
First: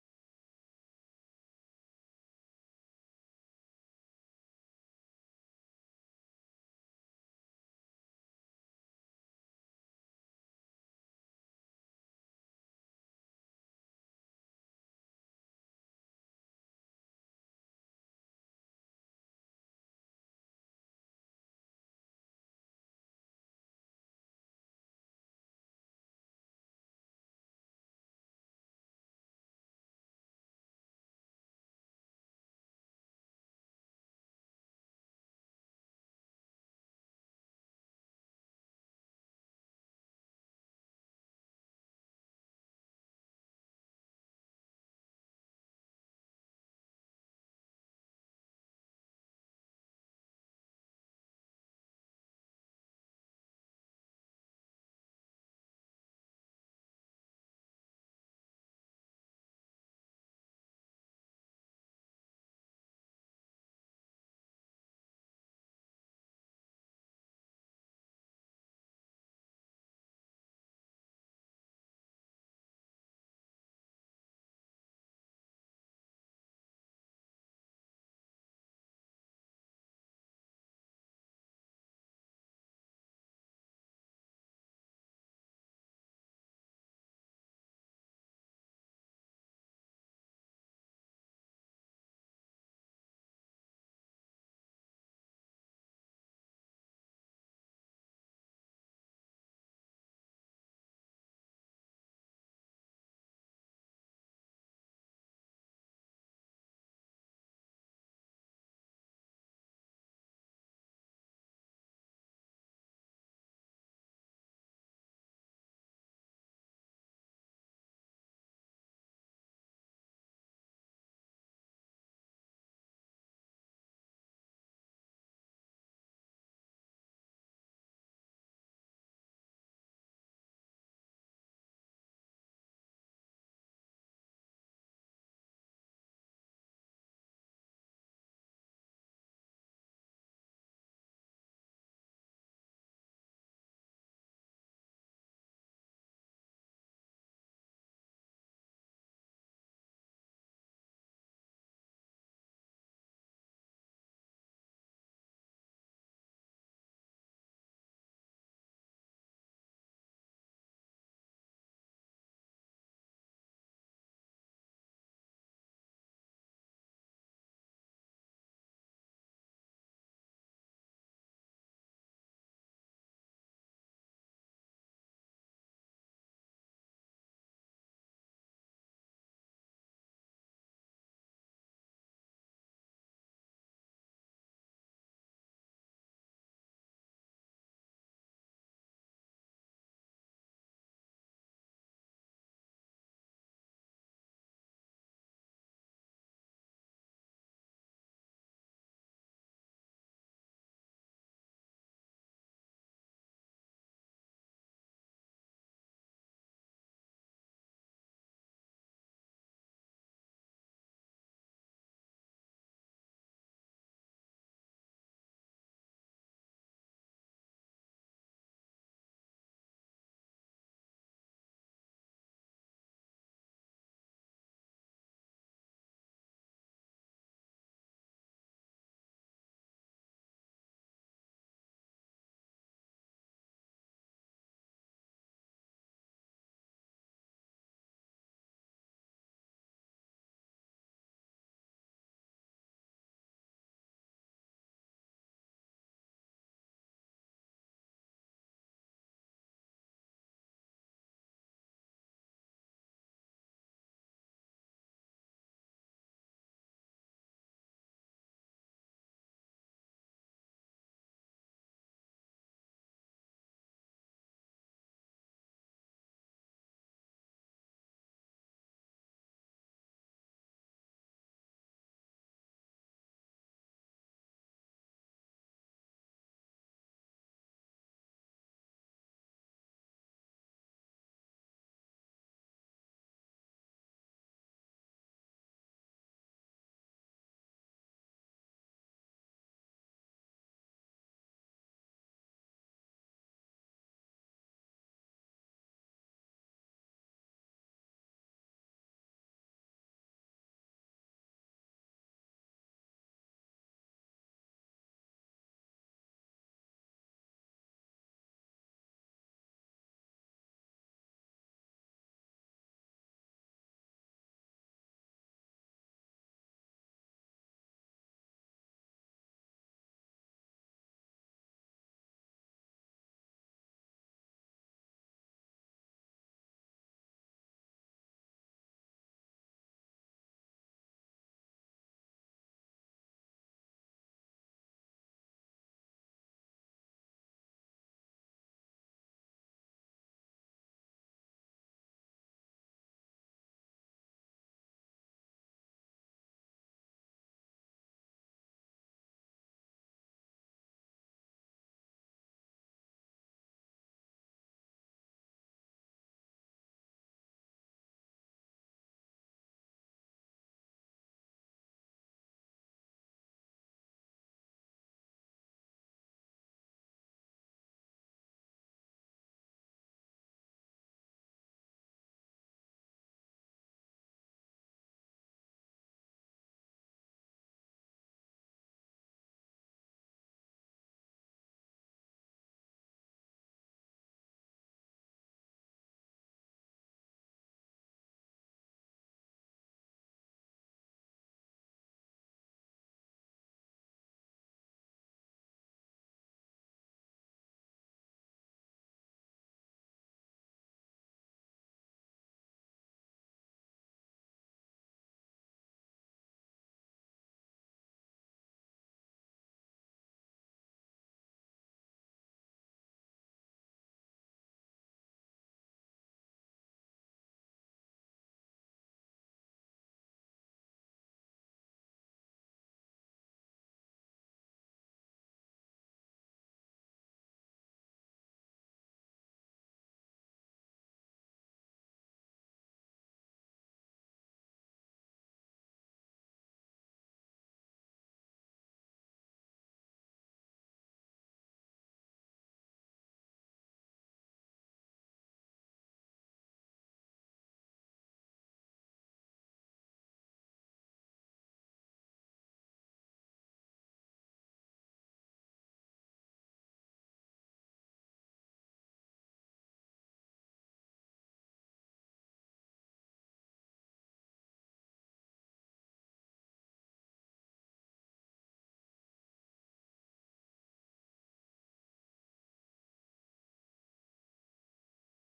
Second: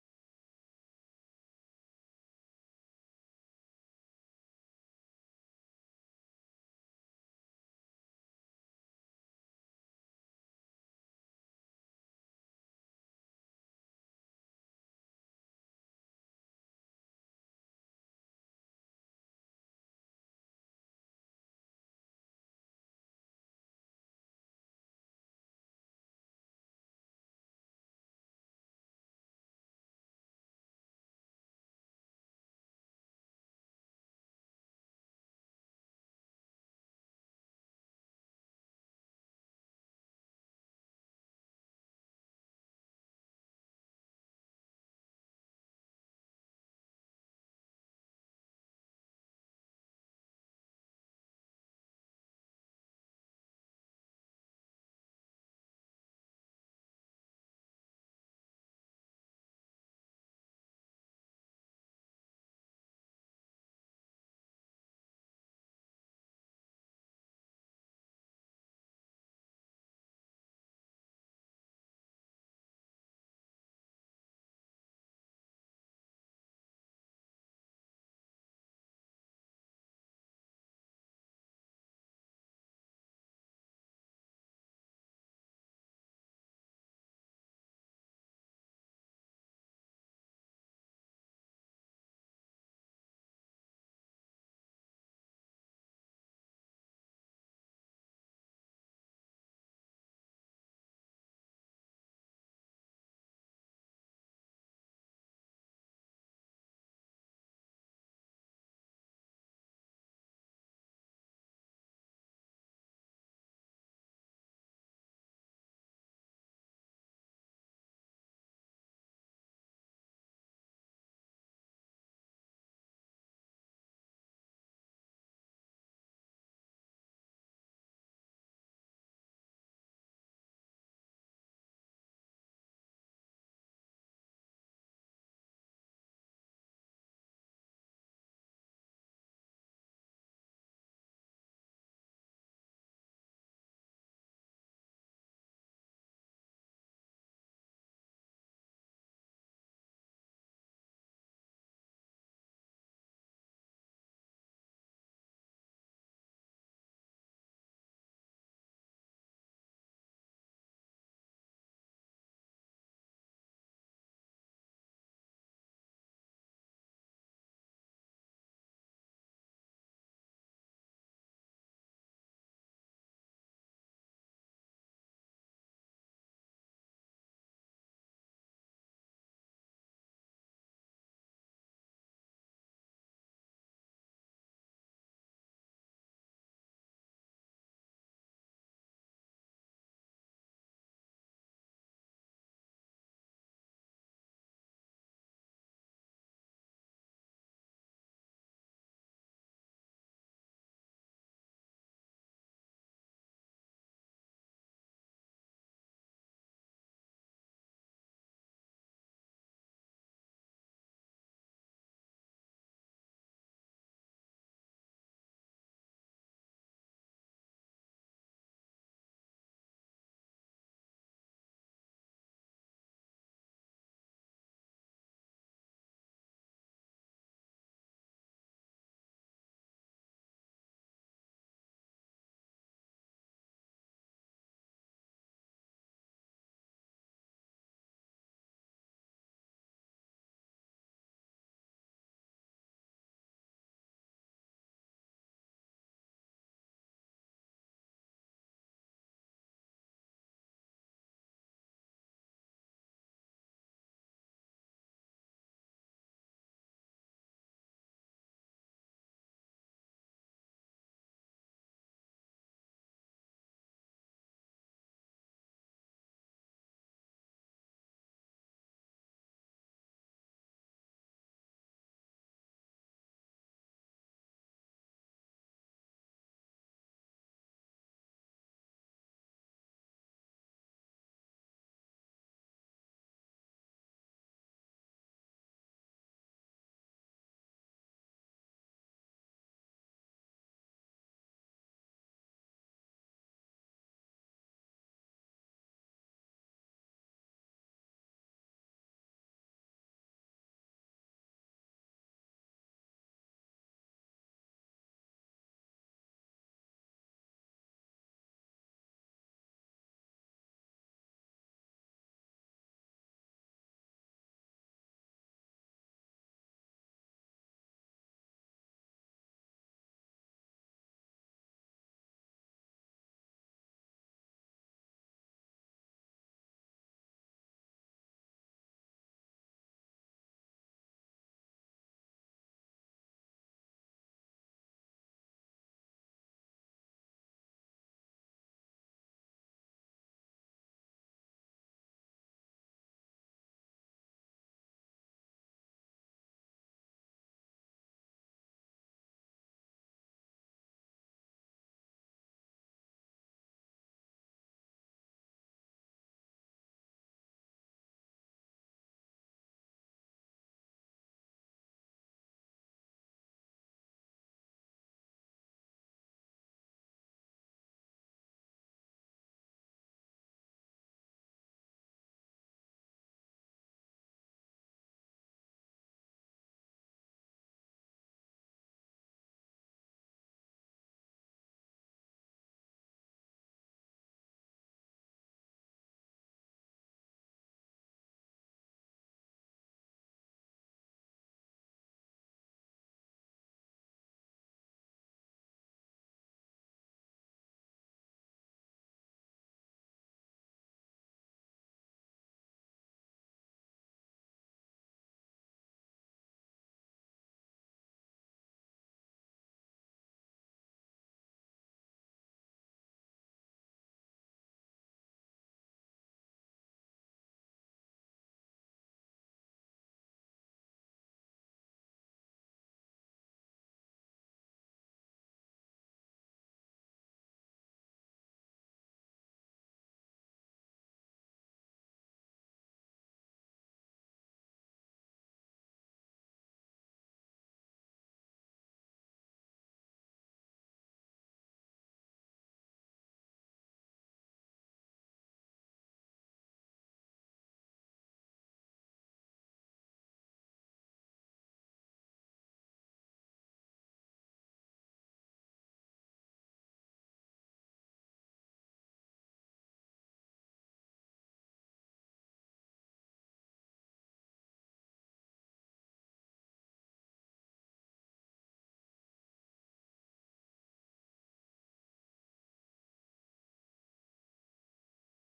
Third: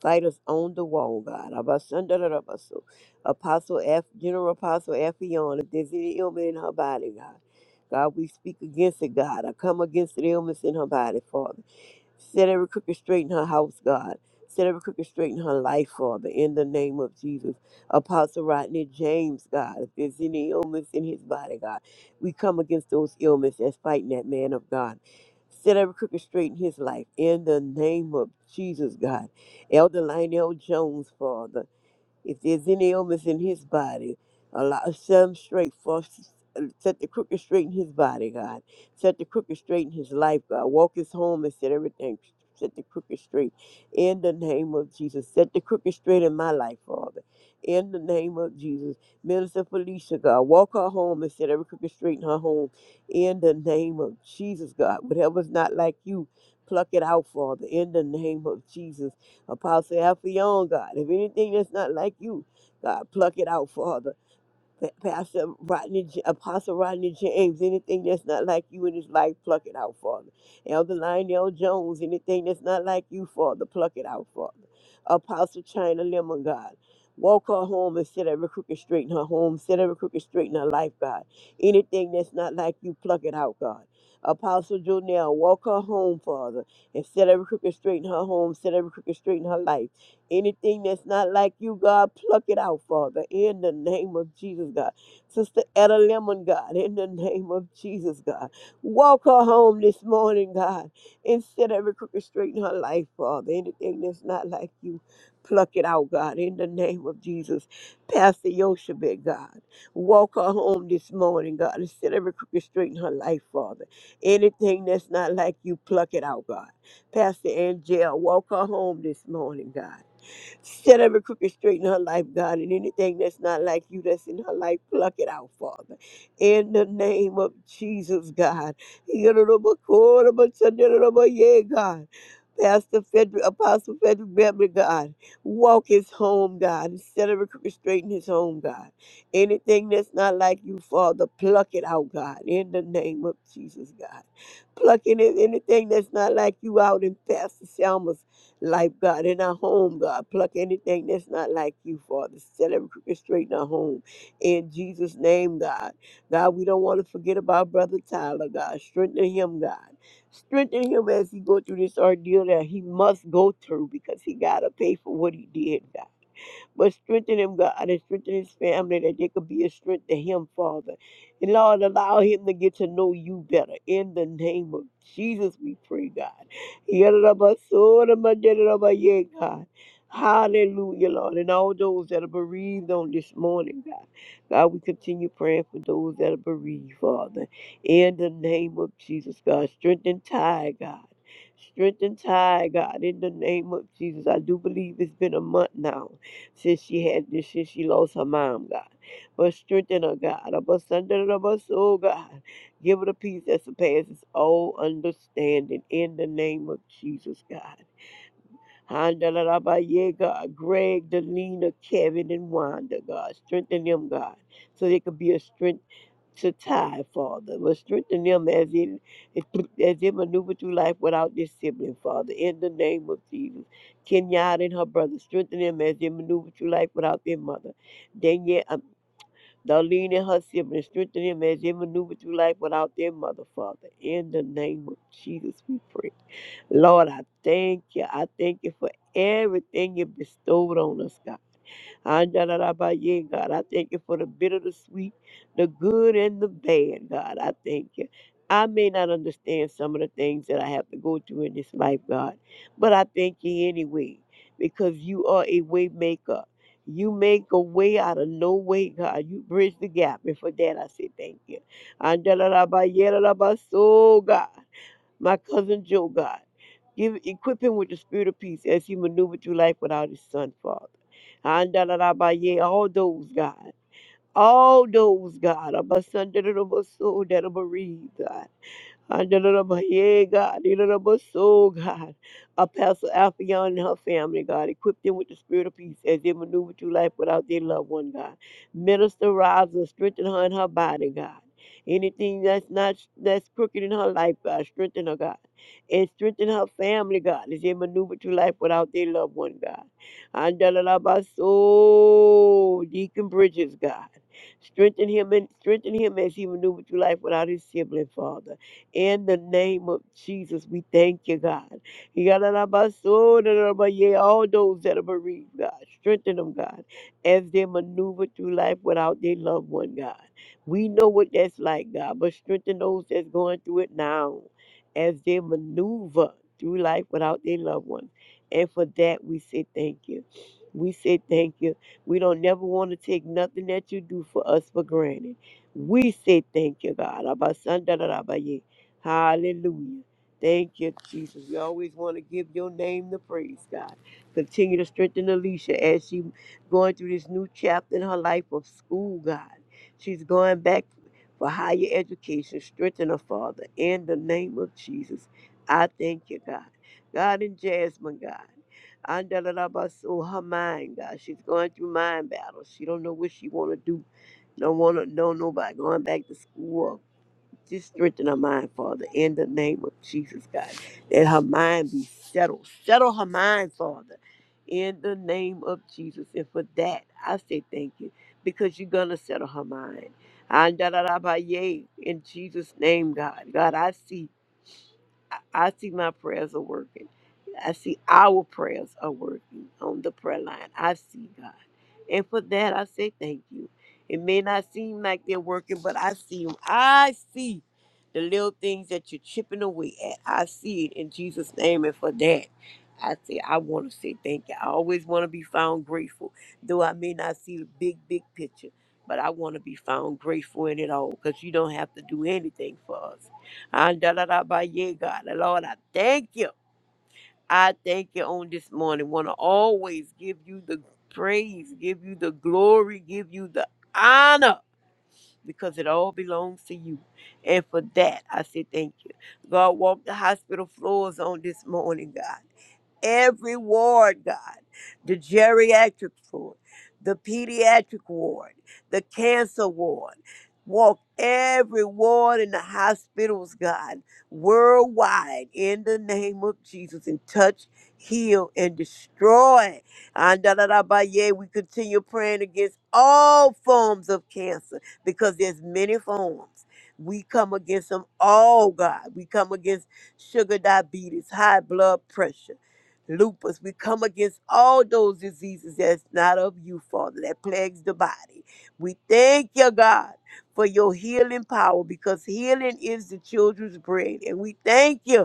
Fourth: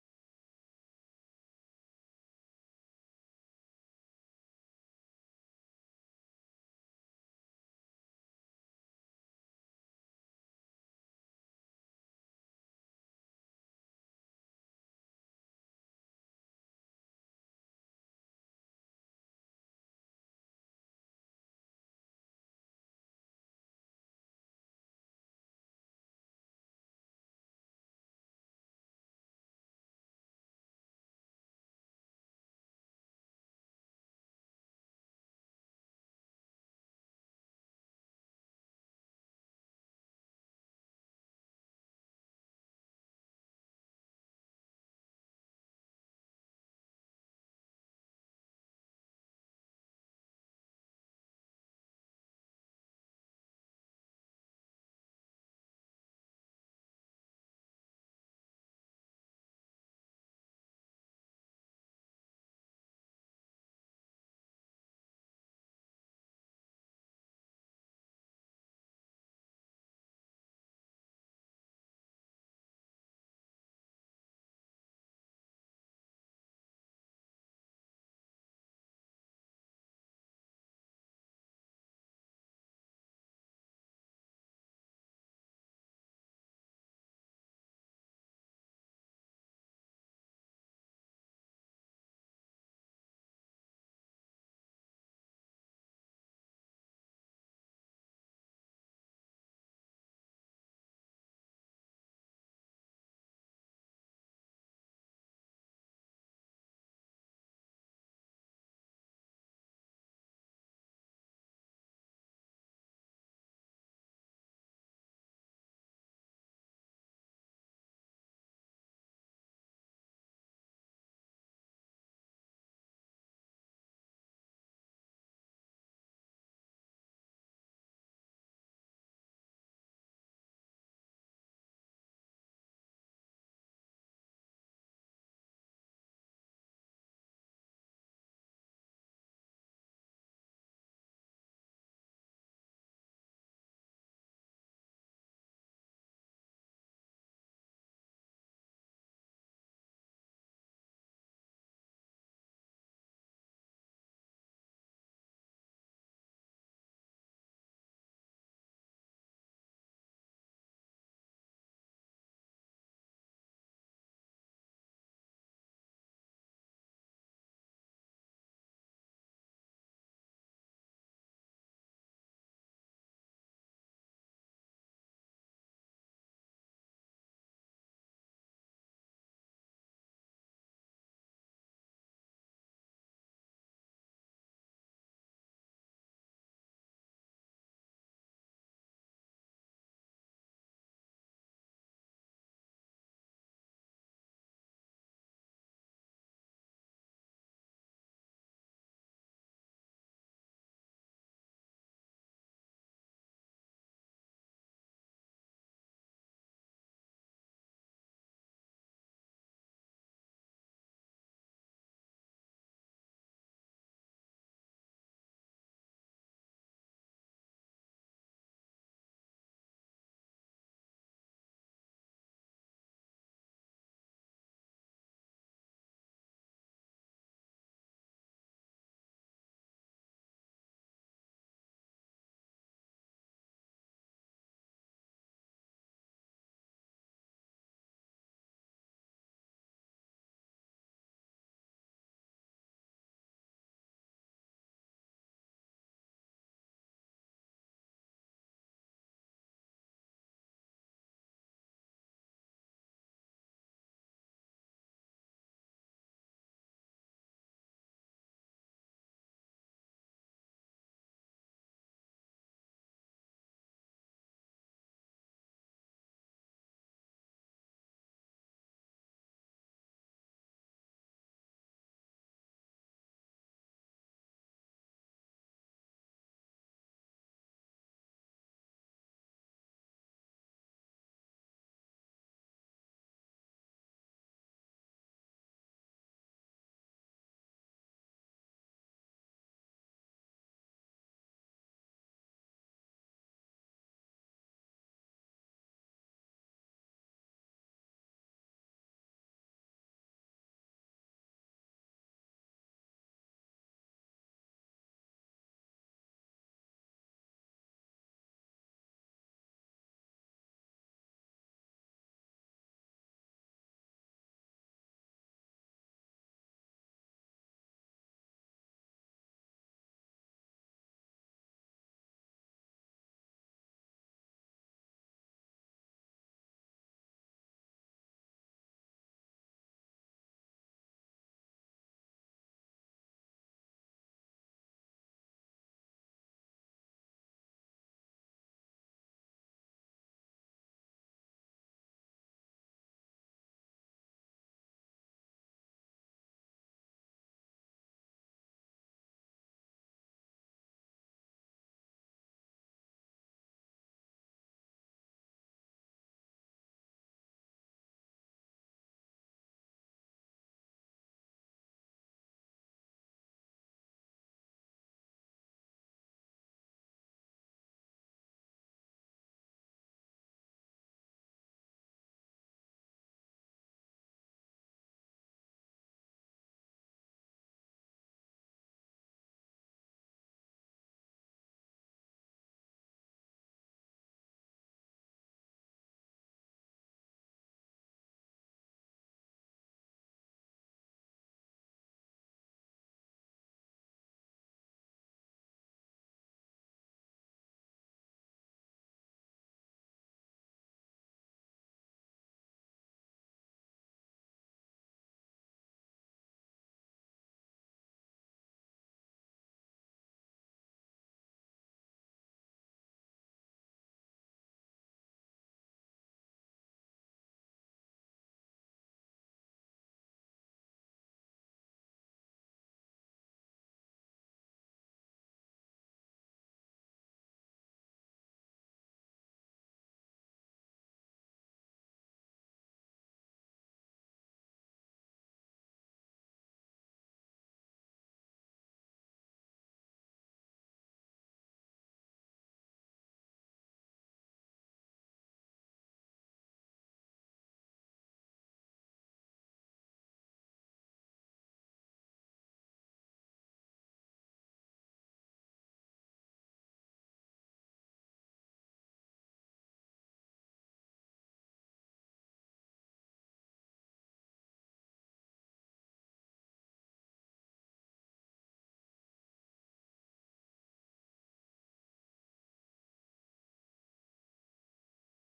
fighters on the wall, God. Abasandarabaso. Apostle F, General Apostle Affion, if there's any ailment in her body, God. God, we speak against it, God. I come against the ailments in her body, Father. Set every crooked straight in her house, God. Set every crooked straight in her life, Father, in the name of Jesus. Apostle Rodney James, God, if there's any illness in his body, God, we come against those illnesses that's fighting that man of God. Set every crooked straight in his life, in the name of Jesus, God. Elder Lionel Jones, Father. If there's any illness in his body, allow set him straight for set the crooked straight in his body, God. Set the crooked straight in his life, God. Walk his home and set everything set the crooked straight in the name of Jesus. Set the crooked straight in my life, Father. In the name of Jesus. Minister Felicia, God, walk her home and set every crooked straight in her home. In the name of Jesus, God. Whatever's not like you, pluck it out, Father. In the name of Jesus. Apostle Alpha, your own God. If anything that's not like you, God, pluck it out, Father. Pa- Pastor Rodney, J- Apostle Rodney James, anything that's not like you in his life, pluck it out, Father. Elder Lionel Jones, anything that's not like you, Father, pluck it out, Father. Apostle China Lemon, God. Walk her home and set every crooked straight in her home, set every crooked straight in her life, God. Anything that's not like you, pluck it out, God. Apostle Jonell, walk her home, Father, and set every crooked straight in her home, set every crooked straight in her life. Anything that's not like you, God, pluck it out, Father, in the name of Jesus, God. Sister Etta Lemon, God, in the name of Jesus, God. Walk her home this morning, God, and set every crooked straight in her life, Father. Anything that's not like you, pluck it out, God, in the name of Jesus. Pastor Yoshebet, God, walk her home this morning, God, and set every crooked straight in her life, Father. Anything that's not like you, pluck it out, God. Pastor Angel, walk her home this morning, God. Set every crooked straight in her life, God, and anything that's not like you that's in her life, pluck it out, Father. In the name of Jesus, God. Yeah, God. Pastor Frederick, Apostle Frederick Beverly, God, walk his home, God, and set every crooked straight in his home, God. Anything that's not like you, Father, pluck it out, God, in the name of Jesus, God. Plucking anything that's not like you out in Pastor Selma's life, God, in our home, God. Pluck anything that's not like you, Father. Set every crooked straight in our home. In Jesus' name, God. God, we don't want to forget about Brother Tyler, God. Strengthen him, God. Strengthen him as he go through this ordeal that he must go through because he got to pay for what he did, God. But strengthen him, God, and strengthen his family that they could be a strength to him, Father. And Lord, allow him to get to know you better. In the name of Jesus, we pray, God. Yadadabasodamadadadabaye, God. Hallelujah, Lord. And all those that are bereaved on this morning, God. God, we continue praying for those that are bereaved, Father. In the name of Jesus, God. Strengthen Ty, God. Strengthen Ty, God. In the name of Jesus. I do believe it's been a month now since she had this, since she lost her mom, God. But strengthen her, God. Abba, Sunday, abba, soul, God. Give her the peace that surpasses all understanding in the name of Jesus, God. Handalabaye, God. Greg, Delina, Kevin, and Wanda, God. Strengthen them, God, so they could be a strength to tie, Father. Will strengthen them as in as they maneuver through life without their sibling, Father. In the name of Jesus. Kenyatta and her brother, strengthen them as they maneuver through life without their mother. Danielle, um, Darlene and her siblings, strengthen them as they maneuver through life without their mother, Father. In the name of Jesus, we pray. Lord, I thank you. I thank you for everything you bestowed on us, God. Andalarabaye, God, I thank you for the bitter, the sweet, the good, and the bad, God. I thank you. I may not understand some of the things that I have to go through in this life, God, but I thank you anyway because you are a way maker. You make a way out of no way, God. You bridge the gap. And for that, I say thank you. Andalarabaye, Larabaso, God. My cousin Joe, God, give equip him with the spirit of peace as he maneuvered through life without his son, Father. Andalarabaye, All those, God. All those, God, of my son that are bereaved, God yeah, God, so God. Apostle Alphayon and her family, God. Equip them with the spirit of peace as they maneuver through life without their loved one, God. Minister rise and strengthen her in her body, God. Anything that's not that's crooked in her life, God, strengthen her, God. And strengthen her family, God, as they maneuver through life without their loved one, God. And so Deacon Bridges, God. Strengthen him and strengthen him as he maneuvered through life without his sibling, Father. In the name of Jesus, we thank you, God. Yadadabaso, dadadabaye, All those that are bereaved, God, strengthen them, God, as they maneuver through life without their loved one, God. We know what that's like, God, but strengthen those that's going through it now as they maneuver through life without their loved one. And for that, we say thank you. We say thank you. We don't never want to take nothing that you do for us for granted. We say thank you, God. Abasandarabaye. Hallelujah. Thank you, Jesus. We always want to give your name the praise, God. Continue to strengthen Alicia as she going through this new chapter in her life of school, God. She's going back for higher education. Strengthen her, Father, in the name of Jesus. I thank you, God. God and Jasmine, God. Andalabaso, her mind, God. She's going through mind battles. She don't know what she wanna do. Don't wanna know nobody going back to school. Or just strengthen her mind, Father, in the name of Jesus, God. Let her mind be settled. Settle her mind, Father, in the name of Jesus. And for that, I say thank you, because you're gonna settle her mind. and Andalabaye, In Jesus' name, God. God, I see. I, I see my prayers are working. I see our prayers are working on the prayer line. I see God. And for that, I say thank you. It may not seem like they're working, but I see them. I see the little things that you're chipping away at. I see it in Jesus' name. And for that, I say, I want to say thank you. I always want to be found grateful, though I may not see the big, big picture, but I want to be found grateful in it all because you don't have to do anything for us. And da da da ba ye God. Lord, I thank you. I thank you on this morning. Want to always give you the praise, give you the glory, give you the honor, because it all belongs to you. And for that, I say thank you. God Walk the hospital floors on this morning, God every ward, God. The geriatric ward, the pediatric ward, the cancer ward. Walk every ward in the hospitals, God, worldwide, in the name of Jesus, and touch, heal, and destroy. Andalarabaye, We continue praying against all forms of cancer because there's many forms. We come against them all, God. We come against sugar diabetes, high blood pressure lupus. We come against all those diseases that's not of you, Father, that plagues the body. We thank you, God, for your healing power because healing is the children's bread. And we thank you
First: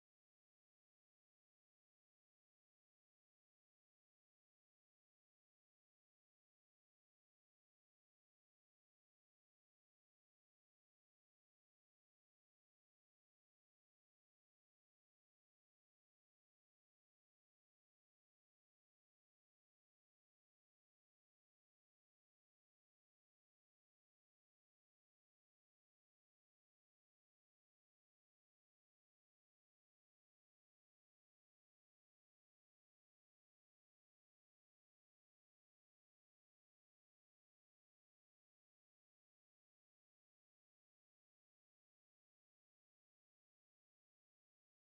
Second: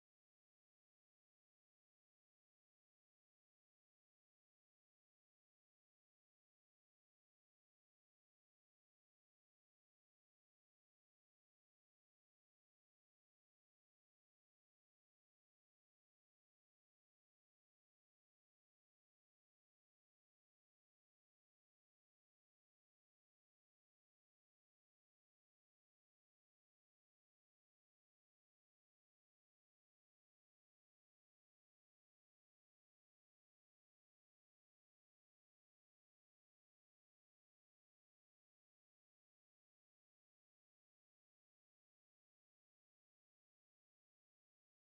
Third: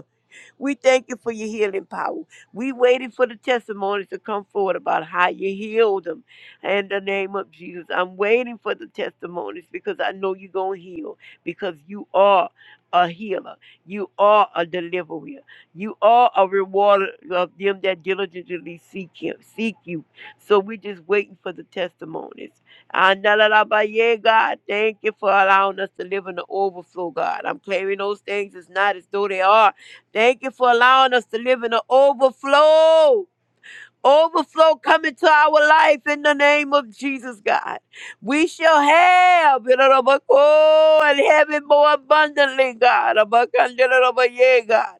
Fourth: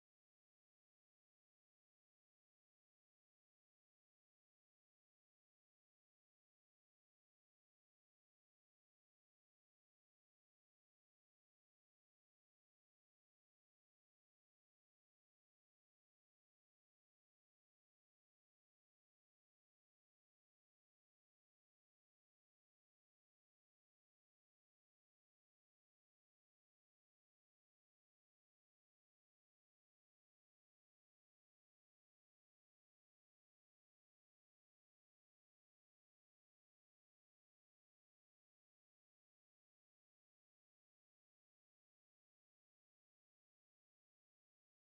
we thank you for your healing power. We waited for the testimonies to come forward about how you healed them. In the name of Jesus, I'm waiting for the testimonies because I know you're going to heal because you are a healer. You are a deliverer. You are a rewarder of them that diligently seek him, seek you. So we're just waiting for the testimonies. Analalabaye, God, thank you for allowing us to live in the overflow, God. I'm claiming those things as not as though they are Thank you for allowing us to live in an overflow. Overflow coming to our life in the name of Jesus, God. We shall have it oh, and have it more abundantly, God. Yeah, God.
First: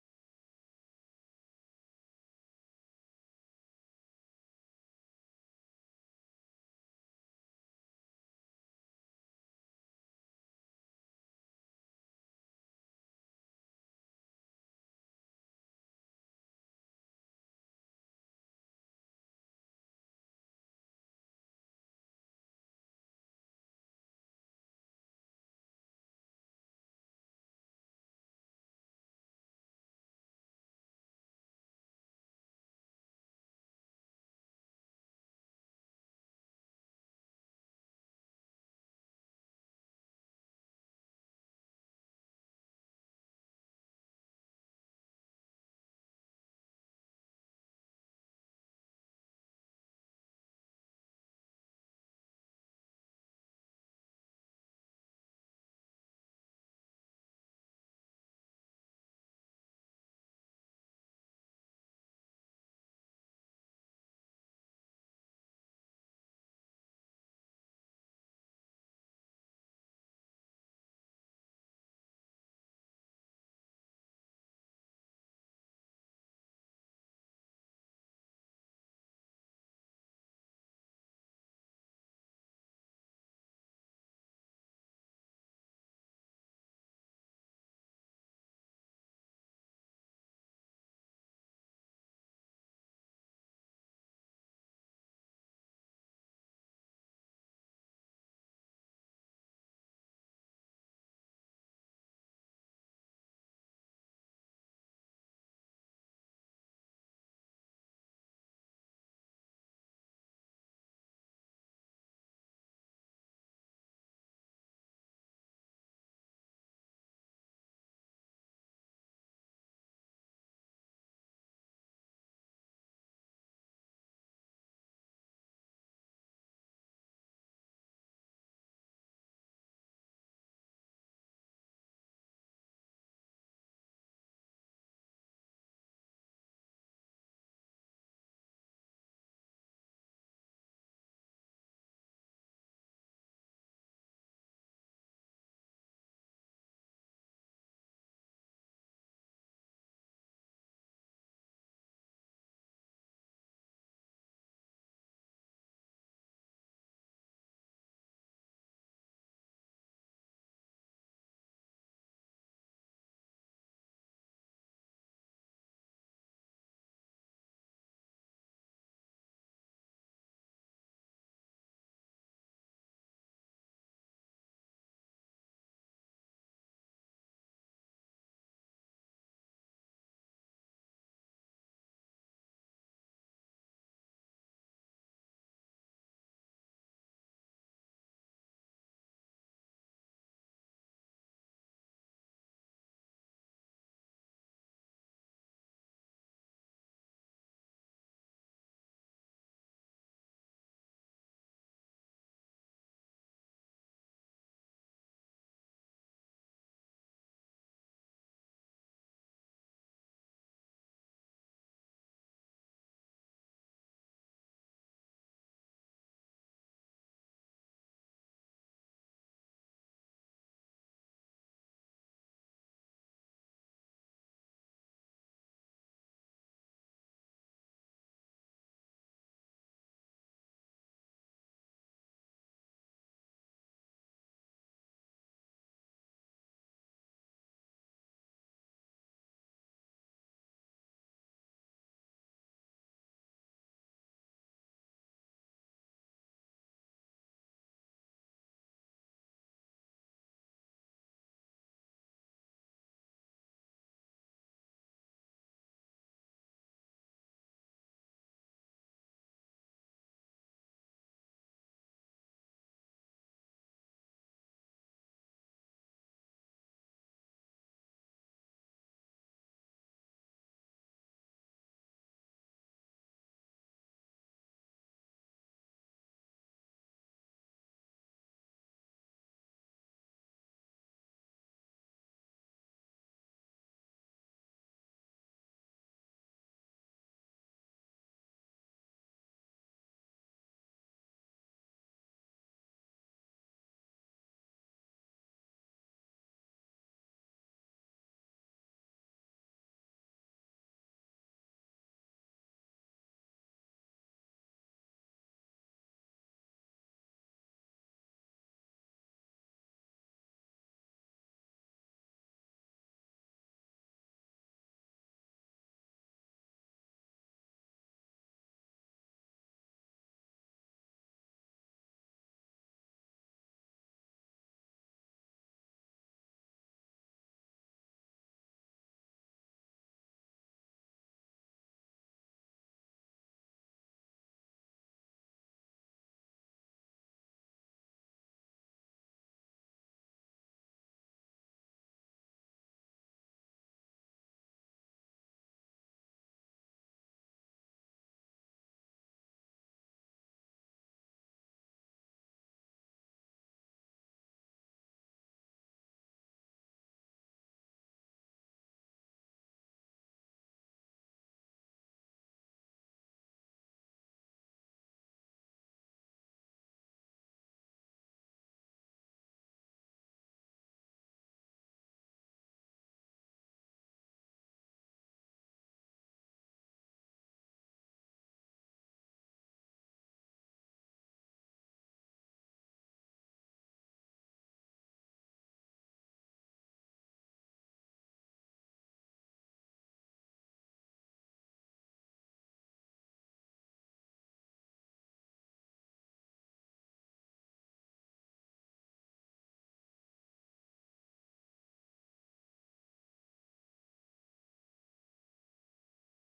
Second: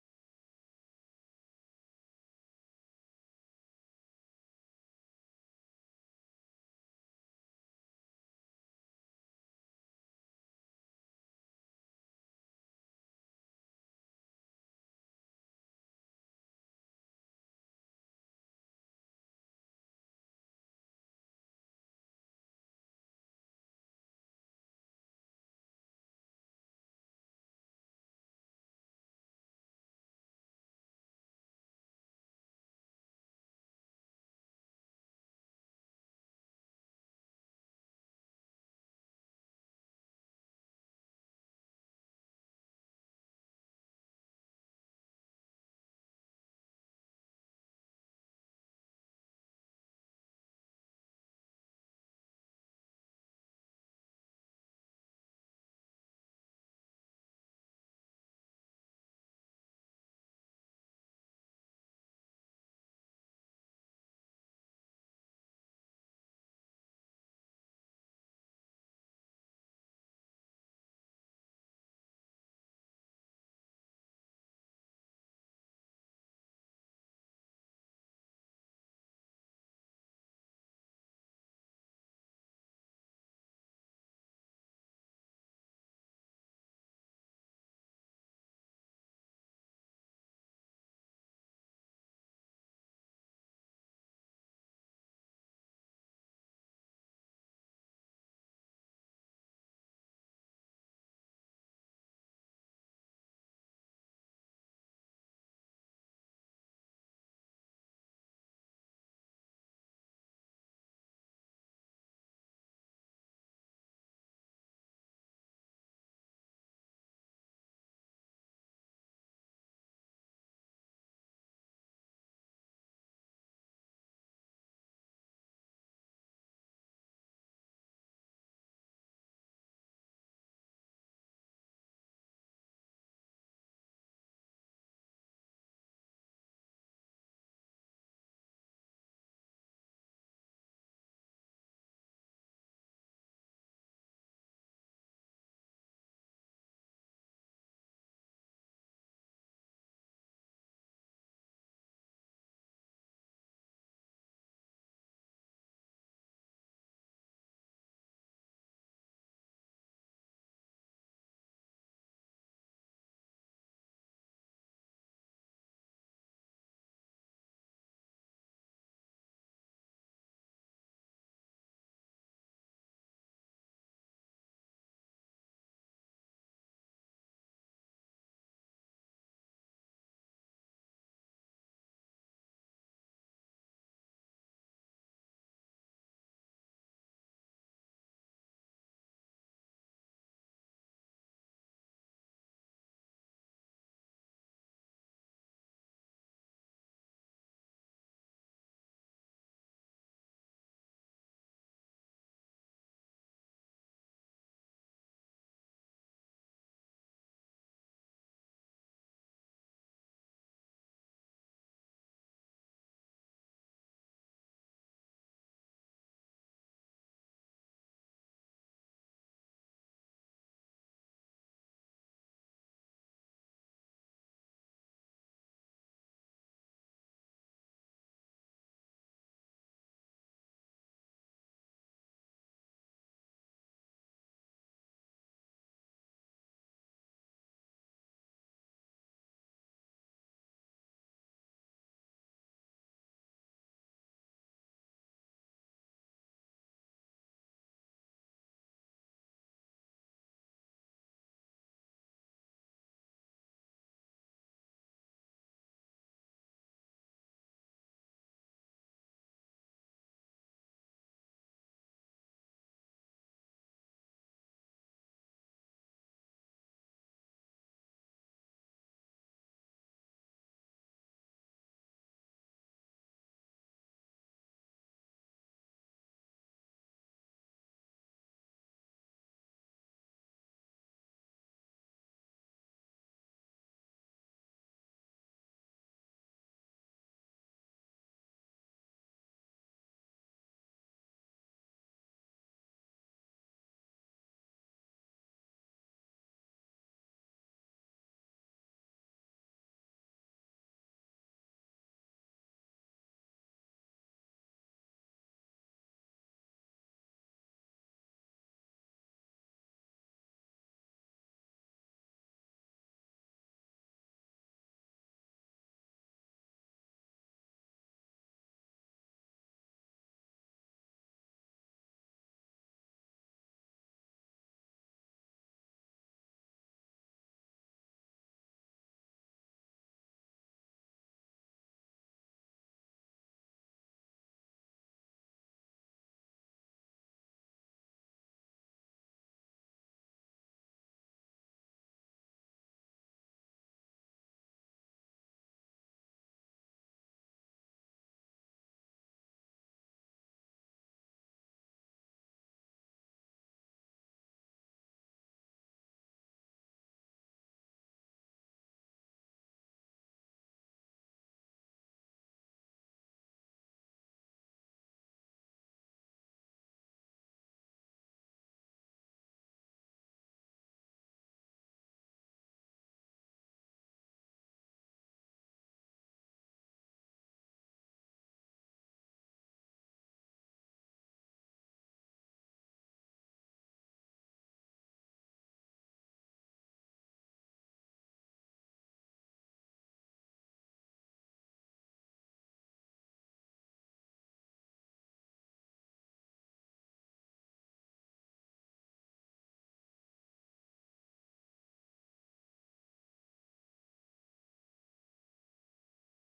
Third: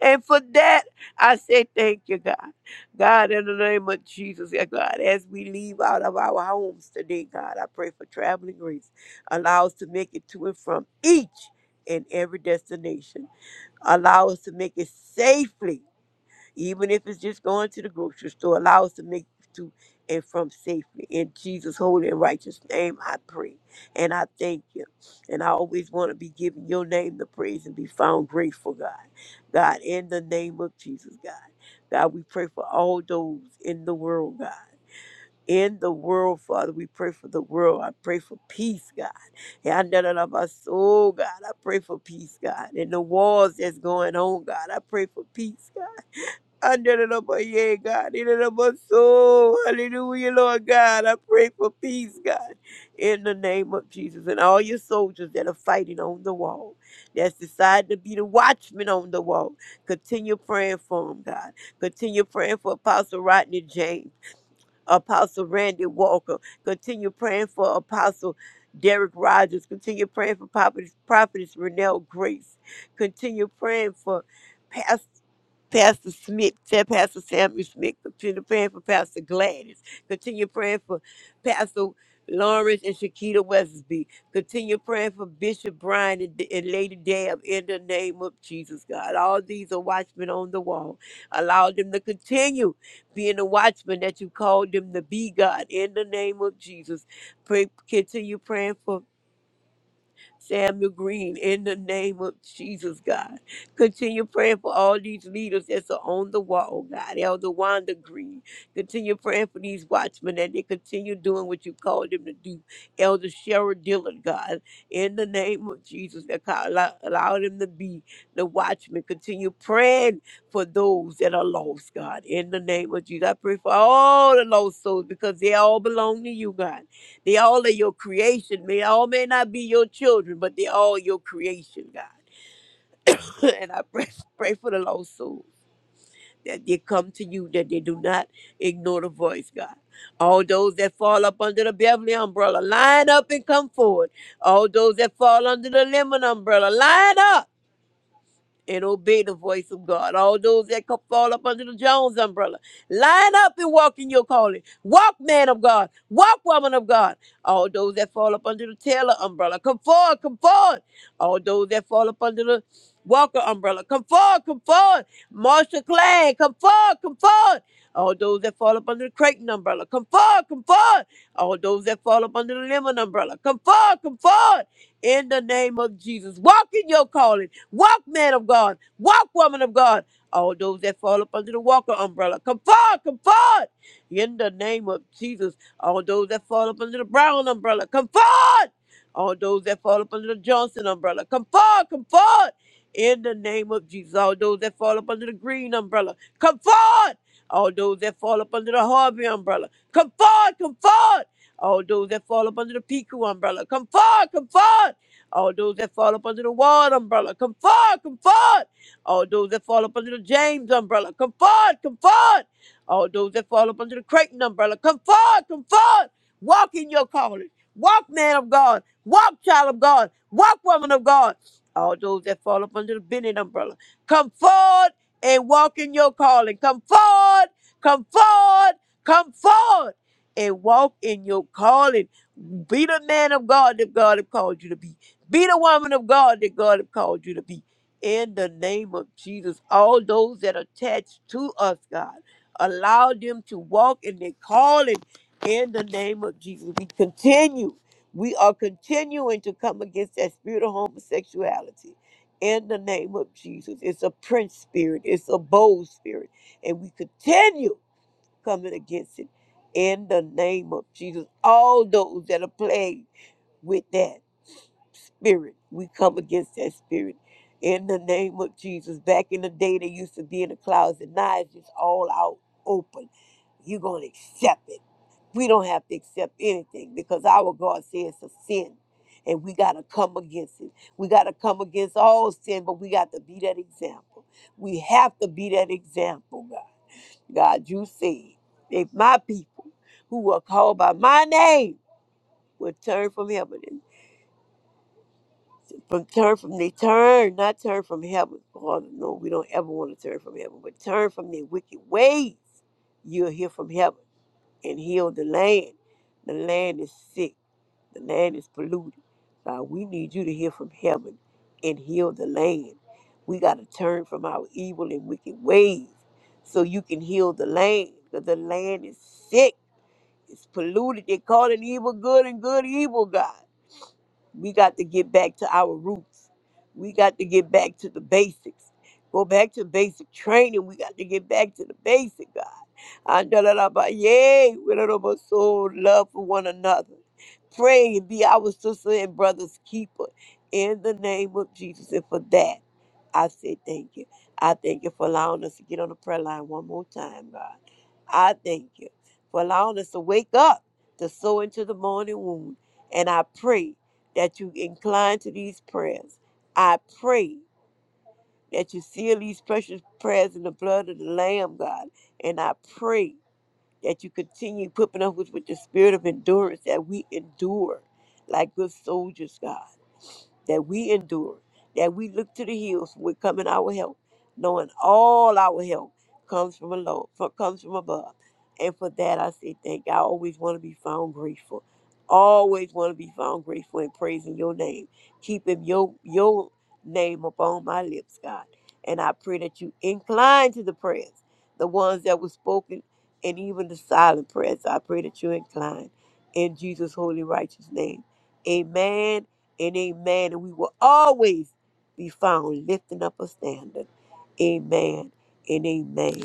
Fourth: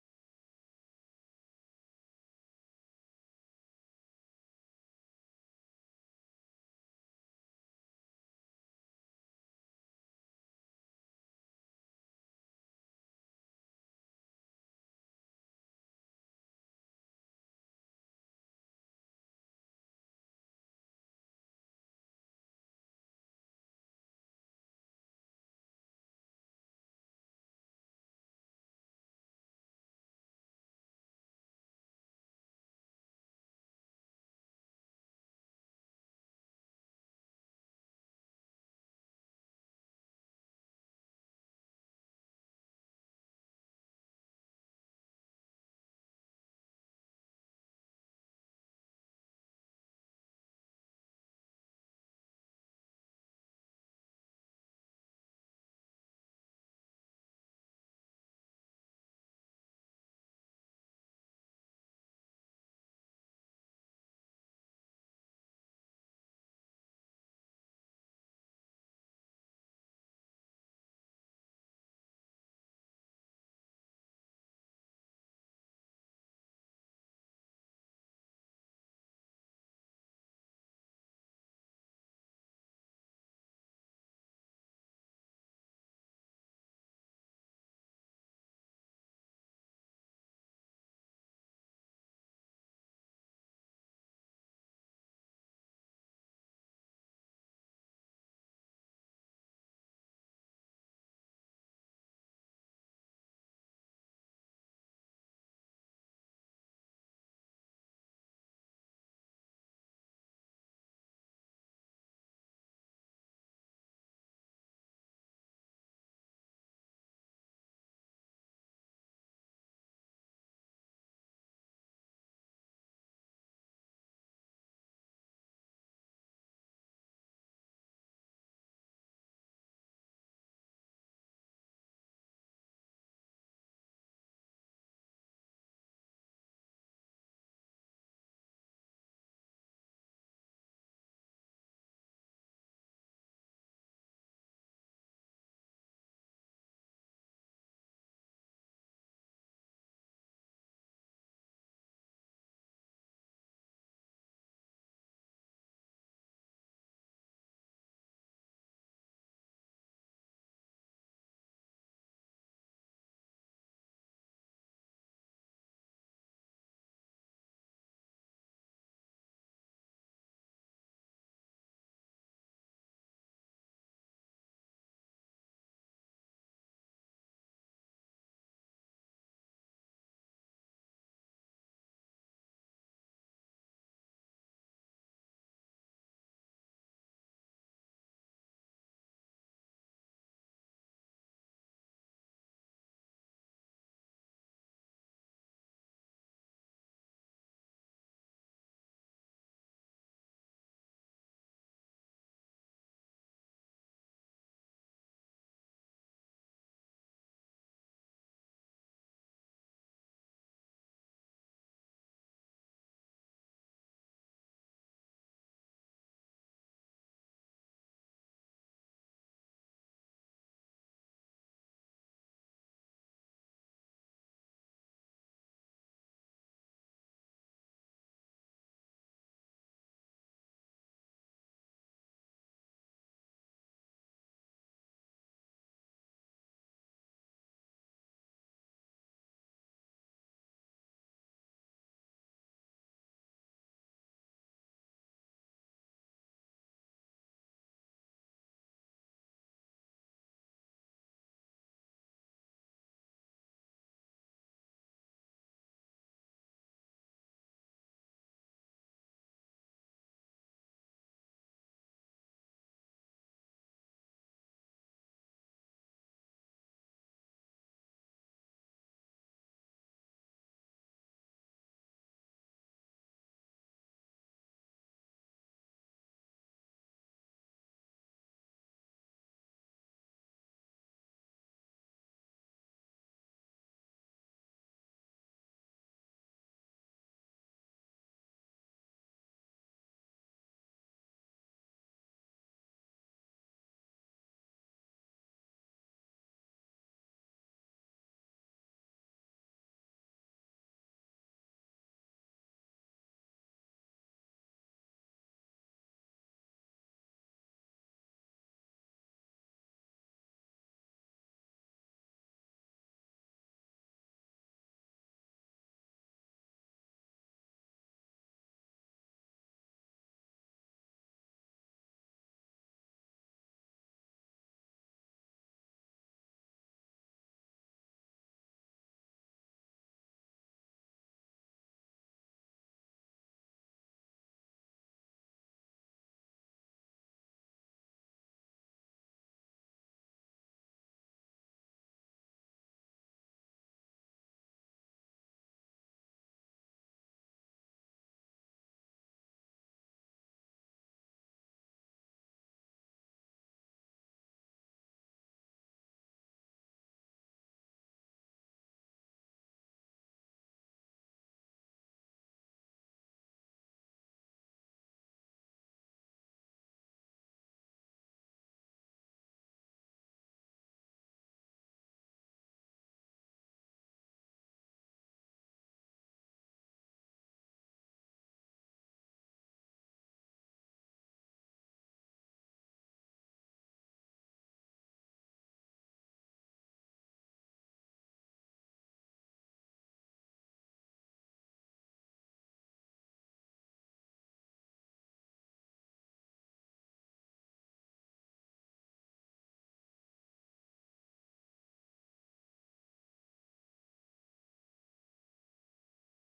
And for that, I say thank you, God. God, in the name of Jesus, yeah, God, as we leave out of our homes today, God, I pray for traveling grace. Allow us to make it to and from each and every destination allow us to make it safely even if it's just going to the grocery store allow us to make it to and from safely in jesus holy and righteous name i pray and i thank you and i always want to be giving your name the praise and be found grateful god god in the name of jesus god god we pray for all those in the world god in the world, Father. We pray for the world. I pray for peace, God. Yeah, I know that of my soul, God. I pray for peace, God. In the wars that's going on, God. I pray for peace, God. I know the number, yeah, God. In the my soul. Hallelujah, Lord God. I pray for peace, God. In the name of Jesus. And all your soldiers that are fighting on the wall, that's decided to be the watchmen on the wall. Continue praying for them, God. Continue praying for Apostle Rodney James. Apostle Randy Walker. Continue praying for Apostle Derek Rogers. Continue praying for Prophetess, Prophetess Renelle Grace. Continue praying for Pastor. Pastor Smith, Sa- Pastor Samuel Smith, continue praying for Pastor Gladys, continue praying for Pastor Lawrence and Shakita Wesley, continue praying for Bishop Brian and, and Lady Dab in the name of Jesus, God. All these are watchmen on the wall. Allow them to continue being a watchman that you called them to be God in the name of Jesus. Pray, continue praying for Samuel Green, in the name of Jesus, God. Continue praying for all these leaders that's on the wall, God. Elder Wanda Green. Continue praying for these watchmen that they continue doing what you called them to do. Elder Cheryl Dillon, God, in the name of Jesus, that God allow, allow them to be the watchmen. Continue praying for those that are lost, God, in the name of Jesus. I pray for all the lost souls because they all belong to you, God. They all are your creation. May all may not be your children, but they all your creation, God. and I pray, pray for the lost souls that they come to you, that they do not ignore the voice, God. All those that fall up under the Beverly umbrella, line up and come forward. All those that fall under the Lemon umbrella, line up and obey the voice of God. All those that co- fall up under the Jones umbrella, line up and walk in your calling. Walk, man of God. Walk, woman of God. All those that fall up under the Taylor umbrella, come forward, come forward. All those that fall up under the Walker umbrella, come forward, come forward. Marshall Clan, come forward, come forward. All those that fall up under the Creighton umbrella, come forward, come forward. All those that fall up under the Lemon umbrella, come forward, come forward. In the name of Jesus, walk in your calling. Walk, man of God. Walk, woman of God. All those that fall up under the Walker umbrella, come forward, come forward. In the name of Jesus, all those that fall up under the Brown umbrella, come forward. All those that fall up under the Johnson umbrella, come forward, come forward. In the name of Jesus, all those that fall up under the Green umbrella, come forward. All those that fall up under the Harvey umbrella, come forward, come forward. All those that fall up under the Piku umbrella, come forward, come forward. All those that fall up under the Ward umbrella, come forward, come forward. All those that fall up under the James umbrella, come forward, come forward. All those that fall up under the Creighton umbrella, come forward, come forward. Walk in your calling. Walk, man of God. Walk, child of God. Walk, woman of God. All those that fall up under the Bennett umbrella, come forward and walk in your calling. Come forward, come forward, come forward and walk in your calling. Be the man of God that God has called you to be. Be the woman of God that God has called you to be. In the name of Jesus, all those that are attached to us, God, allow them to walk in their calling. In the name of Jesus, we continue. We are continuing to come against that spirit of homosexuality. In the name of Jesus, it's a prince spirit. It's a bold spirit, and we continue coming against it. In the name of Jesus, all those that are plagued with that spirit. We come against that spirit in the name of Jesus. Back in the day, they used to be in the closet. Now it's just all out open. You're going to accept it. We don't have to accept anything because our God says it's a sin. And we got to come against it. We got to come against all sin, but we got to be that example. We have to be that example, God. God, you said, if my people who are called by my name would turn from heaven. From turn from they turn, not turn from heaven. Father, no, we don't ever want to turn from heaven, but turn from their wicked ways. You'll hear from heaven and heal the land. The land is sick. The land is polluted. God, we need you to hear from heaven and heal the land. We got to turn from our evil and wicked ways so you can heal the land. Because the land is sick. It's polluted. They call it evil good and good evil, God. We got to get back to our roots. We got to get back to the basics. Go back to basic training. We got to get back to the basic, God. And da da da ba- Yay, with a little soul, love for one another. Pray and be our sister and brother's keeper in the name of Jesus. And for that, I say thank you. I thank you for allowing us to get on the prayer line one more time, God. I thank you for allowing us to wake up to sow into the morning wound. And I pray that you incline to these prayers. I pray that you seal these precious prayers in the blood of the Lamb, God. And I pray that you continue equipping us with, with the spirit of endurance that we endure like good soldiers, God that we endure, that we look to the hills with coming our help, knowing all our help comes from alone, from, comes from above. And for that I say thank you. I always want to be found grateful. Always want to be found grateful and praising your name, keeping your your name upon my lips, God. And I pray that you incline to the prayers, the ones that were spoken and even the silent prayers. I pray that you incline in Jesus' holy righteous name. Amen and amen. And we will always be found lifting up a standard. Amen and amen.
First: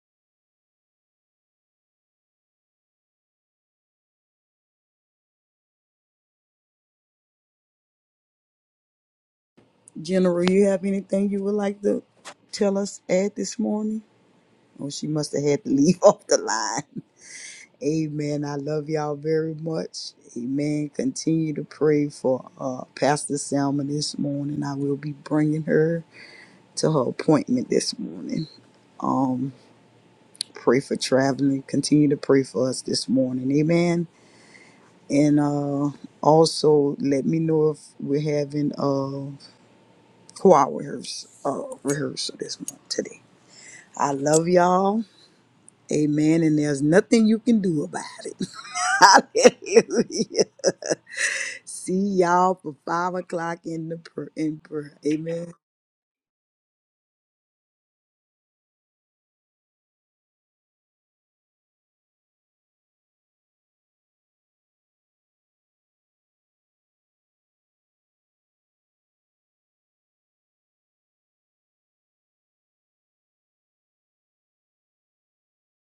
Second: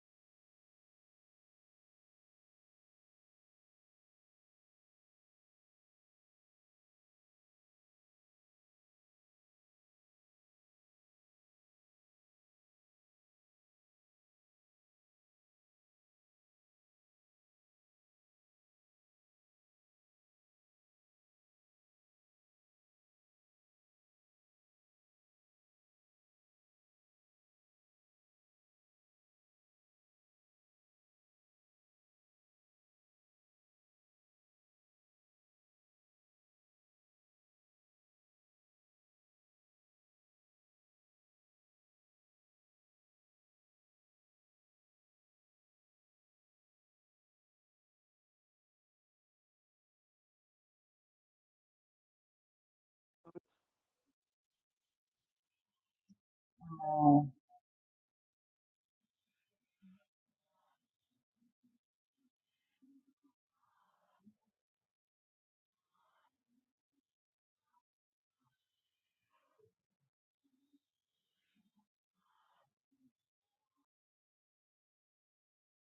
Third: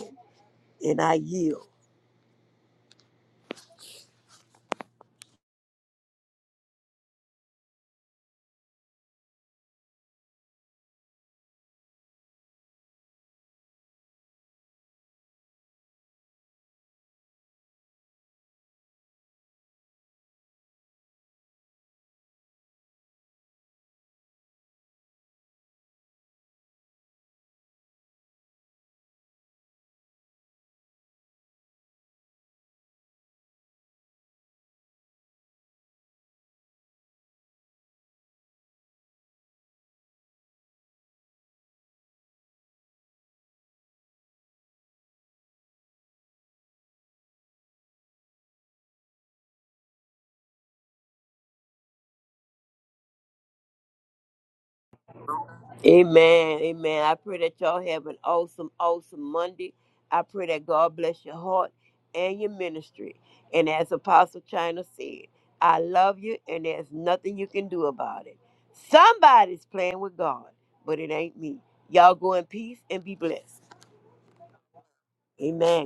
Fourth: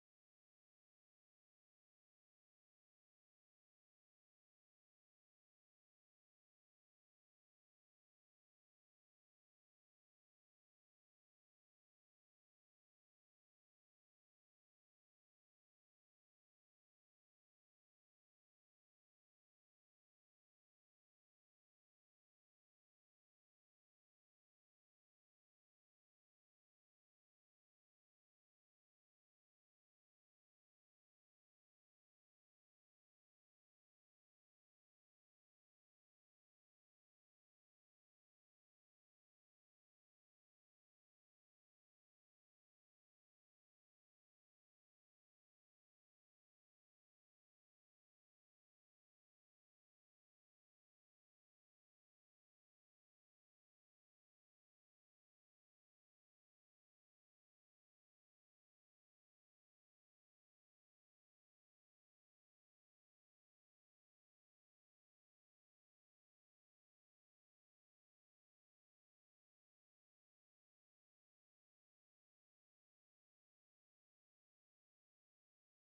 And I yield.
General, you have anything you would like to tell us at this morning? Oh, she must have had to leave off the line. Amen. I love y'all very much. Amen. Continue to pray for uh, Pastor Selma this morning. I will be bringing her to her appointment this morning. Um, pray for traveling. Continue to pray for us this morning. Amen. And uh, also let me know if we're having a choir rehearsal, uh, rehearsal this month today. I love y'all. Amen. And there's nothing you can do about it. Hallelujah. See y'all for five o'clock in the pr- in prayer. Amen.
Amen. Amen. I
Oh.
pray that y'all have an awesome, awesome Monday. I pray that God bless your heart and your ministry. And as Apostle China said, I love you and there's nothing you can do about it. Somebody's playing with God, but it ain't me. Y'all go in peace and be blessed. Amen.